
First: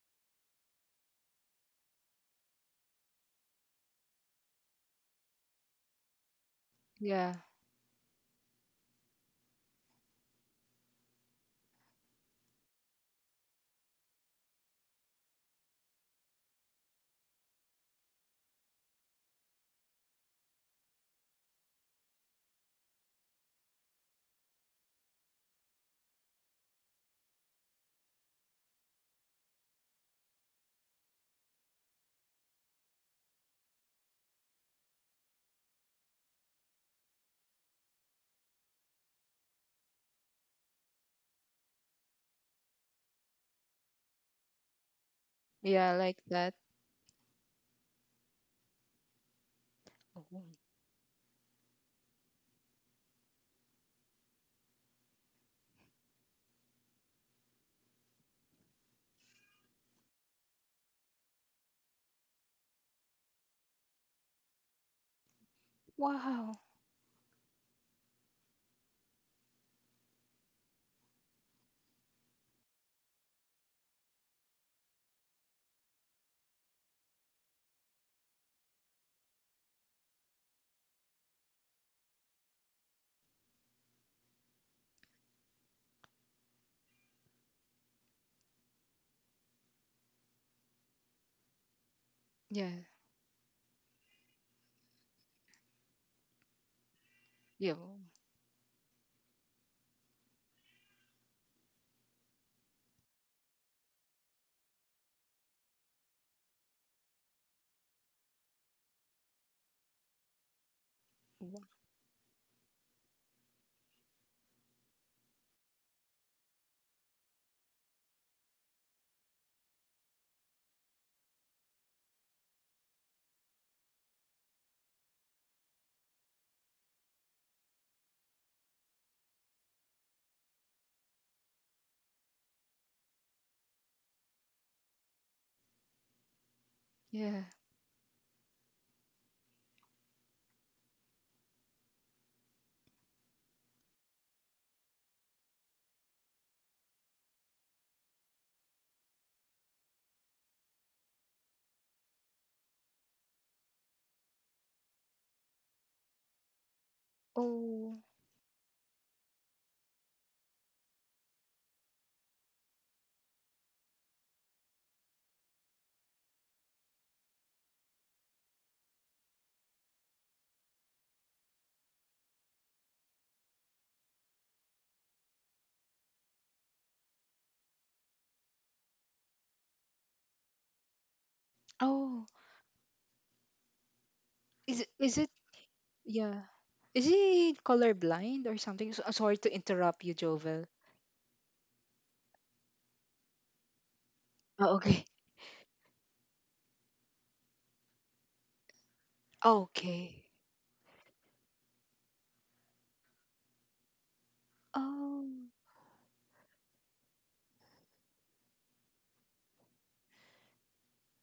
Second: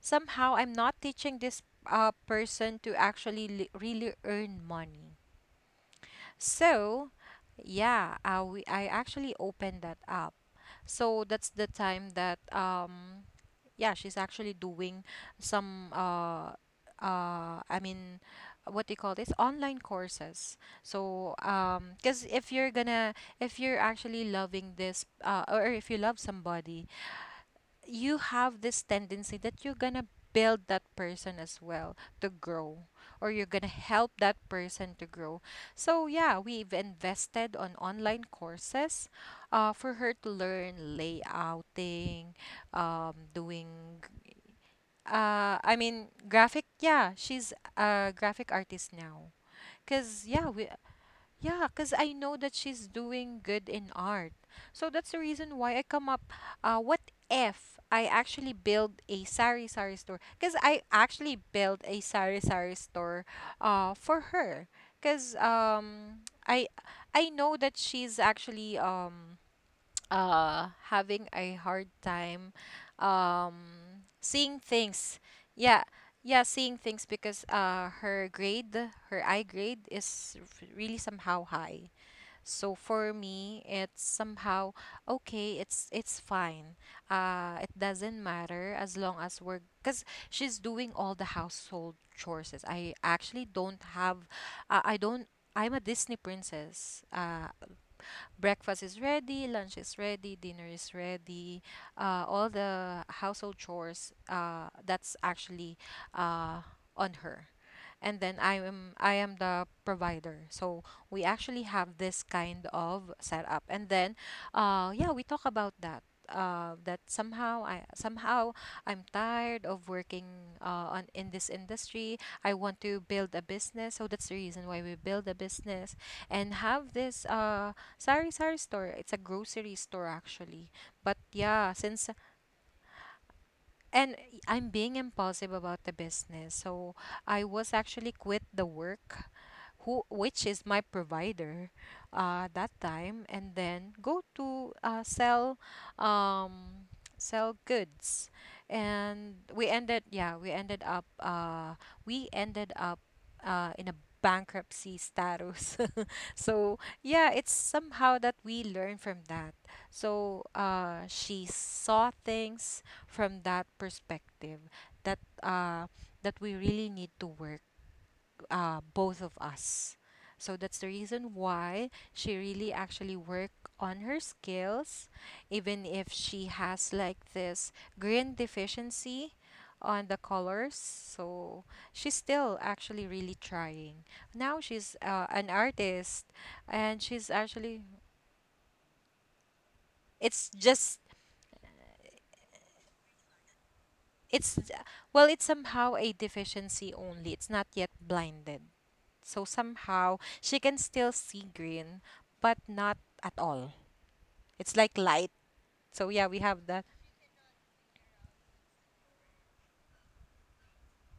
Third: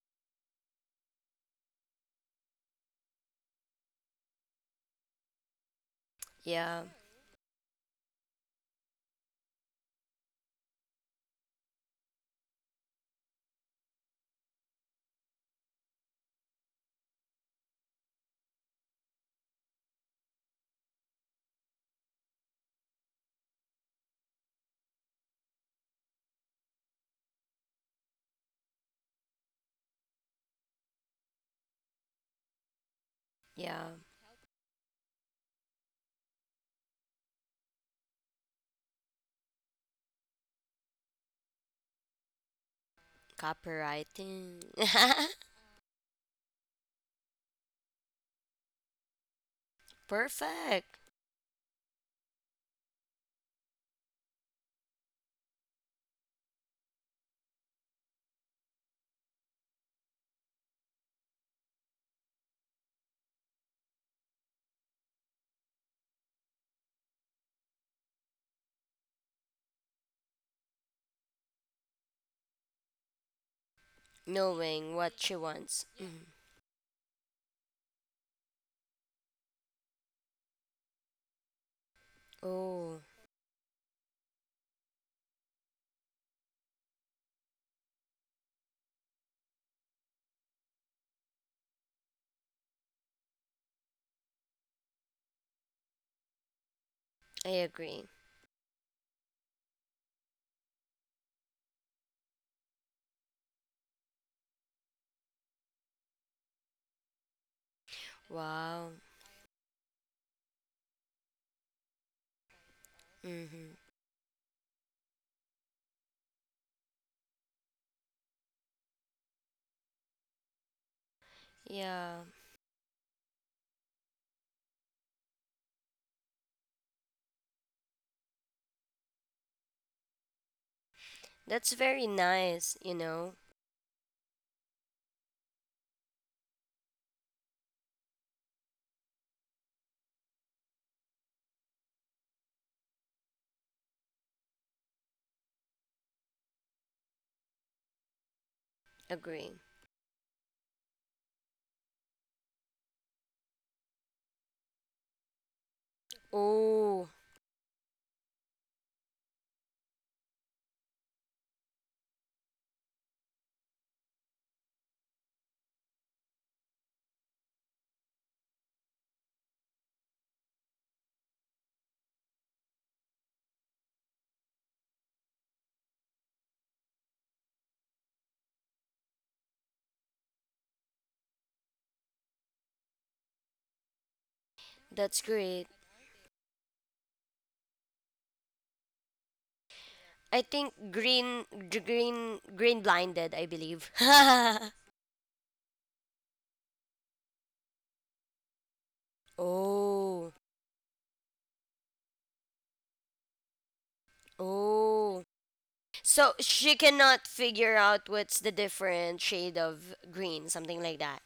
[SPEAKER 2] somehow I'm not teaching this uh person to actually li- really earn money,
[SPEAKER 1] yeah.
[SPEAKER 2] so
[SPEAKER 3] yeah,
[SPEAKER 2] yeah, uh, we, I actually opened that up. So that's the time that um yeah, she's actually doing some uh uh I mean, what do you call this? Online courses. So um because if you're gonna if you're actually loving this uh or if you love somebody, you have this tendency that you're gonna build that person as well to grow, or you're gonna
[SPEAKER 1] yeah.
[SPEAKER 2] help that person to grow. So yeah, we've invested on online courses uh for her to learn layouting, um, doing,
[SPEAKER 1] Copywriting.
[SPEAKER 2] uh, I
[SPEAKER 3] yeah, I
[SPEAKER 2] mean,
[SPEAKER 3] like that.
[SPEAKER 2] graphic, yeah, she's a graphic artist now. Cause
[SPEAKER 3] Oh.
[SPEAKER 2] yeah, we
[SPEAKER 1] Perfect.
[SPEAKER 2] Yeah, cause I know that she's doing good in art. So that's the reason why I come up. Uh, what if I actually build a sari sari store? Cause I actually built a sari sari store, uh, for her. Cause um,
[SPEAKER 3] Wow.
[SPEAKER 2] I I know that she's actually um uh having a hard time um seeing
[SPEAKER 1] Knowing what
[SPEAKER 2] things.
[SPEAKER 1] she wants.
[SPEAKER 2] yeah
[SPEAKER 1] Mhm.
[SPEAKER 2] yeah seeing things, because uh her grade her I grade is r- really somehow high. So
[SPEAKER 1] Oh.
[SPEAKER 2] for me it's somehow okay, it's it's fine. Uh it doesn't matter, as long as we're, because she's doing all the household chores.
[SPEAKER 3] Yeah,
[SPEAKER 2] I actually don't have, uh, I don't, I'm a Disney princess. Uh
[SPEAKER 1] I
[SPEAKER 3] yeah, oh,
[SPEAKER 1] agree.
[SPEAKER 2] breakfast is ready, lunch is ready, dinner is ready, uh, all the household chores, uh, that's actually uh, on her. And then I am
[SPEAKER 1] Wow.
[SPEAKER 2] I am the provider. So we actually
[SPEAKER 3] wa-
[SPEAKER 2] have this kind of setup,
[SPEAKER 1] Mm-hmm.
[SPEAKER 2] and then uh, yeah, we talk about that. Uh, that somehow I somehow I'm tired of working uh, on in this industry.
[SPEAKER 1] Yeah.
[SPEAKER 2] I want to build a business, so that's the reason why we build a business and have this uh sari sari store. It's a grocery store actually, but yeah,
[SPEAKER 1] That's
[SPEAKER 2] since
[SPEAKER 1] very nice, you know.
[SPEAKER 2] and I'm being impulsive about the business, so
[SPEAKER 3] yeah.
[SPEAKER 2] I was actually quit the work, who which is my provider uh, that time, and then go to uh, sell um, sell goods. And
[SPEAKER 1] Agree.
[SPEAKER 2] we ended yeah we ended up uh, we ended up uh, in a bankruptcy status. So
[SPEAKER 1] Oh,
[SPEAKER 2] yeah, it's
[SPEAKER 3] Oh,
[SPEAKER 2] somehow that we learn from that. So uh, she saw things from that perspective, that uh, that we really need to work, uh, both of us. So that's the reason why she really actually worked on her skills, even if she has like this green deficiency on the colors. So
[SPEAKER 3] oh,
[SPEAKER 2] she's still actually really trying. Now
[SPEAKER 3] is it,
[SPEAKER 2] she's
[SPEAKER 3] is
[SPEAKER 1] that's
[SPEAKER 3] it,
[SPEAKER 2] uh, an
[SPEAKER 1] great.
[SPEAKER 2] artist,
[SPEAKER 3] yeah, is
[SPEAKER 2] and she's
[SPEAKER 3] he
[SPEAKER 2] actually...
[SPEAKER 3] colorblind or something? So sorry to interrupt you,
[SPEAKER 1] I
[SPEAKER 2] It's
[SPEAKER 3] Jovel.
[SPEAKER 1] think
[SPEAKER 2] just...
[SPEAKER 1] green green green blinded, I believe.
[SPEAKER 2] It's,
[SPEAKER 3] Oh, okay,
[SPEAKER 2] well, it's somehow a deficiency only. It's not yet blinded. So somehow
[SPEAKER 3] okay.
[SPEAKER 1] Oh.
[SPEAKER 2] she can still see green, but not at all. It's like
[SPEAKER 1] Oh.
[SPEAKER 3] Oh,
[SPEAKER 2] light. So
[SPEAKER 1] So
[SPEAKER 2] yeah, we have
[SPEAKER 1] she
[SPEAKER 2] the
[SPEAKER 1] cannot figure out what's the different shade of green, something like that.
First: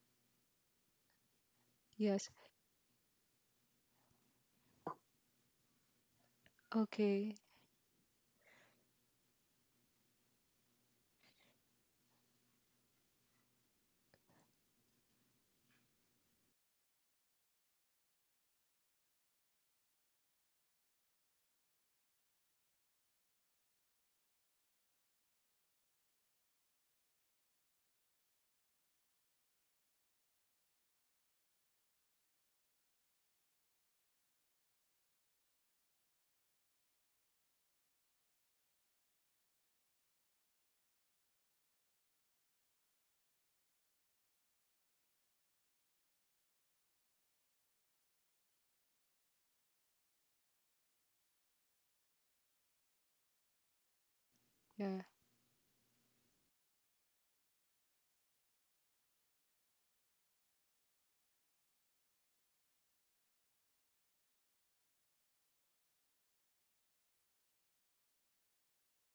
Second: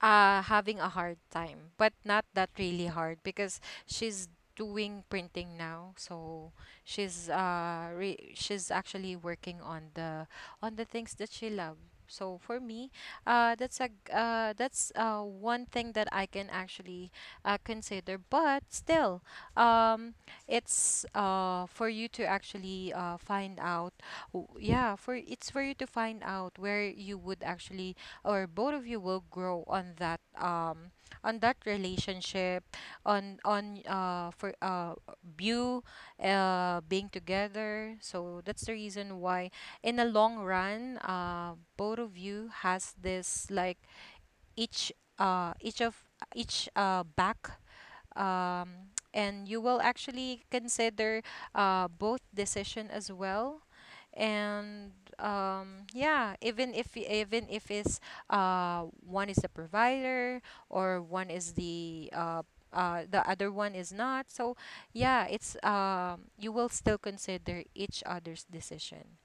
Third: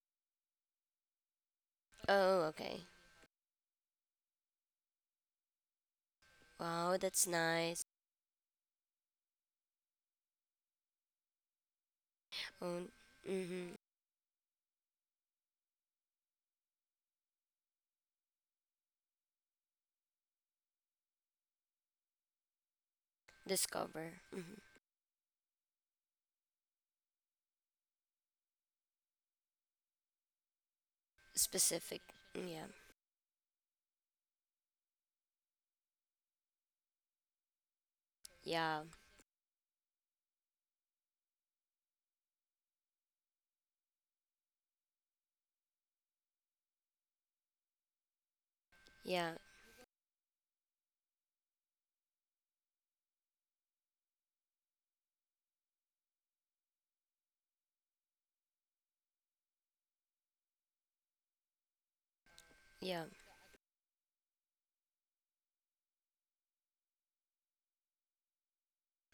[SPEAKER 2] uh having a hard time, but not
[SPEAKER 3] yes,
[SPEAKER 1] Oh,
[SPEAKER 2] that really
[SPEAKER 1] okay.
[SPEAKER 2] hard, because she's doing printing now. So
[SPEAKER 1] Wow, that's
[SPEAKER 2] she's
[SPEAKER 3] okay,
[SPEAKER 1] nice.
[SPEAKER 2] uh re- she's actually working on the on the things that she loves. So for
[SPEAKER 1] Um,
[SPEAKER 2] me, uh
[SPEAKER 1] mm-hmm.
[SPEAKER 2] that's a g- uh that's uh one thing that I can actually uh consider, but still, um it's uh for you to actually uh find out,
[SPEAKER 1] Discover.
[SPEAKER 2] w-
[SPEAKER 1] Mm-hmm.
[SPEAKER 2] yeah, for it's for you to find out where you would actually, or both of you will grow, on that um on that
[SPEAKER 1] Specific.
[SPEAKER 2] relationship,
[SPEAKER 1] Mm.
[SPEAKER 2] on on uh for uh you uh being together. So that's the
[SPEAKER 1] Yeah.
[SPEAKER 2] reason why, in the long run, uh both of you has this like each, uh, each of each, uh, back, um,
[SPEAKER 1] Yeah.
[SPEAKER 2] and you will actually consider uh, both decision as well, and
[SPEAKER 3] yeah,
[SPEAKER 2] um, yeah, even if y- even if it's uh, one is the provider, or one is the uh, uh,
[SPEAKER 1] Yeah. Yeah.
[SPEAKER 2] the other one is not, so yeah, it's um, you will still consider each other's decision.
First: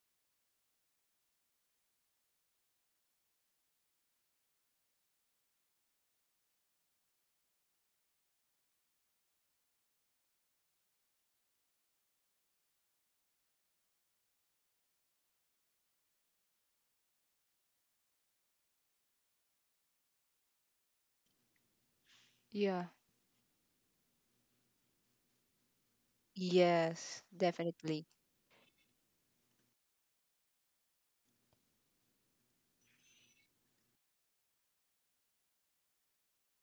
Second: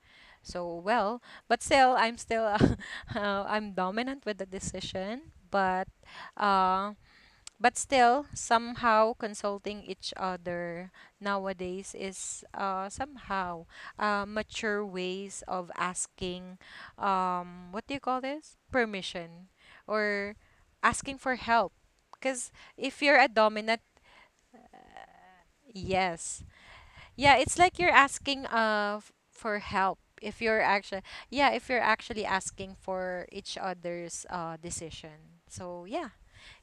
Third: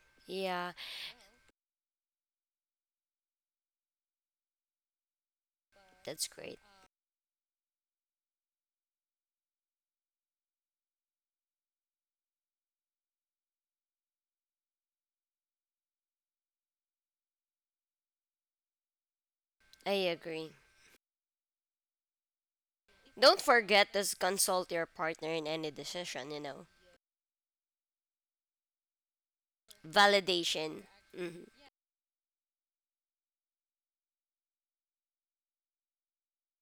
[SPEAKER 2] So
[SPEAKER 1] Yeah.
[SPEAKER 2] well, but still, I'm still uh, uh, I'm dominant with the decision. But
[SPEAKER 1] That's great.
[SPEAKER 2] uh, but still, somehow consulting each other nowadays is uh, somehow uh, mature ways of asking, um, what do you call this? Permission,
[SPEAKER 1] I
[SPEAKER 2] or
[SPEAKER 1] agree.
[SPEAKER 2] asking for help. Because
[SPEAKER 3] yeah,
[SPEAKER 2] if you're a
[SPEAKER 1] Don't
[SPEAKER 2] dominant,
[SPEAKER 1] forget to consult your partner in any decision, you
[SPEAKER 2] yes,
[SPEAKER 1] know.
[SPEAKER 3] yes,
[SPEAKER 2] yeah, it's like you're
[SPEAKER 3] definitely.
[SPEAKER 2] asking uh f- for help, if you're
[SPEAKER 1] Validation.
[SPEAKER 2] actually,
[SPEAKER 1] Mm-hmm.
[SPEAKER 2] yeah, if you're actually asking for each other's uh decision. So yeah,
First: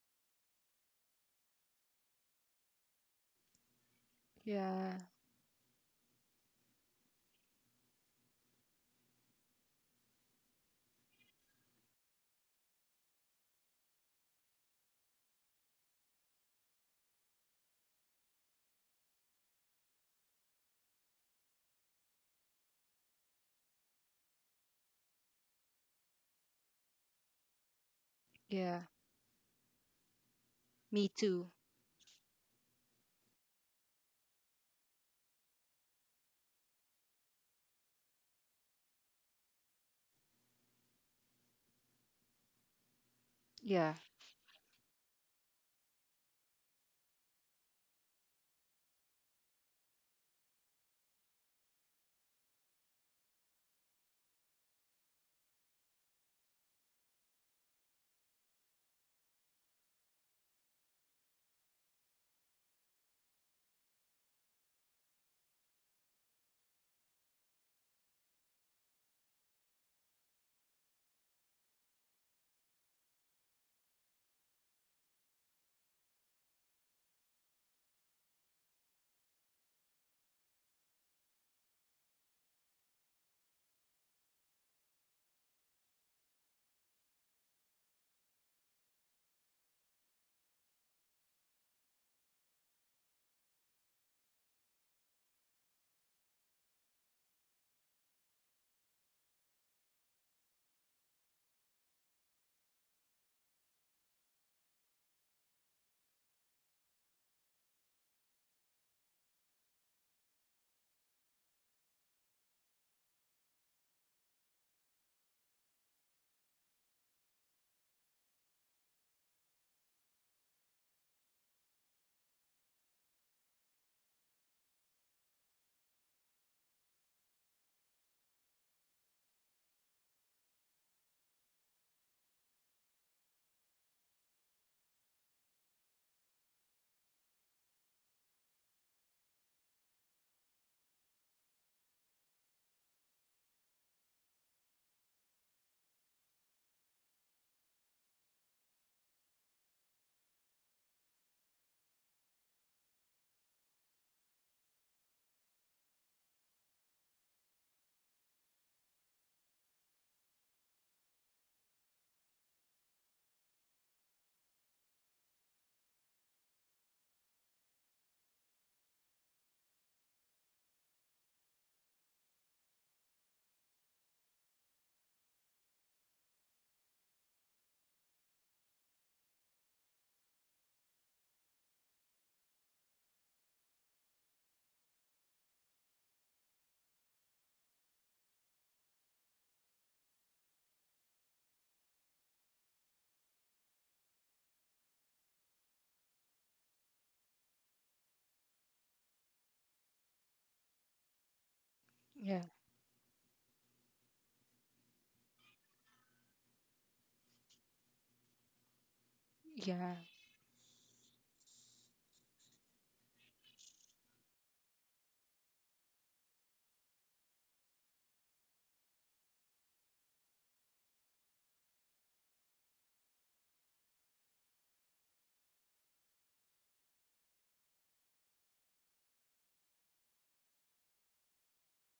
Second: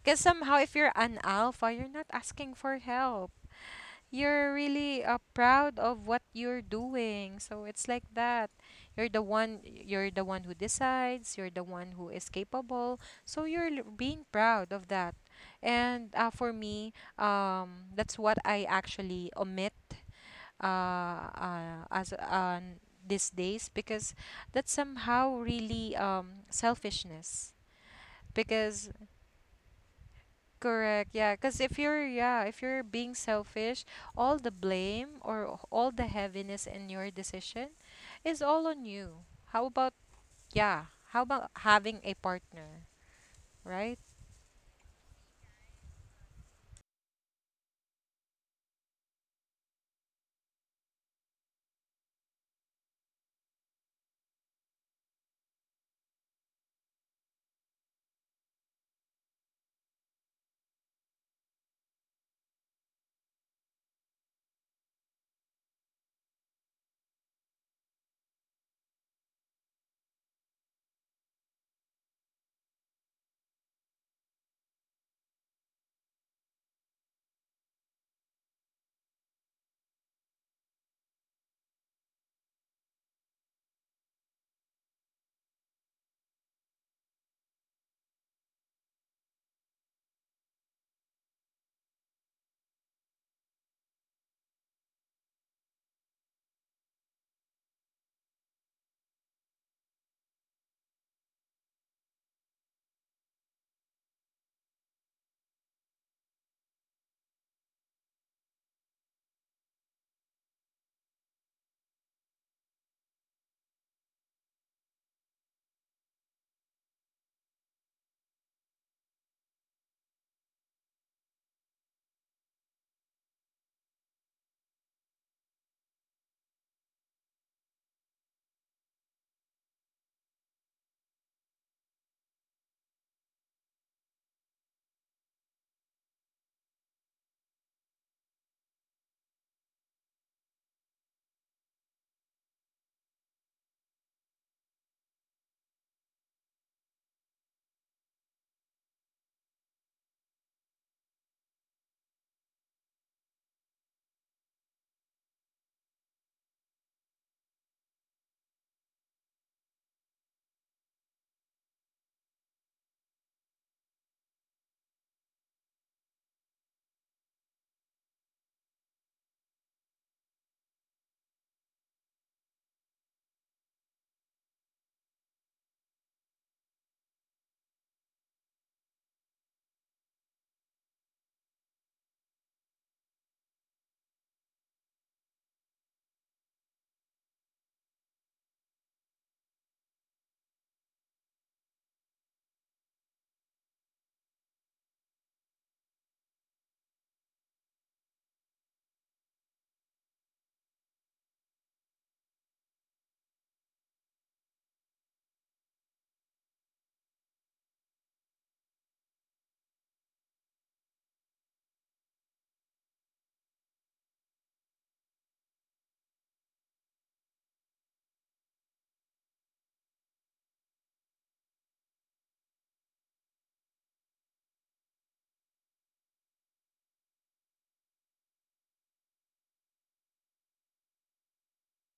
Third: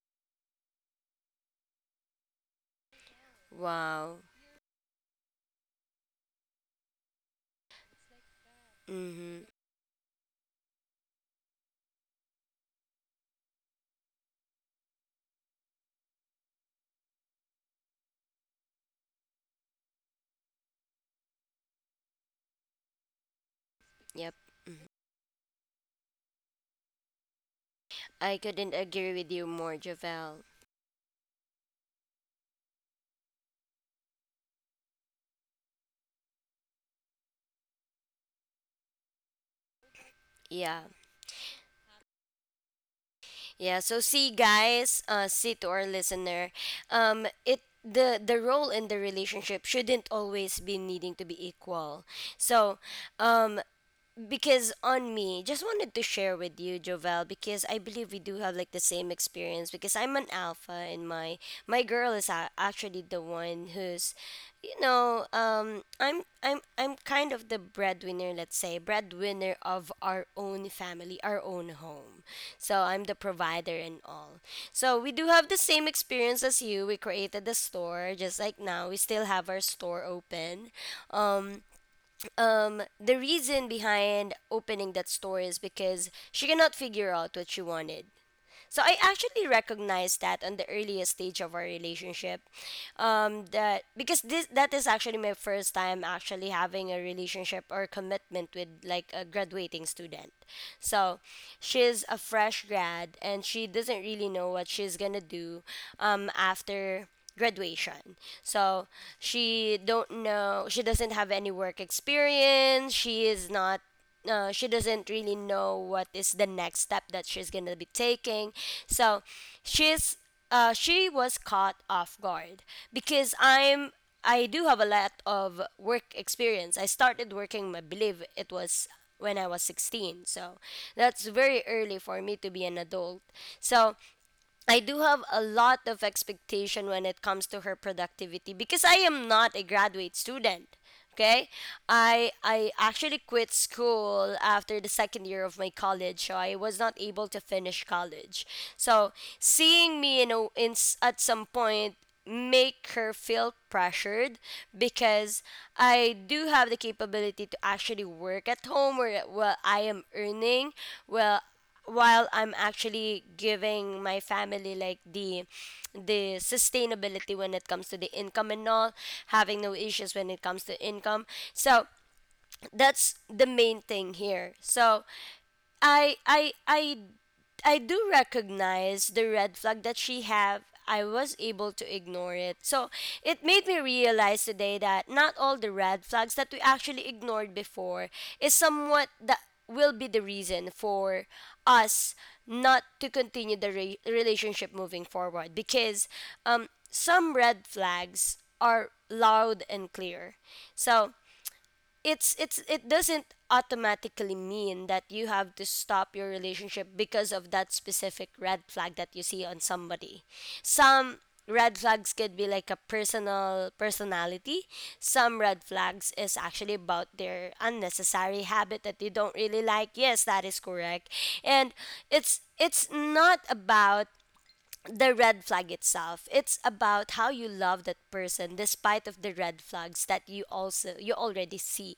[SPEAKER 2] because somehow if you're an alpha, you're not asking for help.
[SPEAKER 1] Wow.
[SPEAKER 2] You're
[SPEAKER 3] Yeah,
[SPEAKER 2] really uh, proud of what you're doing. So it's like that. You're the
[SPEAKER 1] Mm-hmm.
[SPEAKER 2] one you're the one who decides, you're the one who is capable. So you're l- being proud of that. And uh, for me, um that's what I actually omit uh, uh as on these days, because
[SPEAKER 1] Yep.
[SPEAKER 2] that's
[SPEAKER 1] Mm-hmm.
[SPEAKER 2] somehow really um selfishness.
[SPEAKER 1] I couldn't
[SPEAKER 3] yeah,
[SPEAKER 2] Because
[SPEAKER 1] agree with you more, Javel.
[SPEAKER 3] me
[SPEAKER 2] correct, yeah,
[SPEAKER 3] too.
[SPEAKER 2] because if you're yeah if you're being selfish, all the blame or all the heaviness in your decision is all on you. How about,
[SPEAKER 1] Yeah.
[SPEAKER 2] yeah, how about having a partner?
[SPEAKER 1] Yeah.
[SPEAKER 3] Yeah,
[SPEAKER 1] So
[SPEAKER 2] Right.
[SPEAKER 1] see, guys, uh, see to our listener, um, it the the role in the relationship shouldn't always be needing to be equal. So, um, because on me just wanted to share with you, Jovel, because I believe we do have like the same experience, because I'm an alpha and my my girl is, a- actually the one who's, you know um i'm i'm i'm kind of the breadwinner, let's say breadwinner of our own family, our own home. So I'm the provider and all. So we do have the same experience as you. We created the store, just like now we still have our store open. um um, the reason behind opening that store is because she cannot figure out what she wanted. So I actually recognized that on the earliest stage of our relationship, um, that because this that is actually my first time actually having a relationship or commitment with like a graduating student. So she's a fresh grad and she doesn't really know what she's gonna do, um, after graduation. So she don't know. She doesn't have any work experience. She is not uh, she doesn't really know what is the next step that she's gonna be taking. So she's uh, she was caught off guard because I'm I do have a lot of work experience. I started working, I believe it was when I was sixteen. So that's very early for me to be an adult. So I do have a lot of expectation when it comes to her productivity, because I am not a graduate student. Okay? I I actually quit school after the second year of my college, so I was not able to finish college. So, seeing me, you know in s- at some point, make her feel pressured, because I do have the capability to actually work at home, where, well, I am earning well while I'm actually giving my family like the the sustainability when it comes to the income and all, having no issues when it comes to income. So that's the main thing here. So I I I I do recognize the red flag that she have. I was able to ignore it. So it made me realize today that not all the red flags that we actually ignored before is somewhat that will be the reason for us not to continue the re- relationship moving forward, because, um, some red flags are loud and clear. So it's
[SPEAKER 3] yeah,
[SPEAKER 1] it's it doesn't automatically mean that you have to stop your relationship because of that specific red flag that you see on
[SPEAKER 3] yeah,
[SPEAKER 1] somebody. Some red flags could be like a personal personality. Some red flags is actually about their unnecessary habit that you don't really like. Yes, that is correct. And it's it's not about the red flag itself, it's about how you love that person despite of the red flags that you also you already see,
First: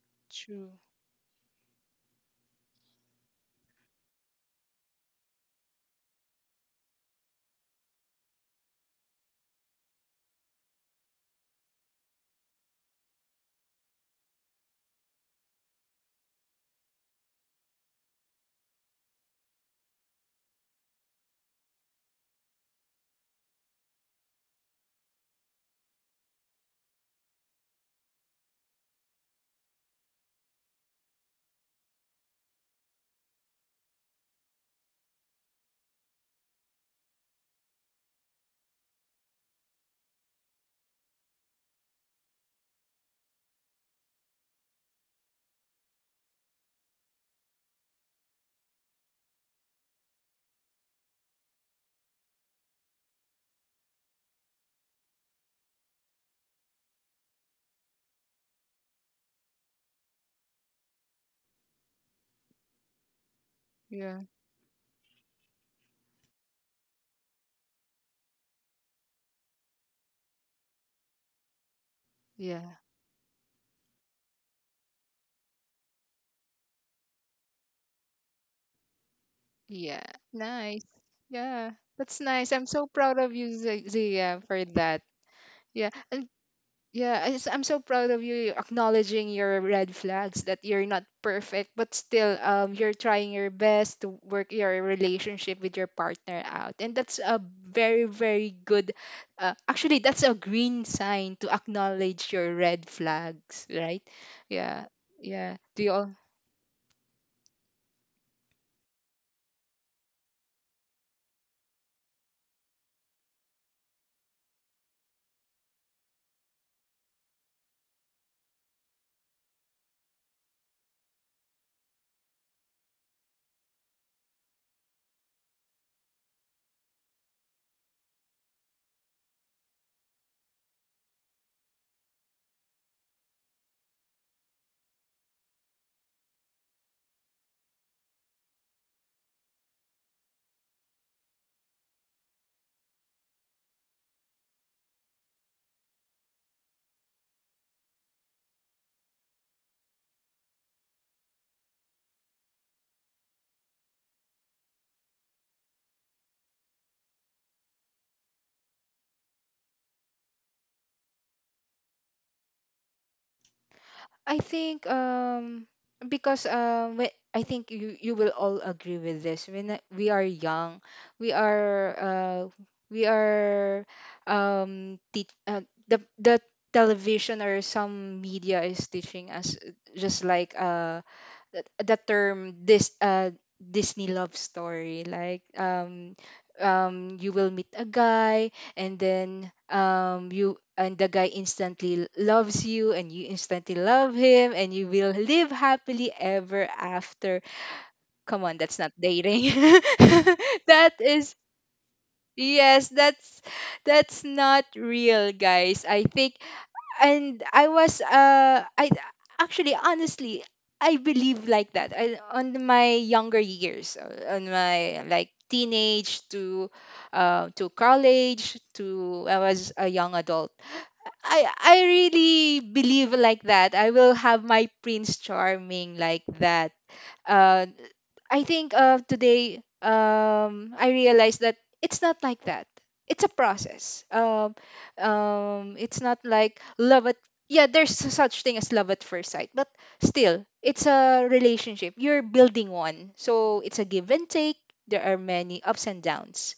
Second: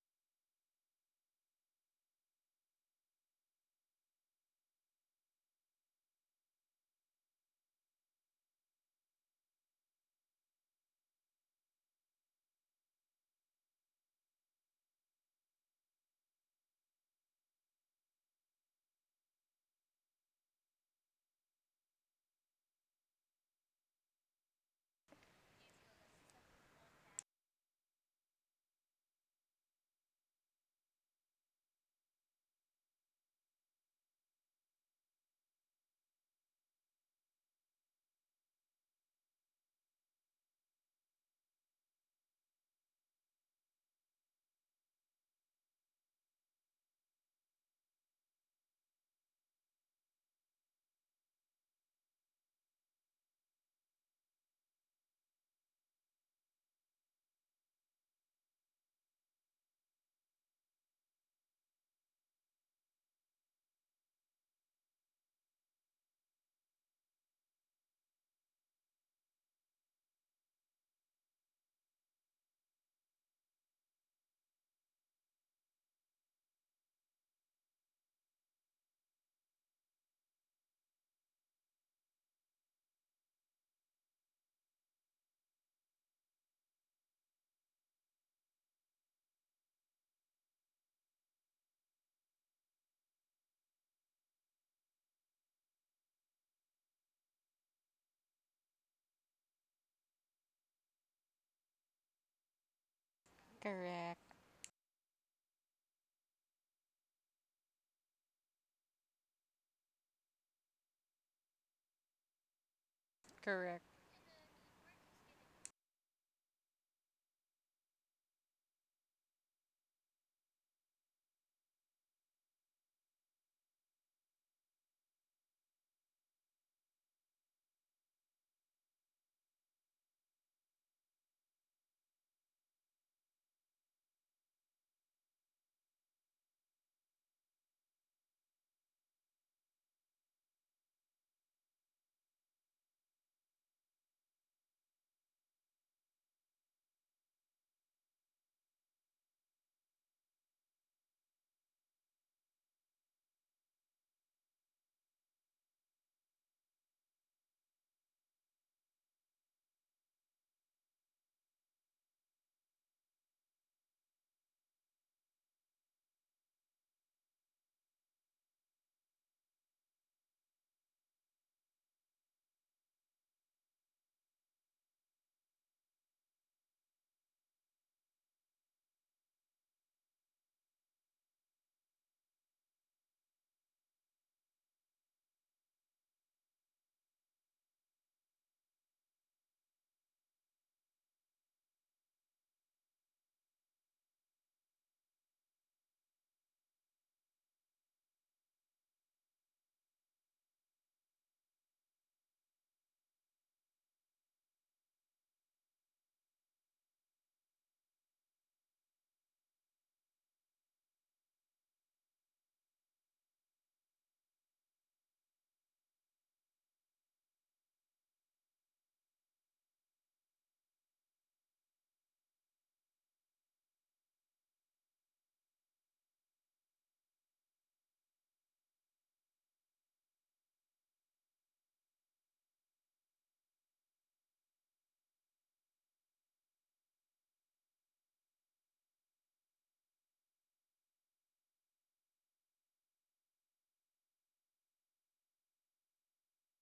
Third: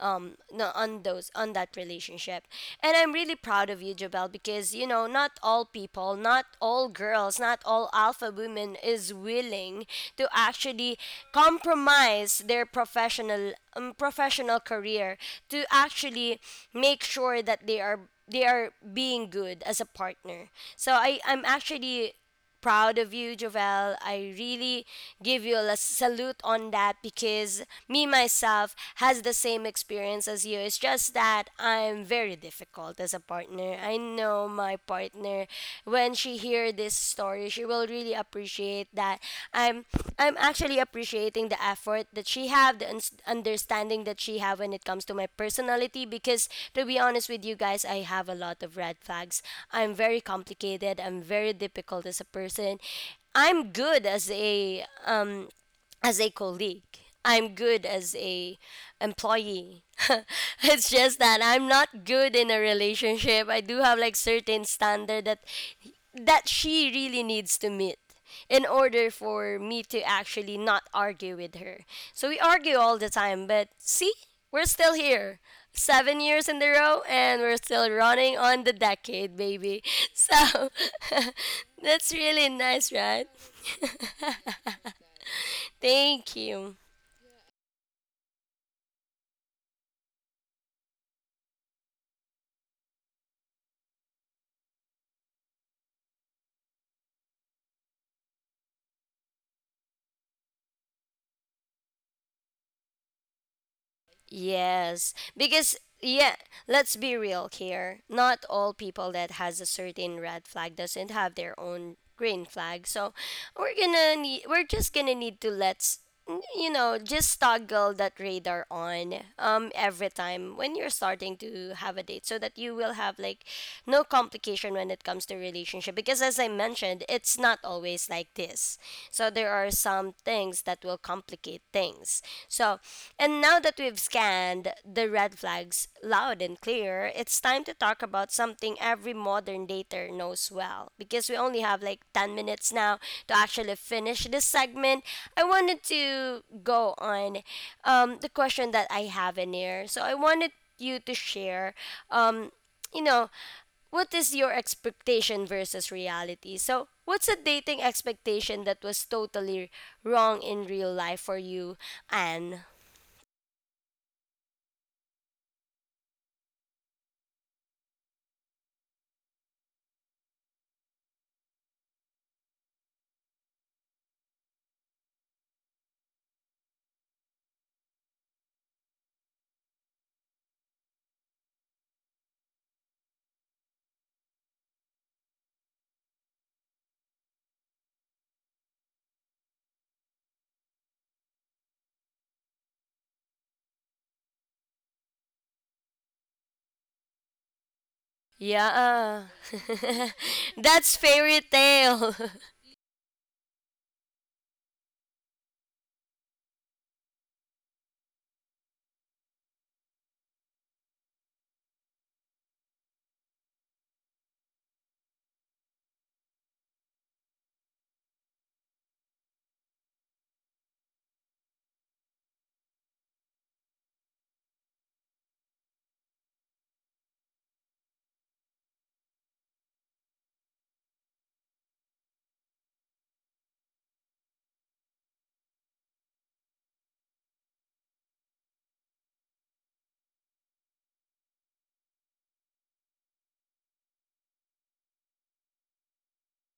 [SPEAKER 1] um no,
[SPEAKER 3] true.
[SPEAKER 1] on those on that relationship. And I'm really proud of you, Jabel, because you know not all people, not all girls, not all alpha women is willing to actually compromise their professional um, professional career, to actually make sure that they are they are being good as a partner. So I I'm actually proud of you, Jovel. I really give you a salute on that, because me myself has the same experience as you. It's just that I'm very difficult as a partner. I know my partner, when she hear this this story, she will really appreciate that I'm I'm actually appreciating the effort that she have, the uns- understanding that she have when it comes to my personality. Because, to be honest with you guys, I have a lot of red flags. I'm very complicated. I'm very difficult as a person. I'm good as a um as a colleague. I'm good as a employee. It's just that I'm not good in a relationship. I do have like
[SPEAKER 3] Yeah,
[SPEAKER 1] certain standard that that she really needs to meet in order for me to actually not argue with her. So we argue
[SPEAKER 3] yeah.
[SPEAKER 1] all the time, but see, we're still here. seven years in a row and we're still running on the decade, baby.
[SPEAKER 3] Yeah,
[SPEAKER 1] So
[SPEAKER 3] nice. Yeah,
[SPEAKER 1] that's
[SPEAKER 3] that's
[SPEAKER 1] really
[SPEAKER 3] nice. I'm so
[SPEAKER 1] nice,
[SPEAKER 3] proud
[SPEAKER 1] right?
[SPEAKER 3] of you, Z- Zia, for that. Yeah, and
[SPEAKER 1] Thank you.
[SPEAKER 3] yeah, I just- I'm so proud of you acknowledging your red flags, that you're not perfect, but still, um, you're trying your best to work your relationship with your partner out, and that's a very, very good. Uh, actually, that's a green sign to acknowledge your red flags, right?
[SPEAKER 2] Correct.
[SPEAKER 3] Yeah,
[SPEAKER 1] Yes,
[SPEAKER 3] yeah.
[SPEAKER 1] because
[SPEAKER 3] Do you?
[SPEAKER 1] yeah, let's be real here. Not all people that has a certain red flag doesn't have their own green flag. So we're
[SPEAKER 2] Correct.
[SPEAKER 1] gonna need. We're just gonna need to let's you know just toggle that radar on um every time when you're starting to have a date so that you will have like no complication when it comes to relationship because as I mentioned, it's not always like this. So there are some things that will complicate things. So, and now that we've scanned the red flags loud and clear, it's time to talk about something every modern dater knows well because we only have like ten minutes now to actually finish this segment. I wanted to go on um, the question that I have in here. So I wanted you to share um, you know, what is your expectation versus reality? So, what's a dating expectation that was totally wrong in real life for you, Anne?
[SPEAKER 3] I think um because um whe- I think you, you will all agree with this. When I- we are young, we are uh we are um te- uh, the the television or some media is teaching us, uh, just like uh the, the term this, uh Disney love story, like um um you will meet a guy and then um you and the guy instantly loves you and you instantly love him, and you will live happily ever after. Come on, that's not
[SPEAKER 1] Yeah,
[SPEAKER 3] dating.
[SPEAKER 1] that's
[SPEAKER 3] That is,
[SPEAKER 1] fairy tale.
[SPEAKER 3] yes, that's that's not real, guys, I think. And I was uh I actually, honestly, I believe like that. I, on my younger years, uh, on my like teenage to uh, to college to I was a young adult. I I really believe like that. I will have my prince charming, like that. Uh, I think uh, today, um, I realized that it's not like that. It's a process. Um, um, it's not like love at, yeah. There's such thing as love at first sight, but still, it's a relationship. You're building one, so it's a give and take. There are many ups and downs.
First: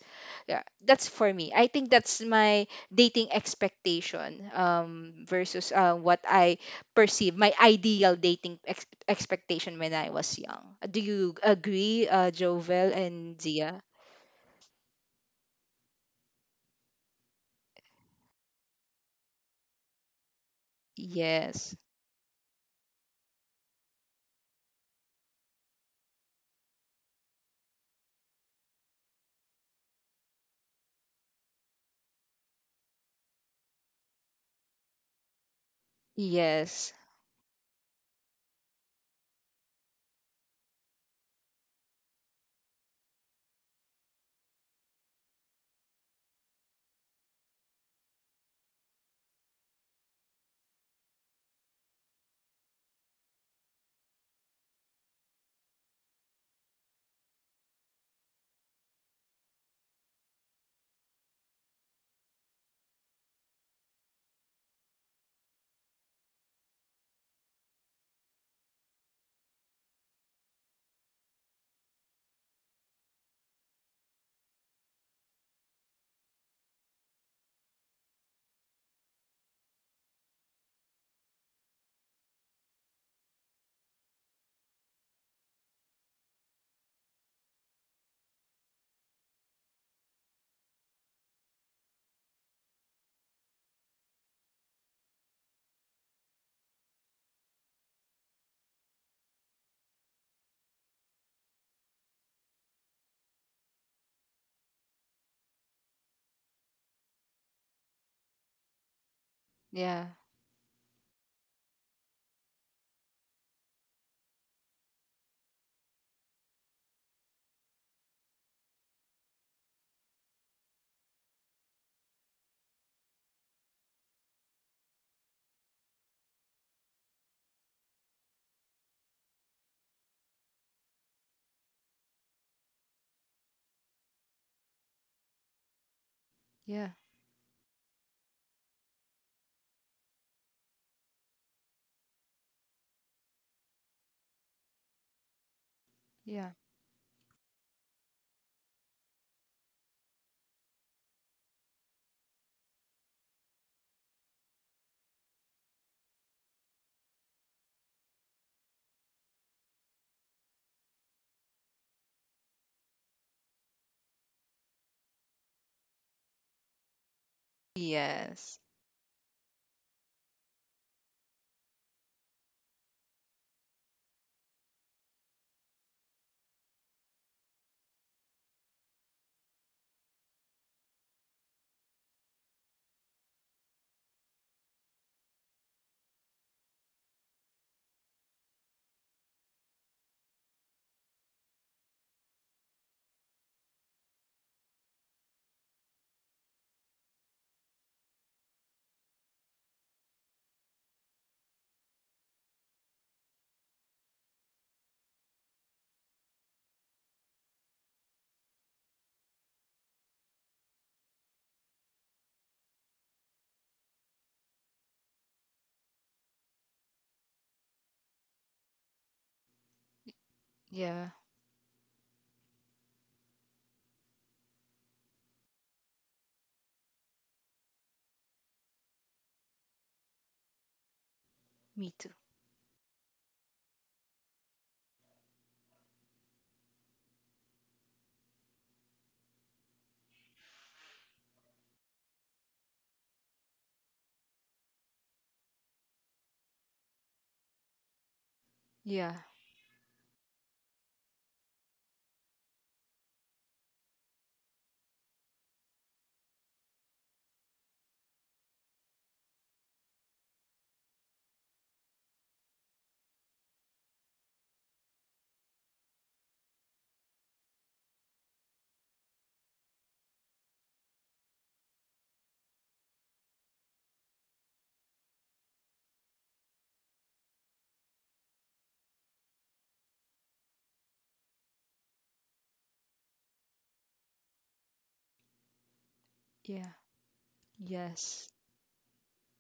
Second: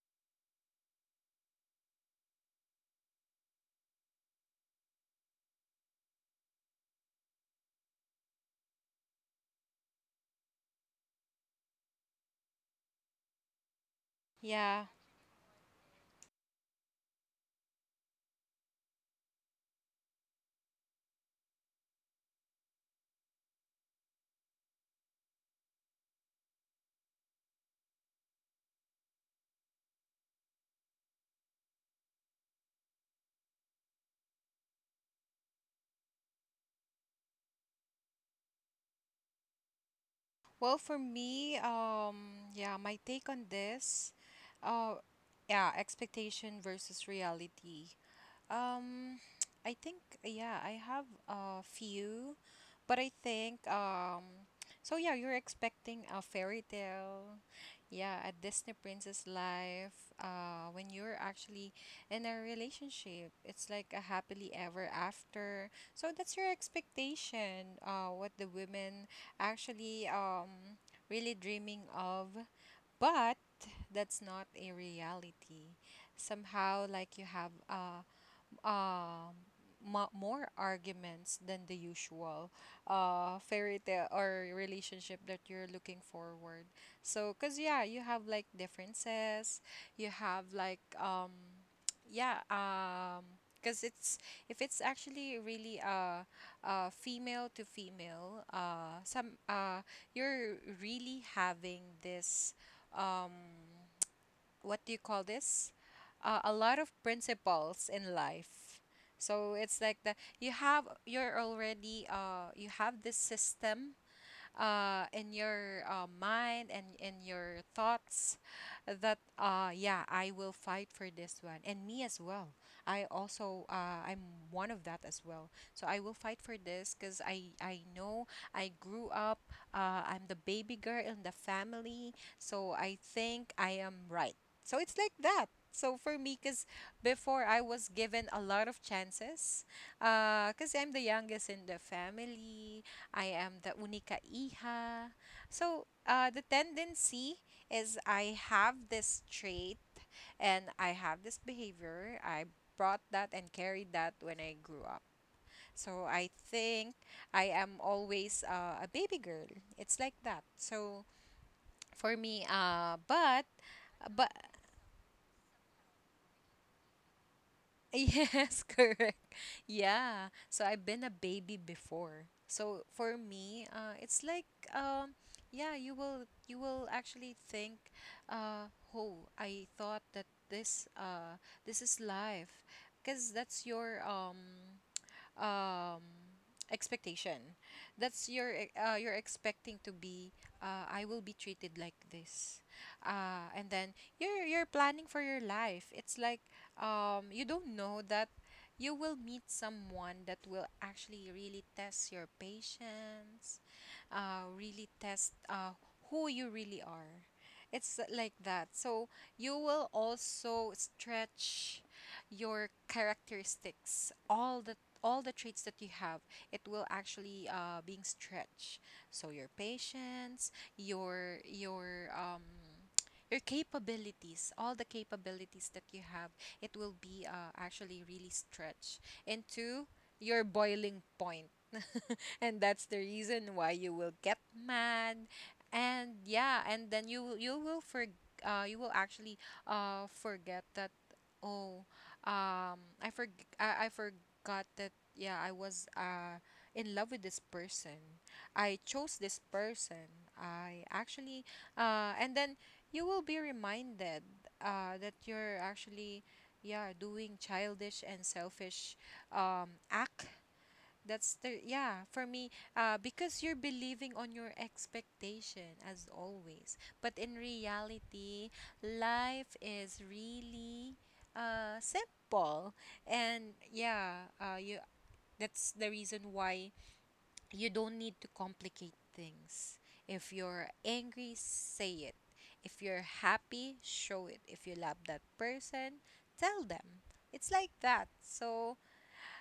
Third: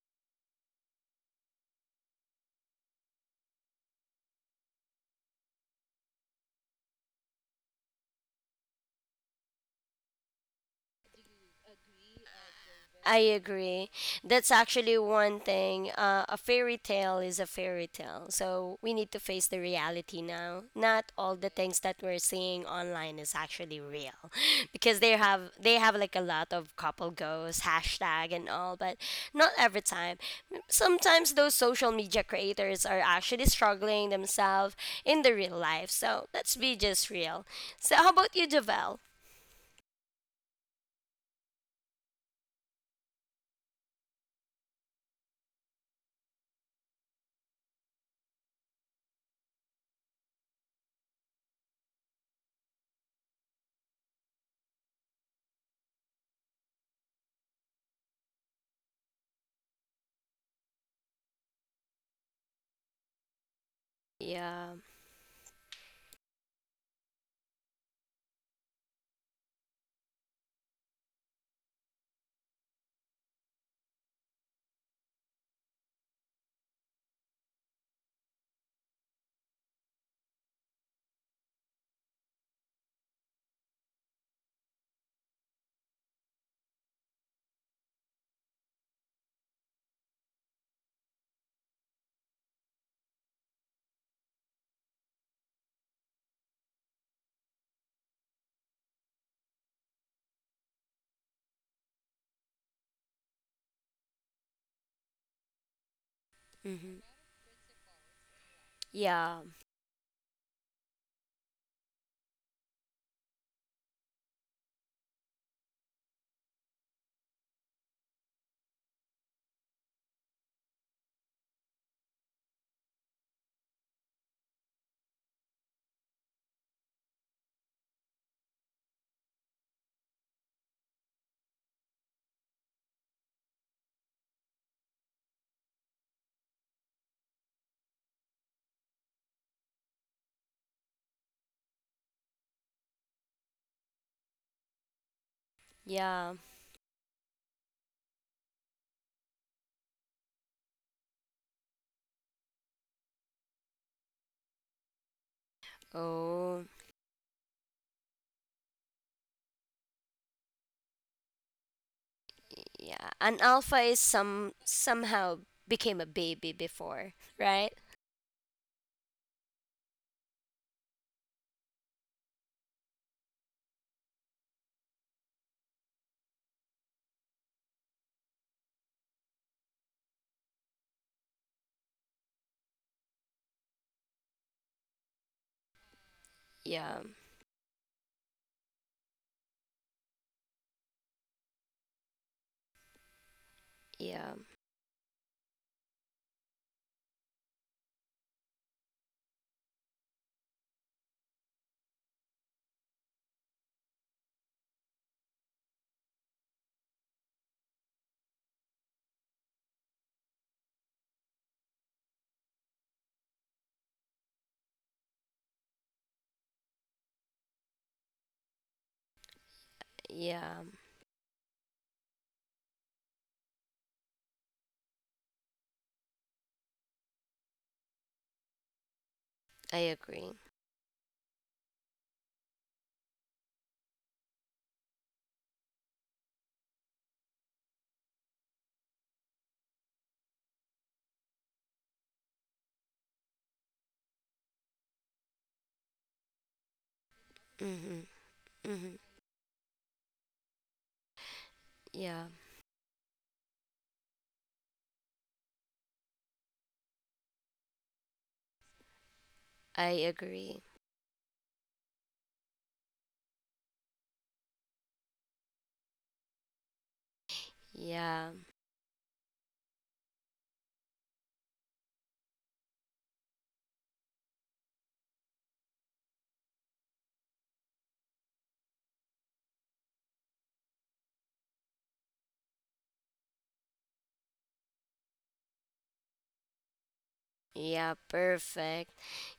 [SPEAKER 3] Yeah, that's for me. I think that's my dating expectation, um, versus uh, what I perceive my ideal dating ex- expectation when I was young. Do you agree, uh, Jovel
[SPEAKER 1] I
[SPEAKER 3] and Zia?
[SPEAKER 1] agree. That's
[SPEAKER 2] Yeah.
[SPEAKER 1] actually one thing. Uh, a fairy tale is a fairy tale. So we need to face the reality now. Not all the
[SPEAKER 3] Yes.
[SPEAKER 1] things that we're seeing online is actually real. Because they have they have like a lot of couple goals, hashtag and all, but not every time. Sometimes those social media creators are actually struggling themselves in the real life. So let's be
[SPEAKER 3] Yes.
[SPEAKER 1] just real. So how about you, Javel?
[SPEAKER 2] Well, for me, um, yeah, my take on this, uh, yeah, expectation versus reality. Um, I think yeah, I have a few, but I think, um, so yeah, you're expecting a fairy tale, yeah, a Disney princess life. Uh, when you're actually in a relationship, it's like a happily
[SPEAKER 1] Yeah.
[SPEAKER 2] ever after. So that's your expectation. Uh, what the women actually um really dreaming of, but that's not a reality. Somehow, like you have uh um ma more arguments than the usual uh fairy tale or relationship that you're looking forward. So because yeah, you have like differences, you have like, um yeah, um because it's, if it's actually really uh uh female to female, uh some uh you're really having this, um what do you call this? Uh, a lot of
[SPEAKER 1] Hmm.
[SPEAKER 2] principles in life.
[SPEAKER 1] Yeah.
[SPEAKER 2] So it's like
[SPEAKER 3] Yeah.
[SPEAKER 2] that you have you're already, uh you have this system, uh, in your uh, mind and in your thoughts, that uh, yeah, I will fight for this one. And me as well, I also, uh, I'm one of that as well, so I will fight for this because i i know I grew up, uh, I'm the baby girl in the family, so I think I am right. So it's like that. So for me, because
[SPEAKER 3] Yeah.
[SPEAKER 2] before I was given a lot of chances because I'm the youngest in the family, I am the única hija. So, uh,
[SPEAKER 1] Yeah.
[SPEAKER 2] the
[SPEAKER 3] Yeah.
[SPEAKER 2] tendency is I have this trait, and I have this behavior. I brought that and carried that when I grew up. So, I
[SPEAKER 1] Oh,
[SPEAKER 2] think I am always uh, a baby girl. It's like that. So, for me, uh,
[SPEAKER 1] yeah. An
[SPEAKER 2] but
[SPEAKER 1] alpha is
[SPEAKER 2] but
[SPEAKER 1] some somehow became a baby before, right?
[SPEAKER 3] Yes.
[SPEAKER 2] yes, correct. Yeah. So I've been a baby before. So for me, uh, it's like, um, yeah, you will you will actually think, uh, oh, I thought that this uh this is life, because that's your um um,
[SPEAKER 1] Yeah,
[SPEAKER 2] expectation. That's your e- uh, you're expecting to be, uh, I will be treated like this, uh, and then
[SPEAKER 1] yeah,
[SPEAKER 2] you're you're planning for your life. It's like, um, you don't know that you will meet someone that will actually really test your patience, uh, really test uh, who you really are. It's like that. So you will also stretch your characteristics, all the all the traits that you have, it will actually uh, being stretched. So your patience,
[SPEAKER 1] yeah.
[SPEAKER 3] Yeah.
[SPEAKER 2] your your um your capabilities, all the capabilities that you have, it will be uh, actually really stretched
[SPEAKER 1] I
[SPEAKER 2] into
[SPEAKER 1] agree.
[SPEAKER 2] your boiling point.
[SPEAKER 3] Me too.
[SPEAKER 2] And that's the reason why you will get mad, and yeah, and then you will you will for uh you will actually uh forget that, oh, um I for I, I forgot that, yeah, I was uh in love with this
[SPEAKER 1] Mhm,
[SPEAKER 2] person, I
[SPEAKER 1] mhm.
[SPEAKER 3] Yeah.
[SPEAKER 2] chose this person, I actually, uh
[SPEAKER 1] Yeah,
[SPEAKER 2] and then you will be reminded uh that you're actually, yeah, doing childish and selfish um
[SPEAKER 1] I
[SPEAKER 2] act.
[SPEAKER 1] agree.
[SPEAKER 2] That's the, yeah, for me, uh because you're believing on your expectation as always. But in
[SPEAKER 1] Yeah,
[SPEAKER 2] reality, life is really uh simple. And yeah, uh you that's the reason why you don't need to complicate things. If you're angry, say it. If you're happy, show it. If you love that person, tell
[SPEAKER 3] Yeah.
[SPEAKER 2] them. It's like
[SPEAKER 1] yeah.
[SPEAKER 2] that.
[SPEAKER 3] Yes.
[SPEAKER 2] So,
[SPEAKER 1] Perfect.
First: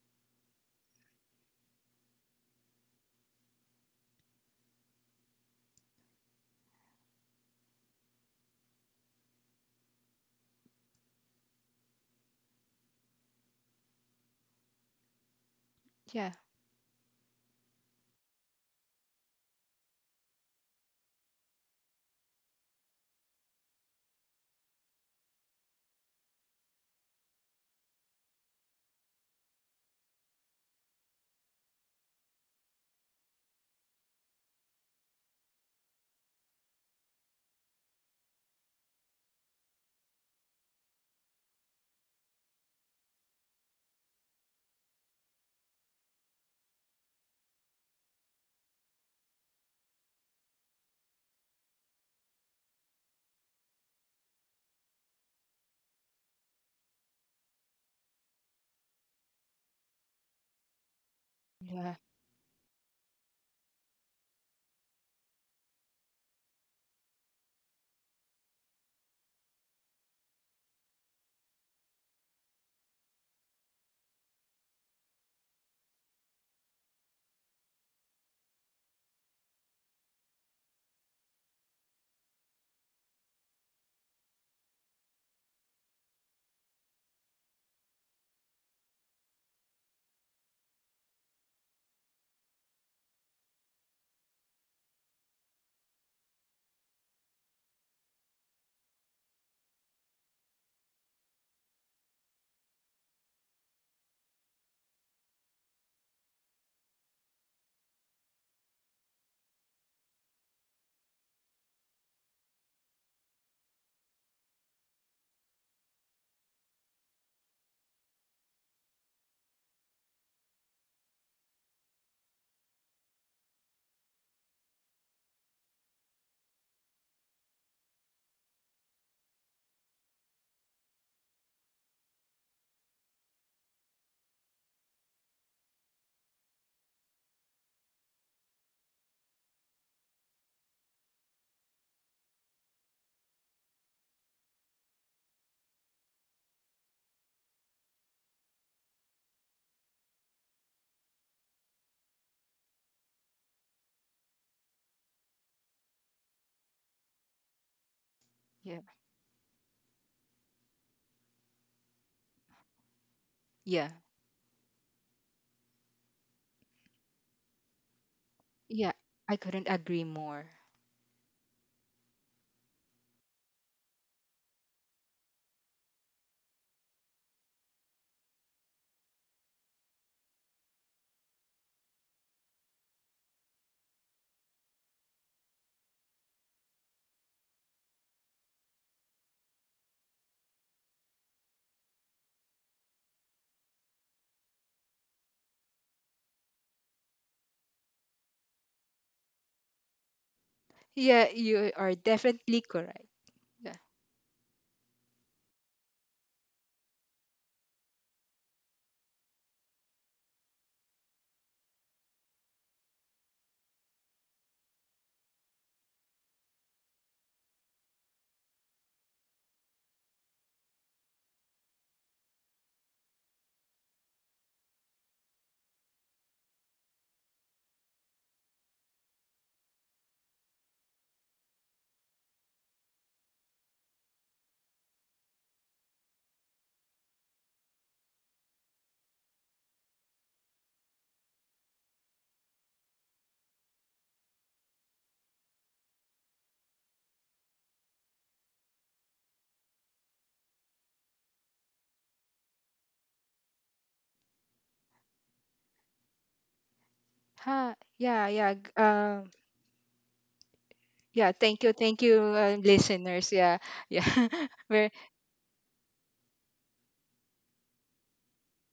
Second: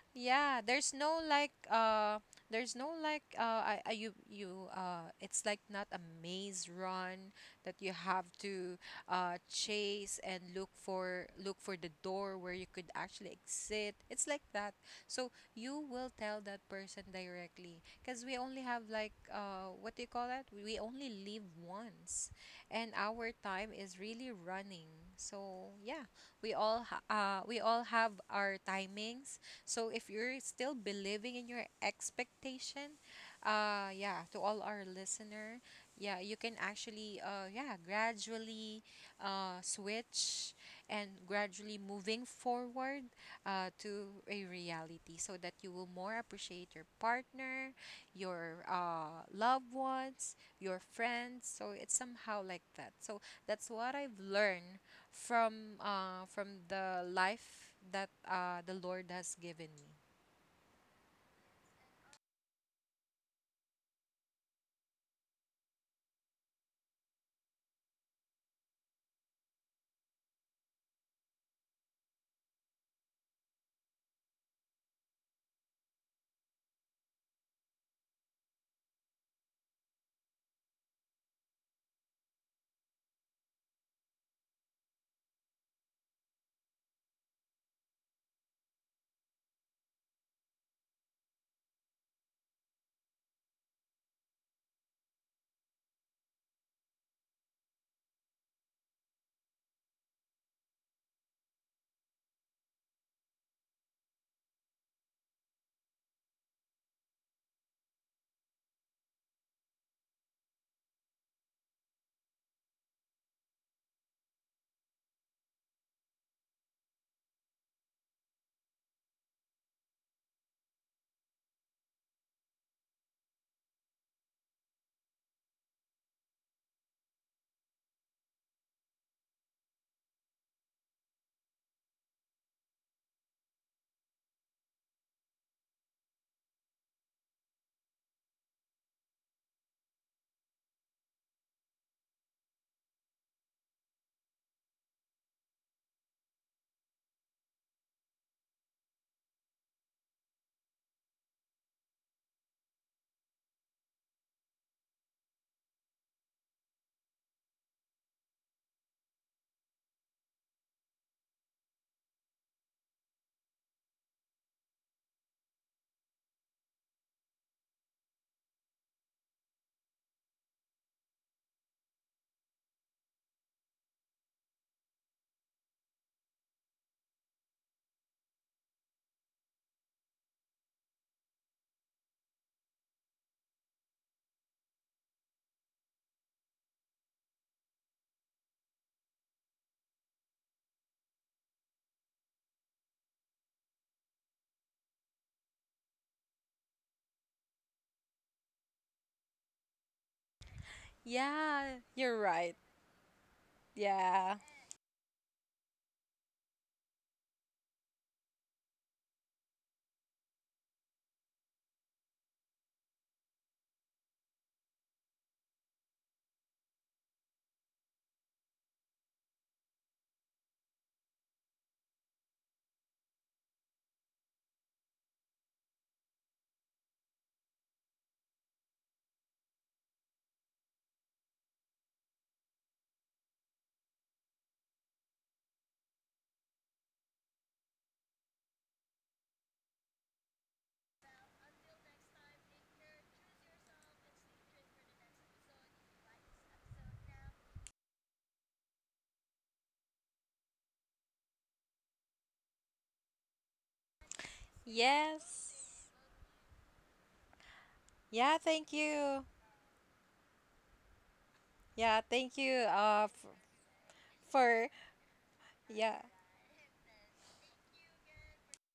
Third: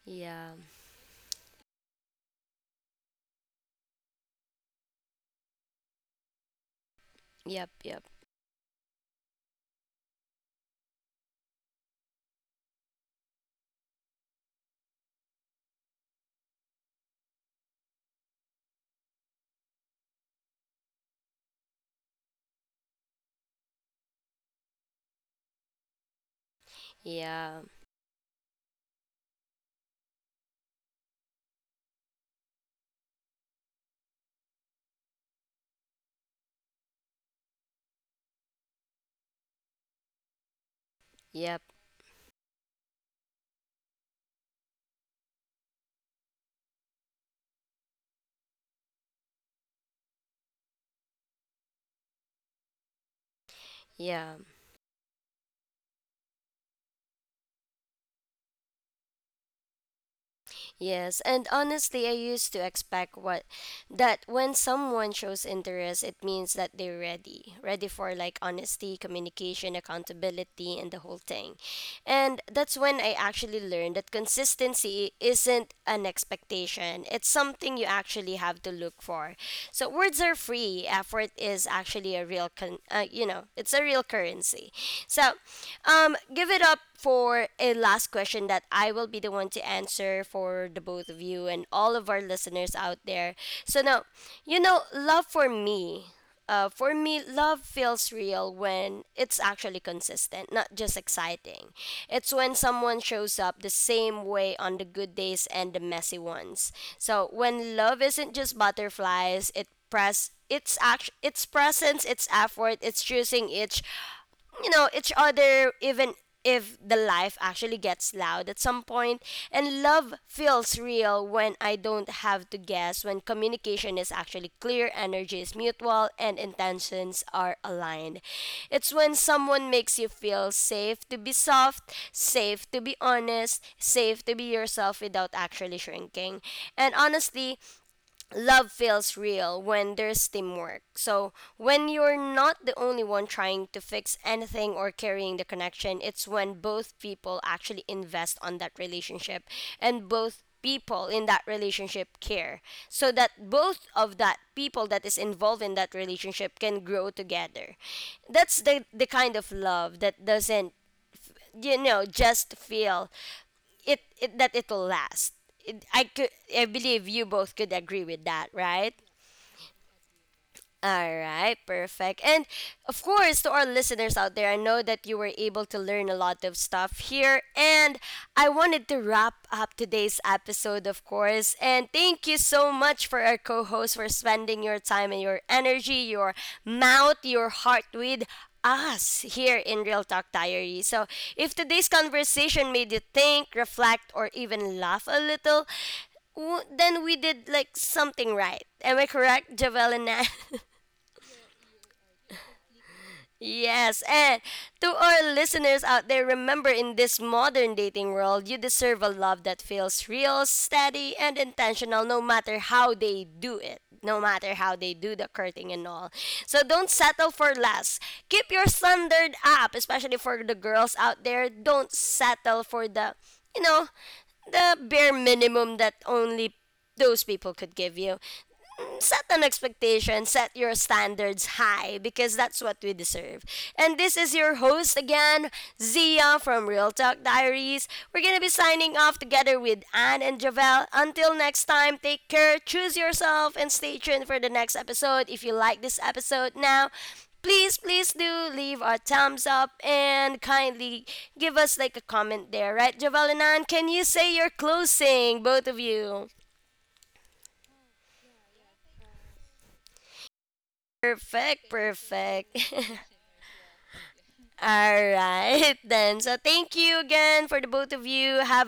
[SPEAKER 1] Yeah.
[SPEAKER 2] yeah, there's no like uh there's no like, uh I, I you you uh it's like not a maze run
[SPEAKER 1] Yep.
[SPEAKER 2] that you
[SPEAKER 1] Yep.
[SPEAKER 2] have to uh chase and look for look for the door where you could actually exit. It's like that. So you will
[SPEAKER 3] Yeah.
[SPEAKER 2] tell that person directly, because we only have like, uh what do you call that? We we only live once, and our time is really running. So yeah, we all ha- uh we
[SPEAKER 1] Yeah.
[SPEAKER 2] all have our timings, so if you're still believing in your expectation, uh yeah, to all our listener, yeah, you can actually, uh yeah, gradually uh switch and
[SPEAKER 1] Yep.
[SPEAKER 2] gradually moving forward uh to a reality, so that you will more appreciate your partner, your uh loved ones, your friends. So it's somehow like that. So that's what I've
[SPEAKER 1] Yeah.
[SPEAKER 2] learned from uh from the life that uh the Lord has given me.
[SPEAKER 1] Yes, and
[SPEAKER 3] Yeah.
[SPEAKER 1] honestly, I used to expect what that when someone shows interest, it means that they're ready, ready for like honesty, communication, accountability, and the whole thing. And that's when I actually learned that consistency isn't an expectation. It's something you actually have to look for. So words are free. Effort is actually a real, con- uh, you know, it's a real currency. So, um, give it up for a last question that I will be the one to answer for the both of you and all of our listeners out there. So now, you know, love for me. Uh, for me, love feels real when it's actually consistent, not just exciting. It's when someone shows up the same way on the good days and the messy ones. So when love isn't just butterflies, it press its act- its presence, its effort, it's choosing each you know each other even if the life actually gets loud at some point point. And love feels real when I don't have to guess, when communication is actually clear, energy is mutual, and intentions are aligned. It's when someone makes you feel safe to be soft, safe to be honest, safe to be yourself without actually shrinking. And honestly, love feels real when there's teamwork. So when you're not the only one trying to fix anything or carrying the connection, it's when both people actually invest on that relationship and both people in that relationship care, so that both of that people that is involved in that relationship can grow together. That's
[SPEAKER 3] Yeah.
[SPEAKER 1] the the kind of love that doesn't, you know, just feel
[SPEAKER 3] Yeah.
[SPEAKER 1] it, it that it'll last. it, I could, I believe you both could agree with that,
[SPEAKER 3] Yeah.
[SPEAKER 1] right?
[SPEAKER 3] I couldn't agree more.
[SPEAKER 1] All right, perfect. And of course, to our listeners out there, I know that you were able to learn a lot of stuff here. And I wanted to wrap up today's episode, of course. And thank you so much for our co host for spending your time and your energy, your mouth, your heart with us here in Real Talk Diary. So, if today's conversation made you think, reflect, or even laugh a little, w- then we did like something right. Am I correct, Javel and Nan?
[SPEAKER 3] Yeah, you
[SPEAKER 2] Yeah,
[SPEAKER 3] are
[SPEAKER 2] you're right.
[SPEAKER 3] definitely correct. Yeah.
[SPEAKER 1] Yes,
[SPEAKER 2] Yeah.
[SPEAKER 1] and to our listeners out there, remember in this modern dating world, you deserve a love that feels real, steady, and intentional, no matter how they do it, no matter how they do the courting and all. So don't settle for less. Keep your standard up, especially for the girls out there. Don't settle for the, you know, the bare minimum that only those people could give you. Set an expectation, set your standards high because that's what we deserve. And this is your host again, Zia from Real Talk Diaries. We're gonna be signing off together with Anne and Javel. Until next time, take care, choose yourself, and stay tuned for the next episode. If you like this episode now, please please do leave our thumbs up and kindly give us like a comment there. Right, Javel and Ann, can you say your closing,
[SPEAKER 2] Yes.
[SPEAKER 1] both of you?
[SPEAKER 3] Huh. Yeah.
[SPEAKER 2] Yeah,
[SPEAKER 3] Yeah.
[SPEAKER 2] thank
[SPEAKER 3] g-
[SPEAKER 2] you.
[SPEAKER 3] Um. Yeah. Thank
[SPEAKER 1] Perfect,
[SPEAKER 3] you.
[SPEAKER 2] Yeah,
[SPEAKER 3] Thank you,
[SPEAKER 2] thank
[SPEAKER 1] perfect.
[SPEAKER 2] you,
[SPEAKER 3] uh,
[SPEAKER 2] uh f-
[SPEAKER 3] listeners. Yeah. Yeah.
[SPEAKER 2] for...
[SPEAKER 3] We're
[SPEAKER 1] All right,
[SPEAKER 2] Yeah.
[SPEAKER 1] then. So thank you again for the both of you. Have